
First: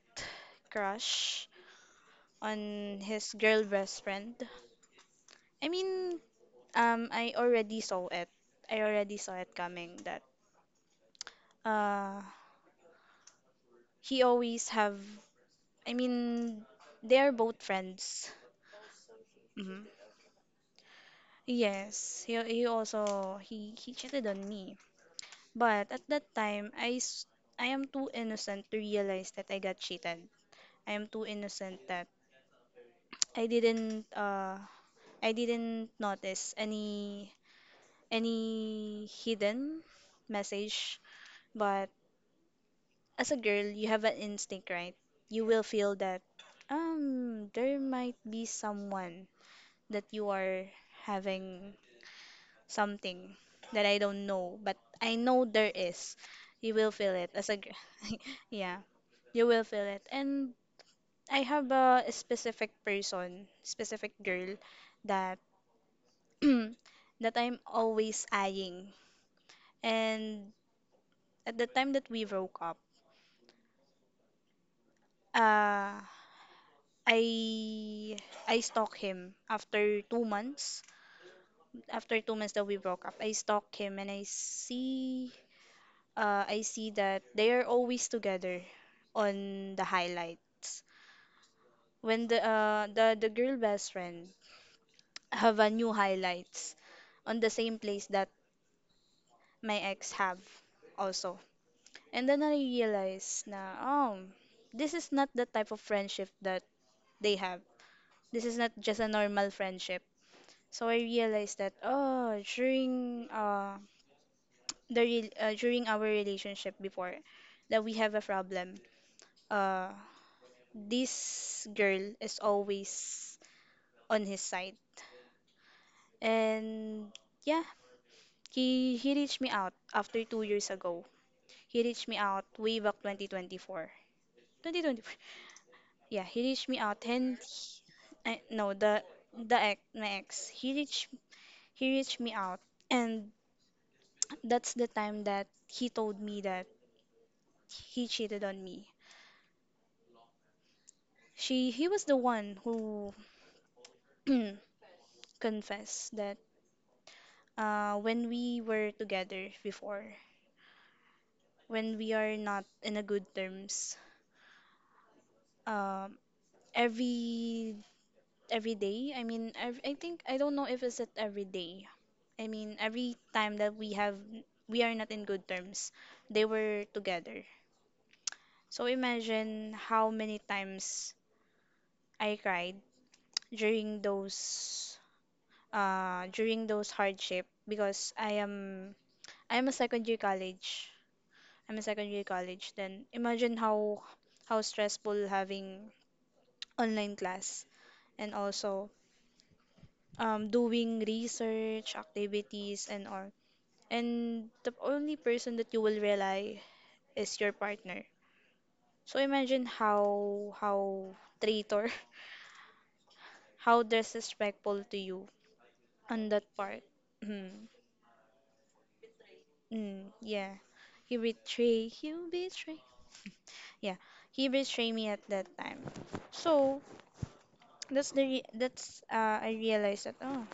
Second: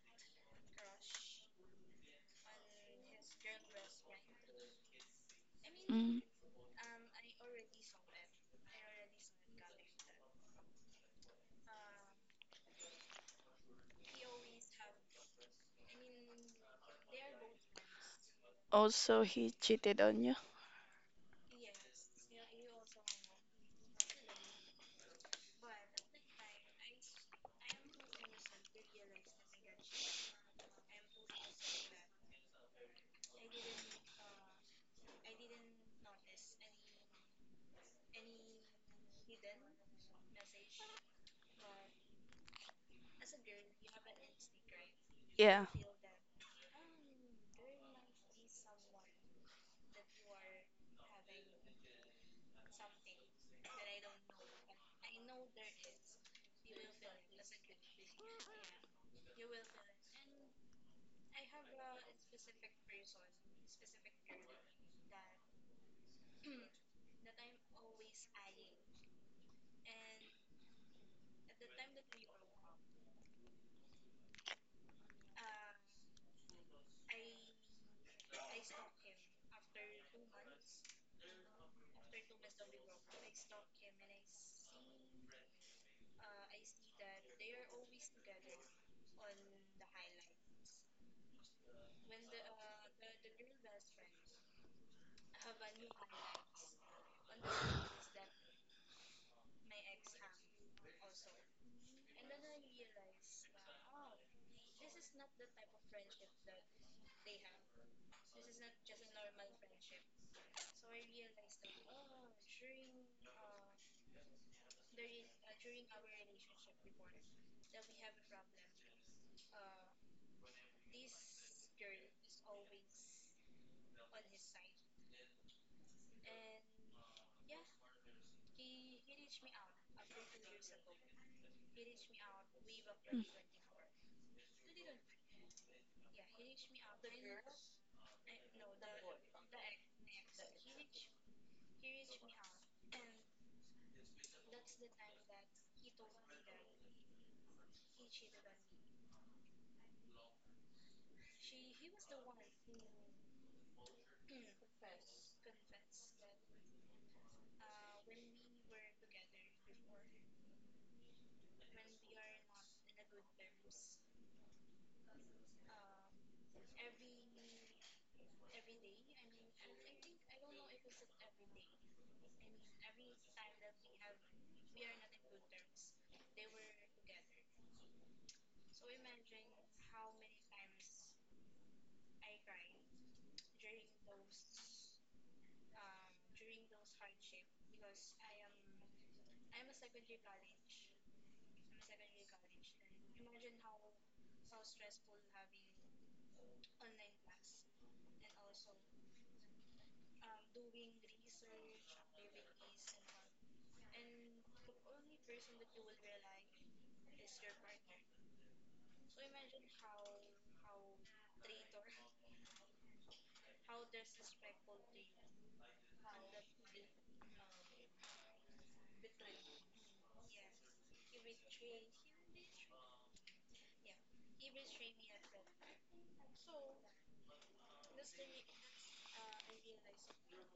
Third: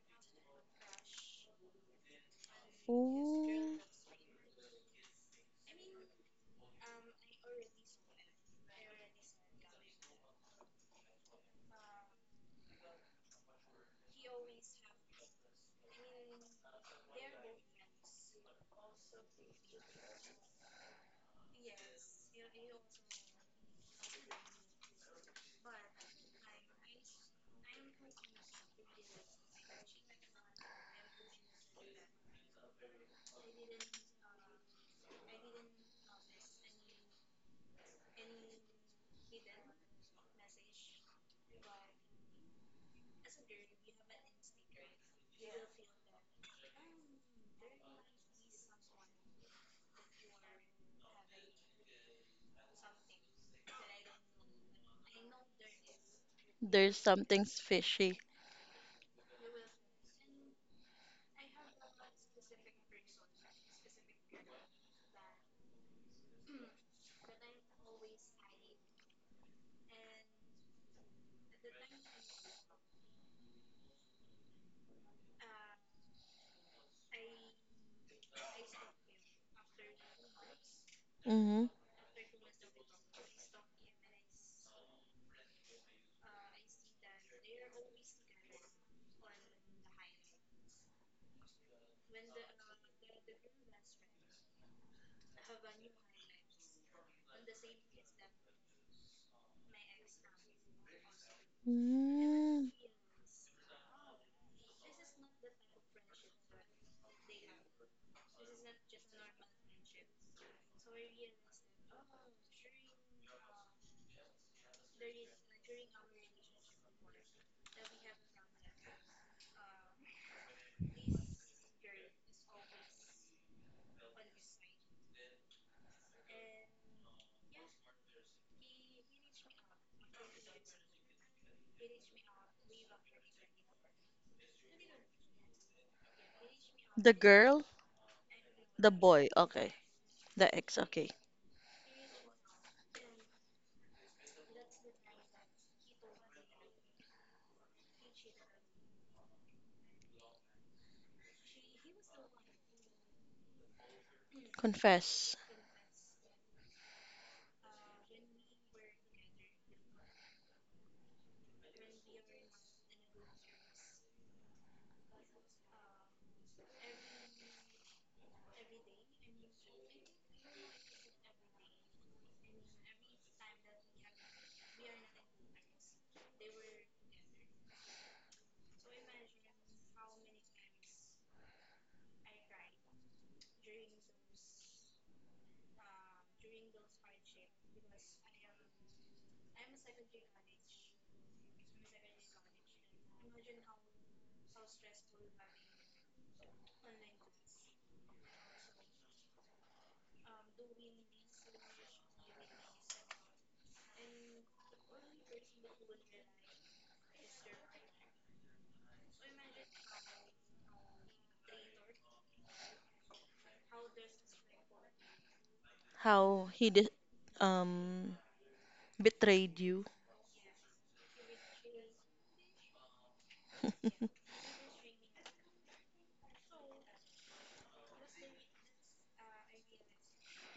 A: crush on his girl
C: Oh,
A: best friend. I mean,
B: mm,
A: I already saw it. I already saw it coming that uh he always have, I mean, they are both friends.
B: also he
A: Hmm.
B: cheated on you.
A: Yes, he also he cheated on me. But at that time I am too innocent to realize that I got cheated. I am too innocent that I didn't uh I didn't notice any any hidden message. But as a girl, you have an instinct, right? You will
B: Yeah.
A: feel that there might be someone that you are having something that I don't know, but I know there is. You will
C: there's
A: feel it as a
C: something's
A: g-
C: fishy.
A: Yeah, you will feel it. And I have a specific person, specific girl that that I'm always eyeing. And at the time that we broke up, uh I I stalked him after 2 months,
C: Mm-hmm.
A: that we broke up, I stalk him and I see that they are always together on the highlights. When the girl best friend have a new highlights on the same place that my ex have also. And then I
C: Mm.
A: realized na, oh, this is not the type of friendship that they have. This is not just a normal friendship. So I realized that oh, during during our relationship before, that we have a problem. Uh, this girl is always on his side, and yeah, he reached me out after 2 years ago. He reached me out way back
B: Mm.
A: 2024. 2024. Yeah, he reached me out
C: The
A: and
C: girl,
A: I, no,
C: the
A: the
C: boy. Okay,
A: my ex.
C: the ex. Okay.
A: He reached me out, and that's the time that he told me that he cheated on me. She He was the one who
C: Confess
A: confess that when we were together before, when we are not in a good terms, um, every every day, I mean, ev I think I don't know if it's at every day. I mean, every time that we are not in good terms, they were together. So imagine how many times I cried during those during those hardship because I am a second year college, I'm in secondary college. Then imagine how stressful having online class and also doing research activities and all. And the only person that you will rely is your partner. So imagine how traitor, how disrespectful to you on that
C: how he
A: part.
C: did,
A: Mm,
C: um, betrayed you.
A: mm, yeah. He betray. Yeah, he betrayed me at that time. So That's the re- that's I realized that oh,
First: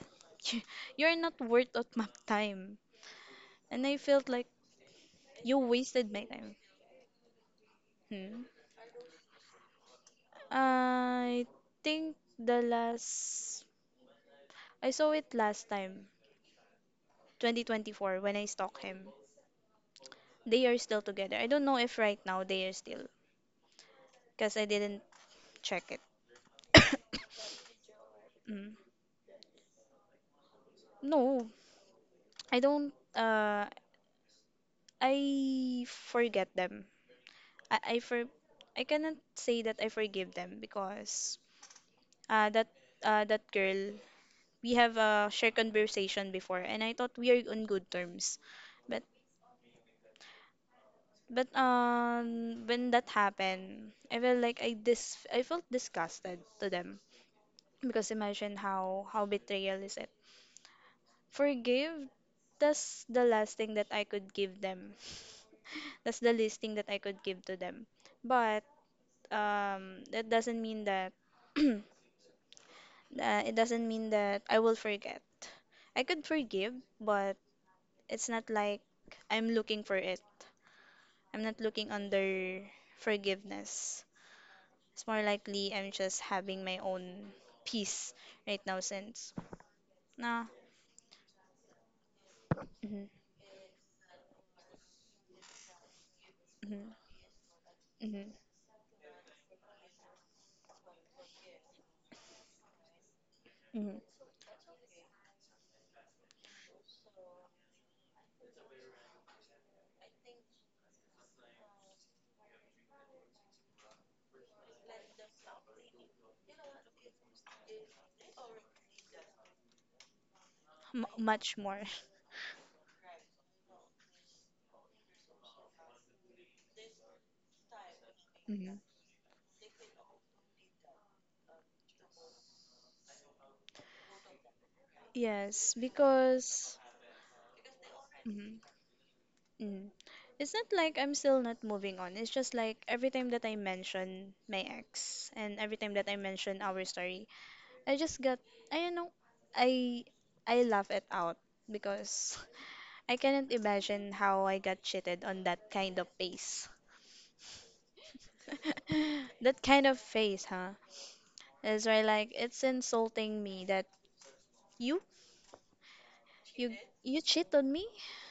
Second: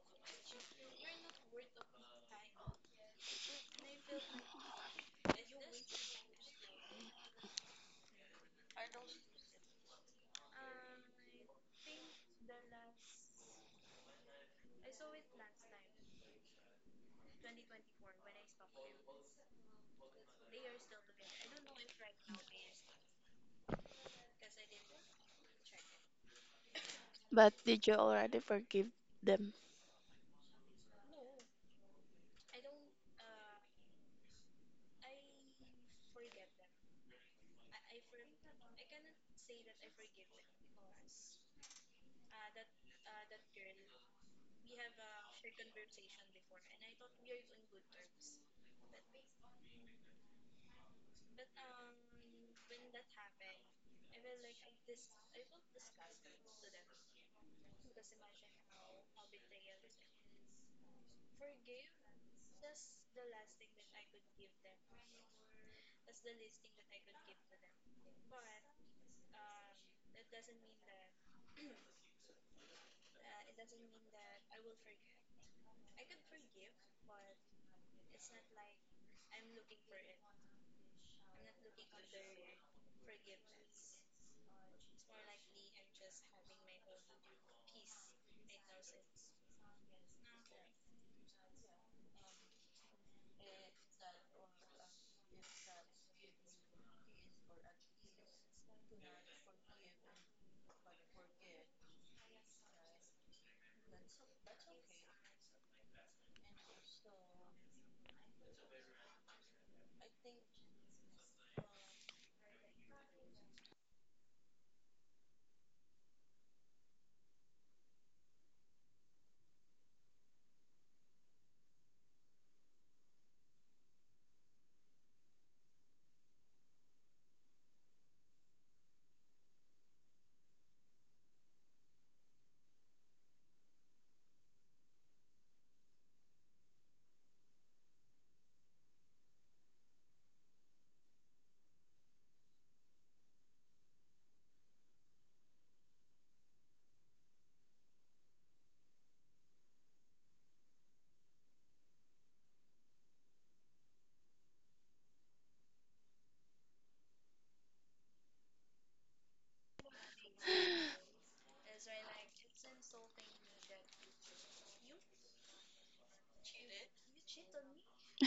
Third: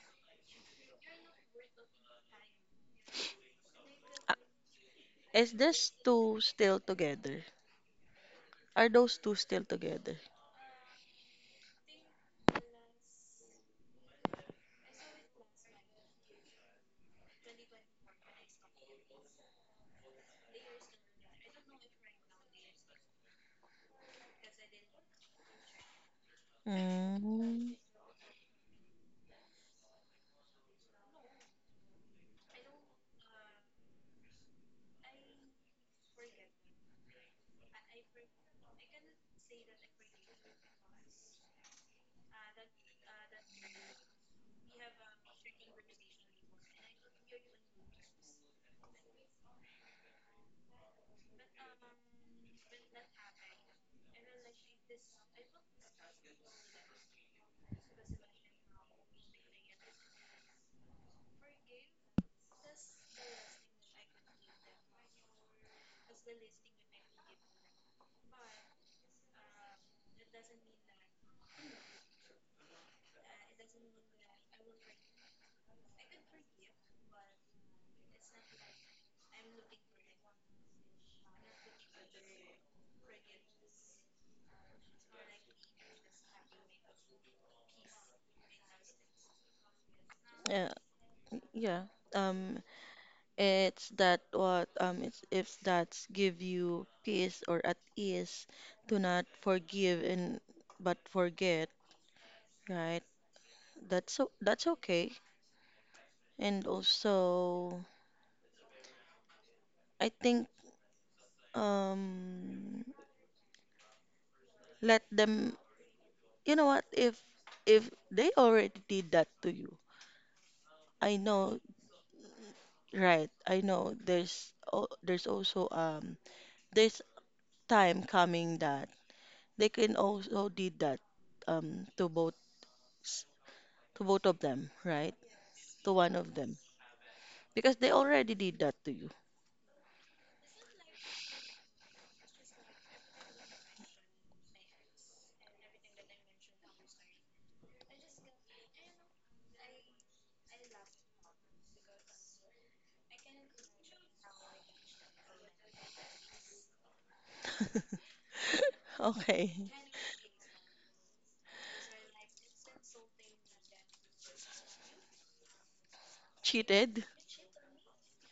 A: you're not worth of my time, and I felt like
C: Is
A: you
C: this
A: wasted my
C: two
A: time.
C: still together?
A: Hmm.
C: Are those two still together?
A: I think the last I saw it last time, 2024, when I stalked him. They are still together. I don't know if right now they are still, cause I didn't check it.
B: But
C: Mm.
B: did you already
A: Mm.
B: forgive them?
A: No, I don't. I forget them. I I for I cannot say that I forgive them because uh, that that girl, we have a shared conversation before, and I thought we are on good terms. But when that happened, I felt like I felt disgusted to them because imagine how betrayal is it. Forgive, that's the last thing that I could give them. That's the least thing that I could give to them. But that doesn't mean that uh, it doesn't mean that I will forget. I could forgive, but it's not like I'm looking for it. I'm not looking under forgiveness. It's more likely I'm just having my own peace right now since. Nah.
C: Yeah, yeah. Um,
A: Hmm.
C: it's that what it's if that's give you
A: Hmm.
C: peace or at
A: Hmm.
C: ease to not forgive and but forget, right?
A: Hmm.
C: That's so that's okay. And also, I think um, let them. You know what? If they already did that to you,
A: M-
C: I
A: much
C: know.
A: more.
C: Right, I know there's, oh, there's also there's time coming
A: Hmm.
C: that they can also did that to both s- to both of them, right?
A: Yes,
C: To one of them
A: because
C: because they already did
A: mhm,
C: that to you.
A: mhm. It's not like I'm still not moving on. It's just like every time that I mention my ex and every time that I mention our story, I just got, I don't know, I I laugh it out because I cannot imagine how I got cheated on that kind of face.
C: Okay.
A: That kind of face, huh? It's right, like, it's insulting me that you you
C: Cheated
A: you cheat on me.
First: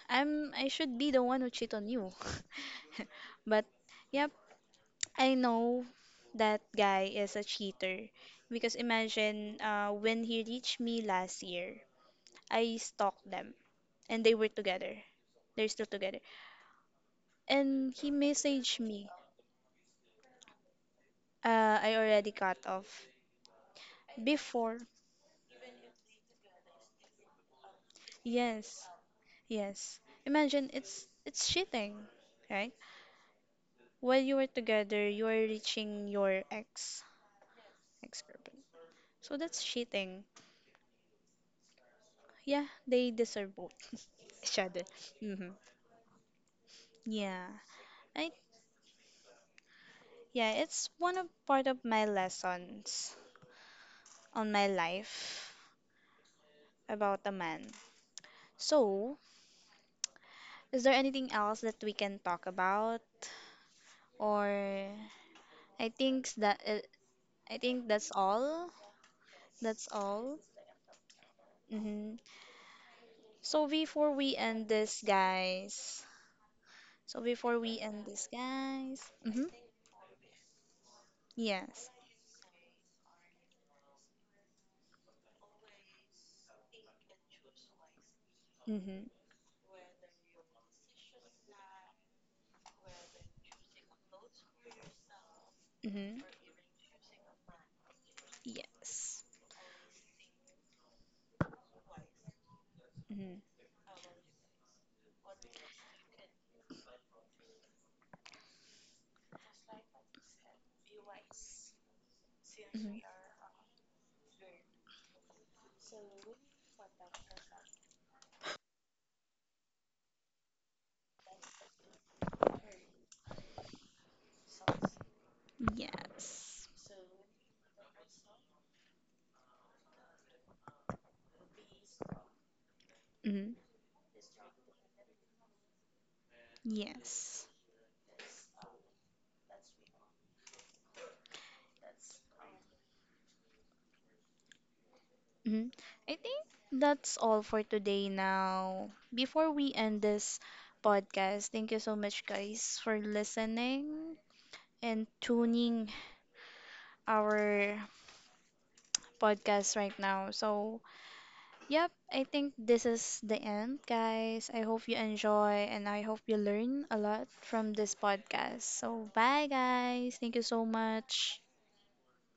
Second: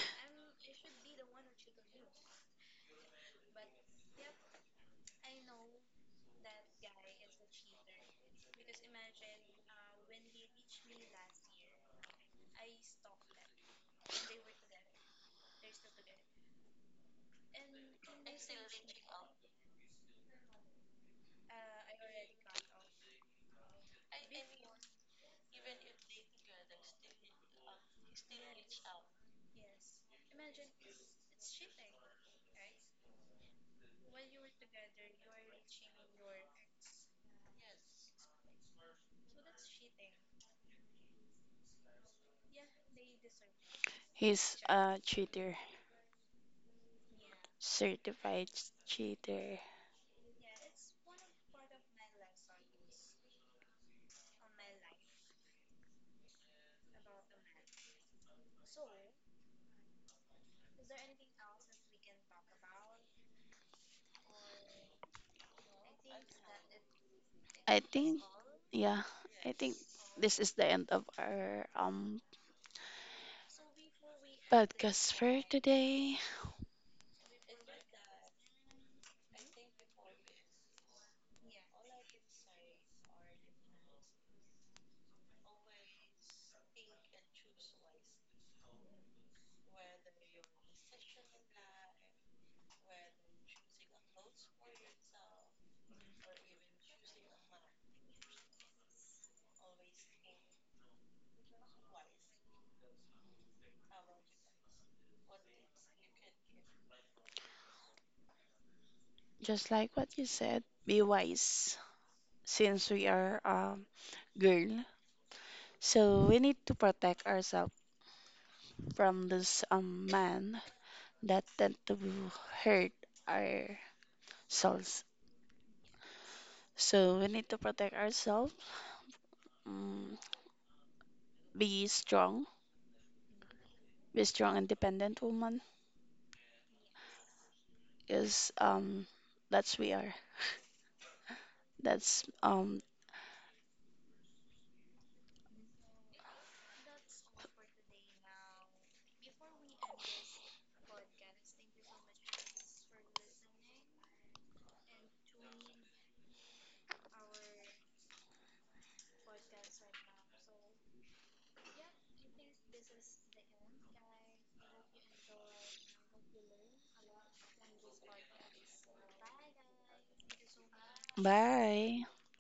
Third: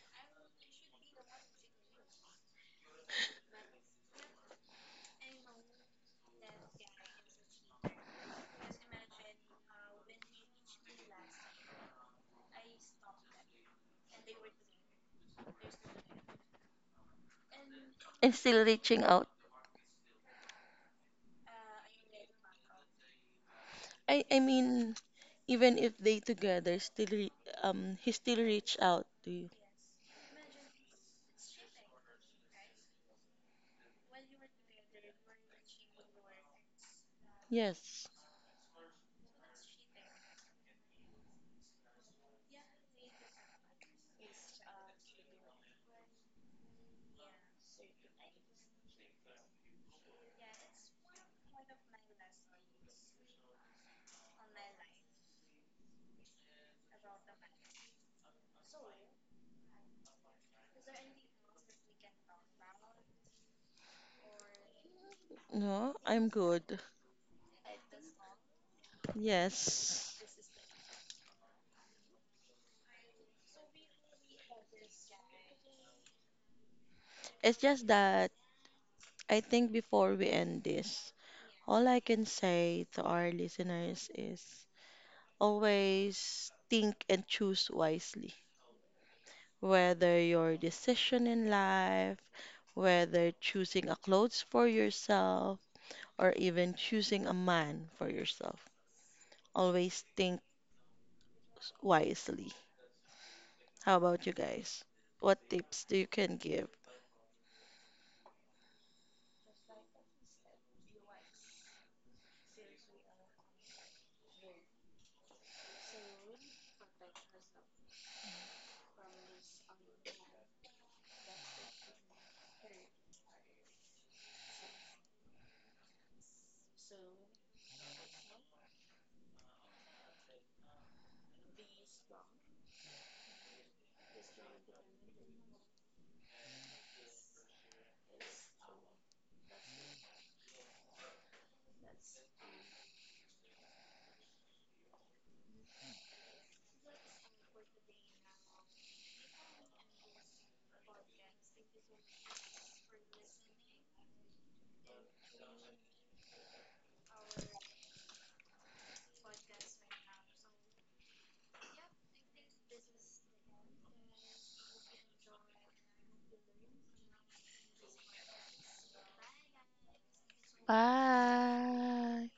A: I'm I should be the one who cheat on you. But yep, I know that guy is a cheater because imagine when he reached me last year, I stalked them and they were together. They're still together. And he
C: and still
A: messaged
C: reaching
A: me.
C: out.
A: I already cut off.
C: I I
A: Before,
C: mean even if they together still he still reached
A: yes,
C: out to you.
A: yes. Imagine it's cheating, right? While you were together, you are reaching your ex
C: Yes.
A: ex-girlfriend. So that's cheating. Yeah, they deserve both each
B: He's
A: other.
B: a
A: Hmm.
B: cheater.
A: Yeah, I
B: Certified cheater.
A: yeah, it's one of part of my lessons on my life about a man. So, is there anything else that we can talk about? Or I
C: No, I'm
A: think that
C: good.
A: I
B: I
A: think that's
B: think,
A: all.
B: yeah, I think
A: That's
C: Yes.
A: all.
B: this is the end of our
A: Hmm. So before we end this,
B: podcast for
A: guys.
B: today.
A: So before
C: It's
A: we
C: just
A: end this,
C: that
A: guys. Mm-hmm.
C: I think before we end this,
A: Yes.
C: all I can say to our listeners is always think and choose wisely.
A: Mm-hmm.
C: Whether your decision in life, whether choosing a clothes for yourself,
A: Mm-hmm.
C: or even choosing a man for yourself,
A: Yes.
C: always think wisely.
A: Mm-hmm.
C: How about you guys? What tips do you can give?
B: Just like what you said, be wise since
A: Mm-hmm.
B: we are girl. So we need to protect ourselves from this man that tend to hurt our souls.
A: Yes.
B: So we need to protect ourselves. Mm, be strong.
A: Mm-hmm.
B: Be strong, independent woman.
A: Yes.
B: Is That's we are. That's um,
A: Mm-hmm. I think that's all for today now. Before we end this podcast, thank you so much, guys, for listening and tuning our podcast right now. So, yep, I think this is the end, guys. I hope you enjoy and I hope you learn a lot from this podcast. So, bye, guys. Thank you so much.
B: bye.
C: Bye.